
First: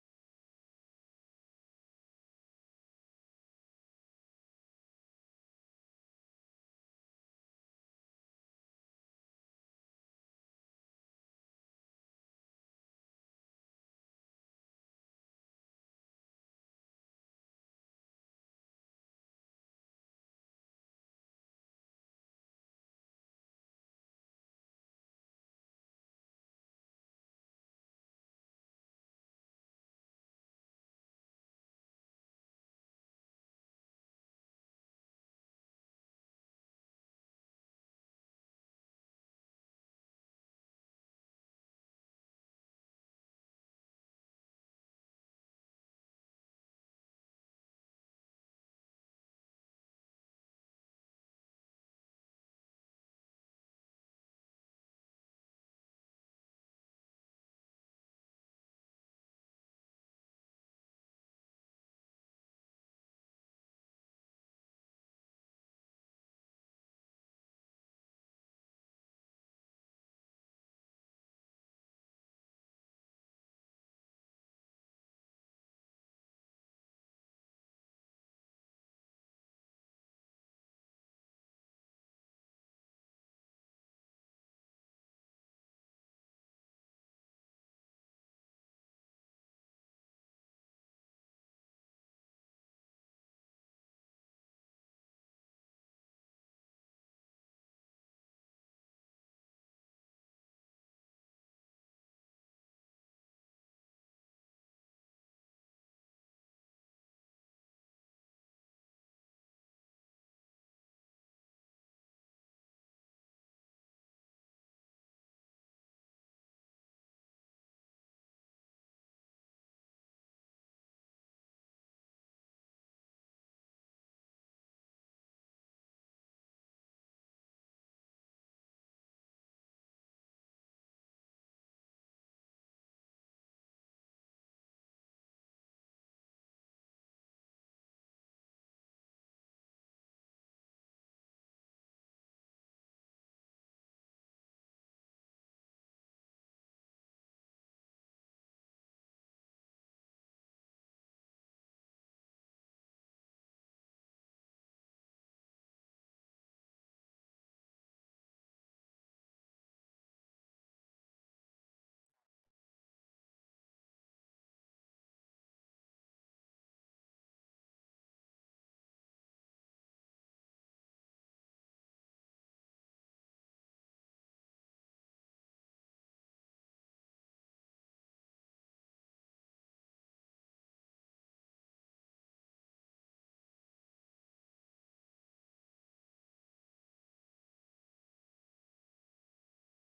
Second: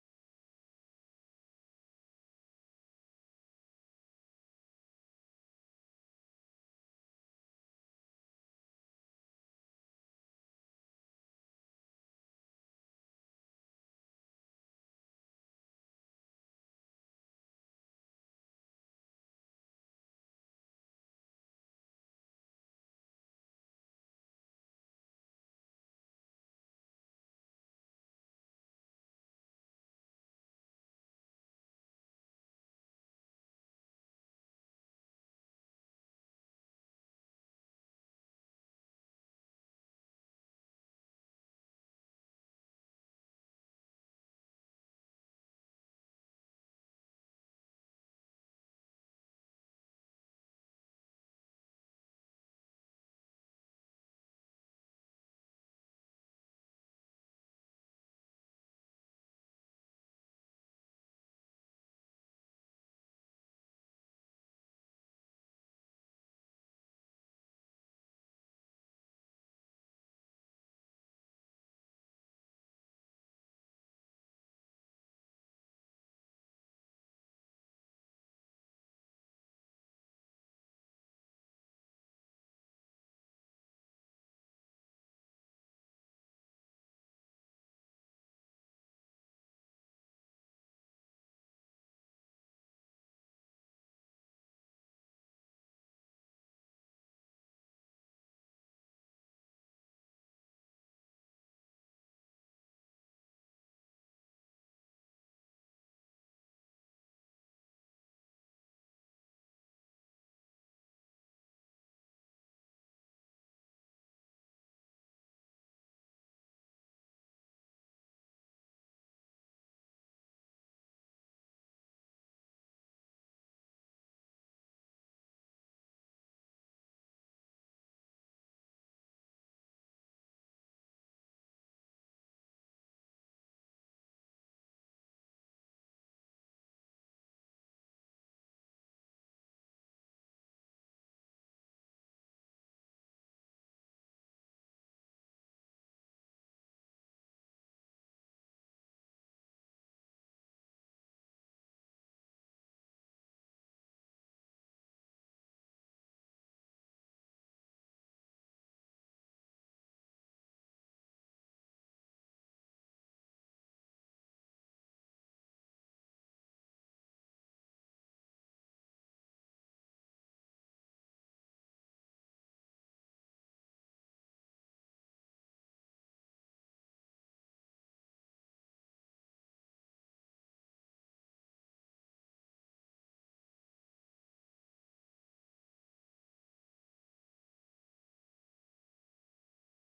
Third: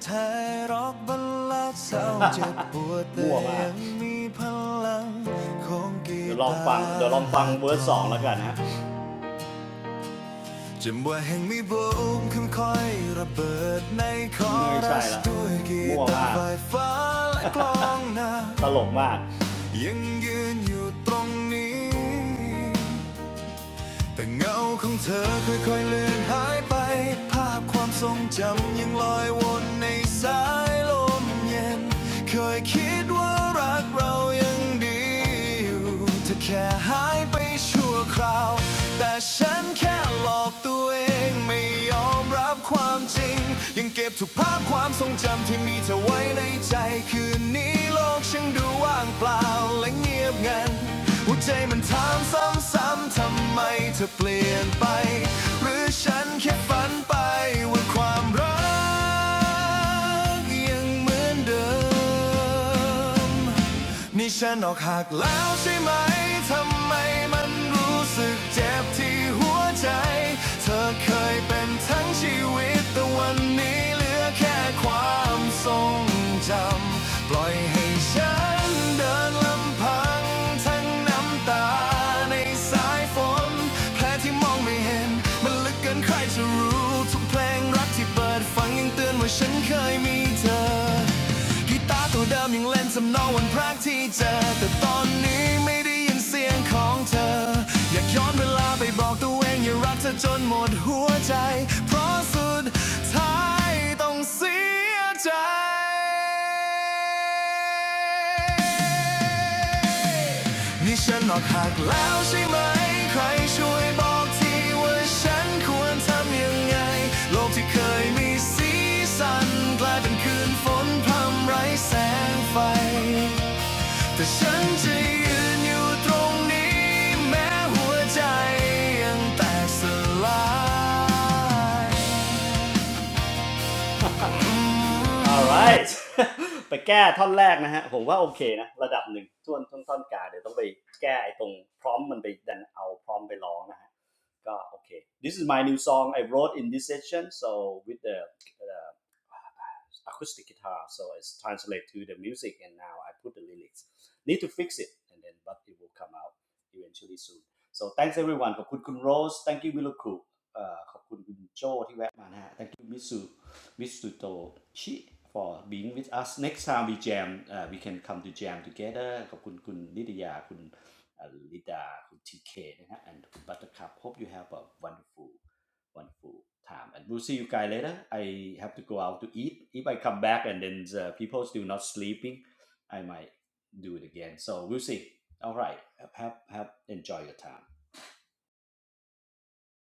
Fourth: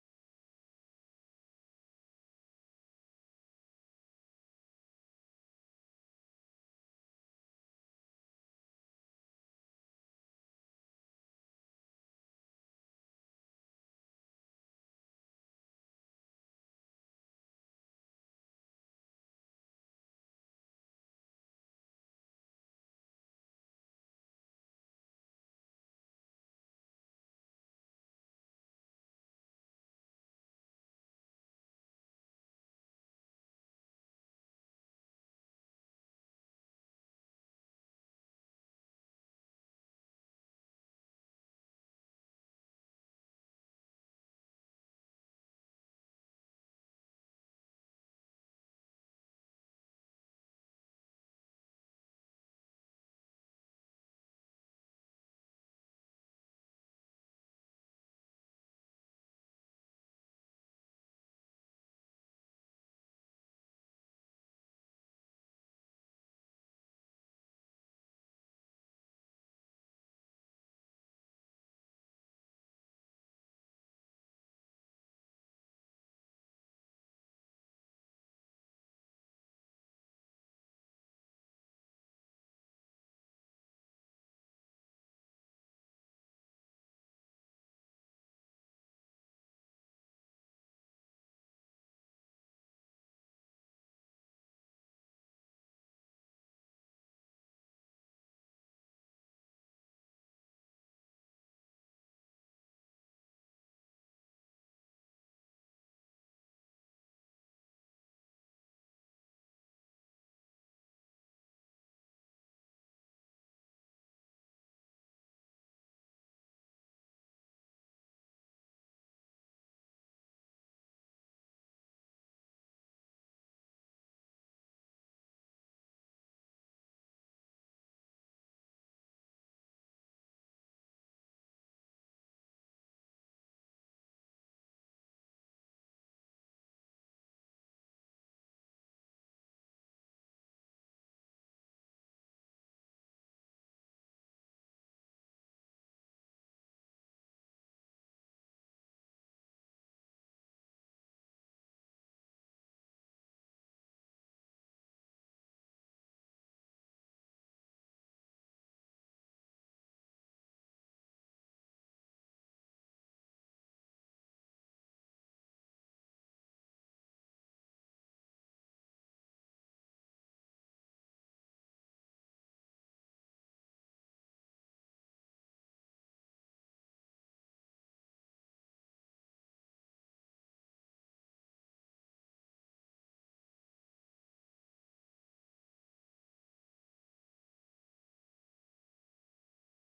[SPEAKER 1] ไทยร็อกบลาดเศร้าเจ็บปวดแต่ยังมีพลังของกีตาร์เดี๋ยวลองฟังเดี๋ยวลองฟังเวอร์สองแล้วกันนะ จำว่าแห่งมีบูมขึ้นค่อยๆระเบิดในคอรัสด้วยกีตาร์ไฟฟ้าและกลองนาตลกมากยังยืนอยู่ตรงนี้ แต่เงาของเธอค่อยๆเลือนหายไป ภาพความทรงจำยังลอยวนในสายลมเย็นเคยคิดว่ารักเรายังดีอยู่เธอแค่หายไปชั่วคราว แต่ฉันแค่หลอกตัวเองไม่ยอมรับความจริง ยังเก็บทุกภาพความทรงจำที่มีเธอไว้ในใจ คืนนี้โลกฉันดูว่างเปล่าและเงียบงันหัวใจมันถามซ้ำ ซ้ำๆทำไมเธอเปลี่ยนไปหรือฉันแค่ฝันไปว่าความรักยังเหมือนเดิม นี่ฉันออกหักแล้วใช่ไหม ทำไมมันรู้สึกเจ็บที่หัวใจ เธอเคยเป็นทั้งชีวิตแต่วันนี้เหลือแค่ความทรงจำ ปล่อยให้ฉันเดินลำพังทั้งน้ำตาในสายฝนแผลที่มองไม่เห็นมันลึกเกินใครจะรู้ ทุกเพลงรักที่เปิดฟังยังเตือนว่าฉันเคยมีเธอ กีตาร์ตัวเดิมยังเล่นสำนองวันพรกที่เจอแต่ตอนนี้ไม่ได้ยินเสียงของเธออยากย้อนเวลาไปบอกตัวเองอย่ารักเธอจนหมดหัวใจเพราะสุดท้ายต้องเสียใจนี่ฉันออกหักแล้วใช่ไหมใครช่วยบอกทีว่าฉันควรทำยังไงโลกที่เคย มีสีสันกลายเป็นคืนฝนพรำไร้แสงไฟแต่ฉันจะยืนอยู่ตรงนี้แม้หัวใจยังแตกสลาย alright ไปแก้ท่อนแรกนะฮะผมว่าโอเคนะระดับหนึ่งท่วนท่อนท่อนกาเดี๋ยวต้องไปแก้ไอ้ตรงพร้อมมันไปดันเอาพร้อมไปร้องนะฮะก็โอเค this is my new song I wrote in this session so with the, the acoustic guitar, so it's translate to the music, and now I put the lyrics. Need to fix it, and then but it will come out eventually soon. So thanks everyone ขอบคุณคุณ Rose. thank you วิลคุเอ่อขอบคุณคุณโจที่แวะมานะฮะ thank you Mitsu, มิสุมิสุโตชิ for being with us next time we jam uh, we can come to jam together ขอบคุณคุณนิตยาคุณลิดาคุณทีเคนะฮะ and คุณ Buttercup. hope you have a wonderful wonderful time. And we'll see you guys later. I have to go out to eat. If I come back and then the people still not sleeping, I might do it again. So we'll see. All right. Have have enjoy your time.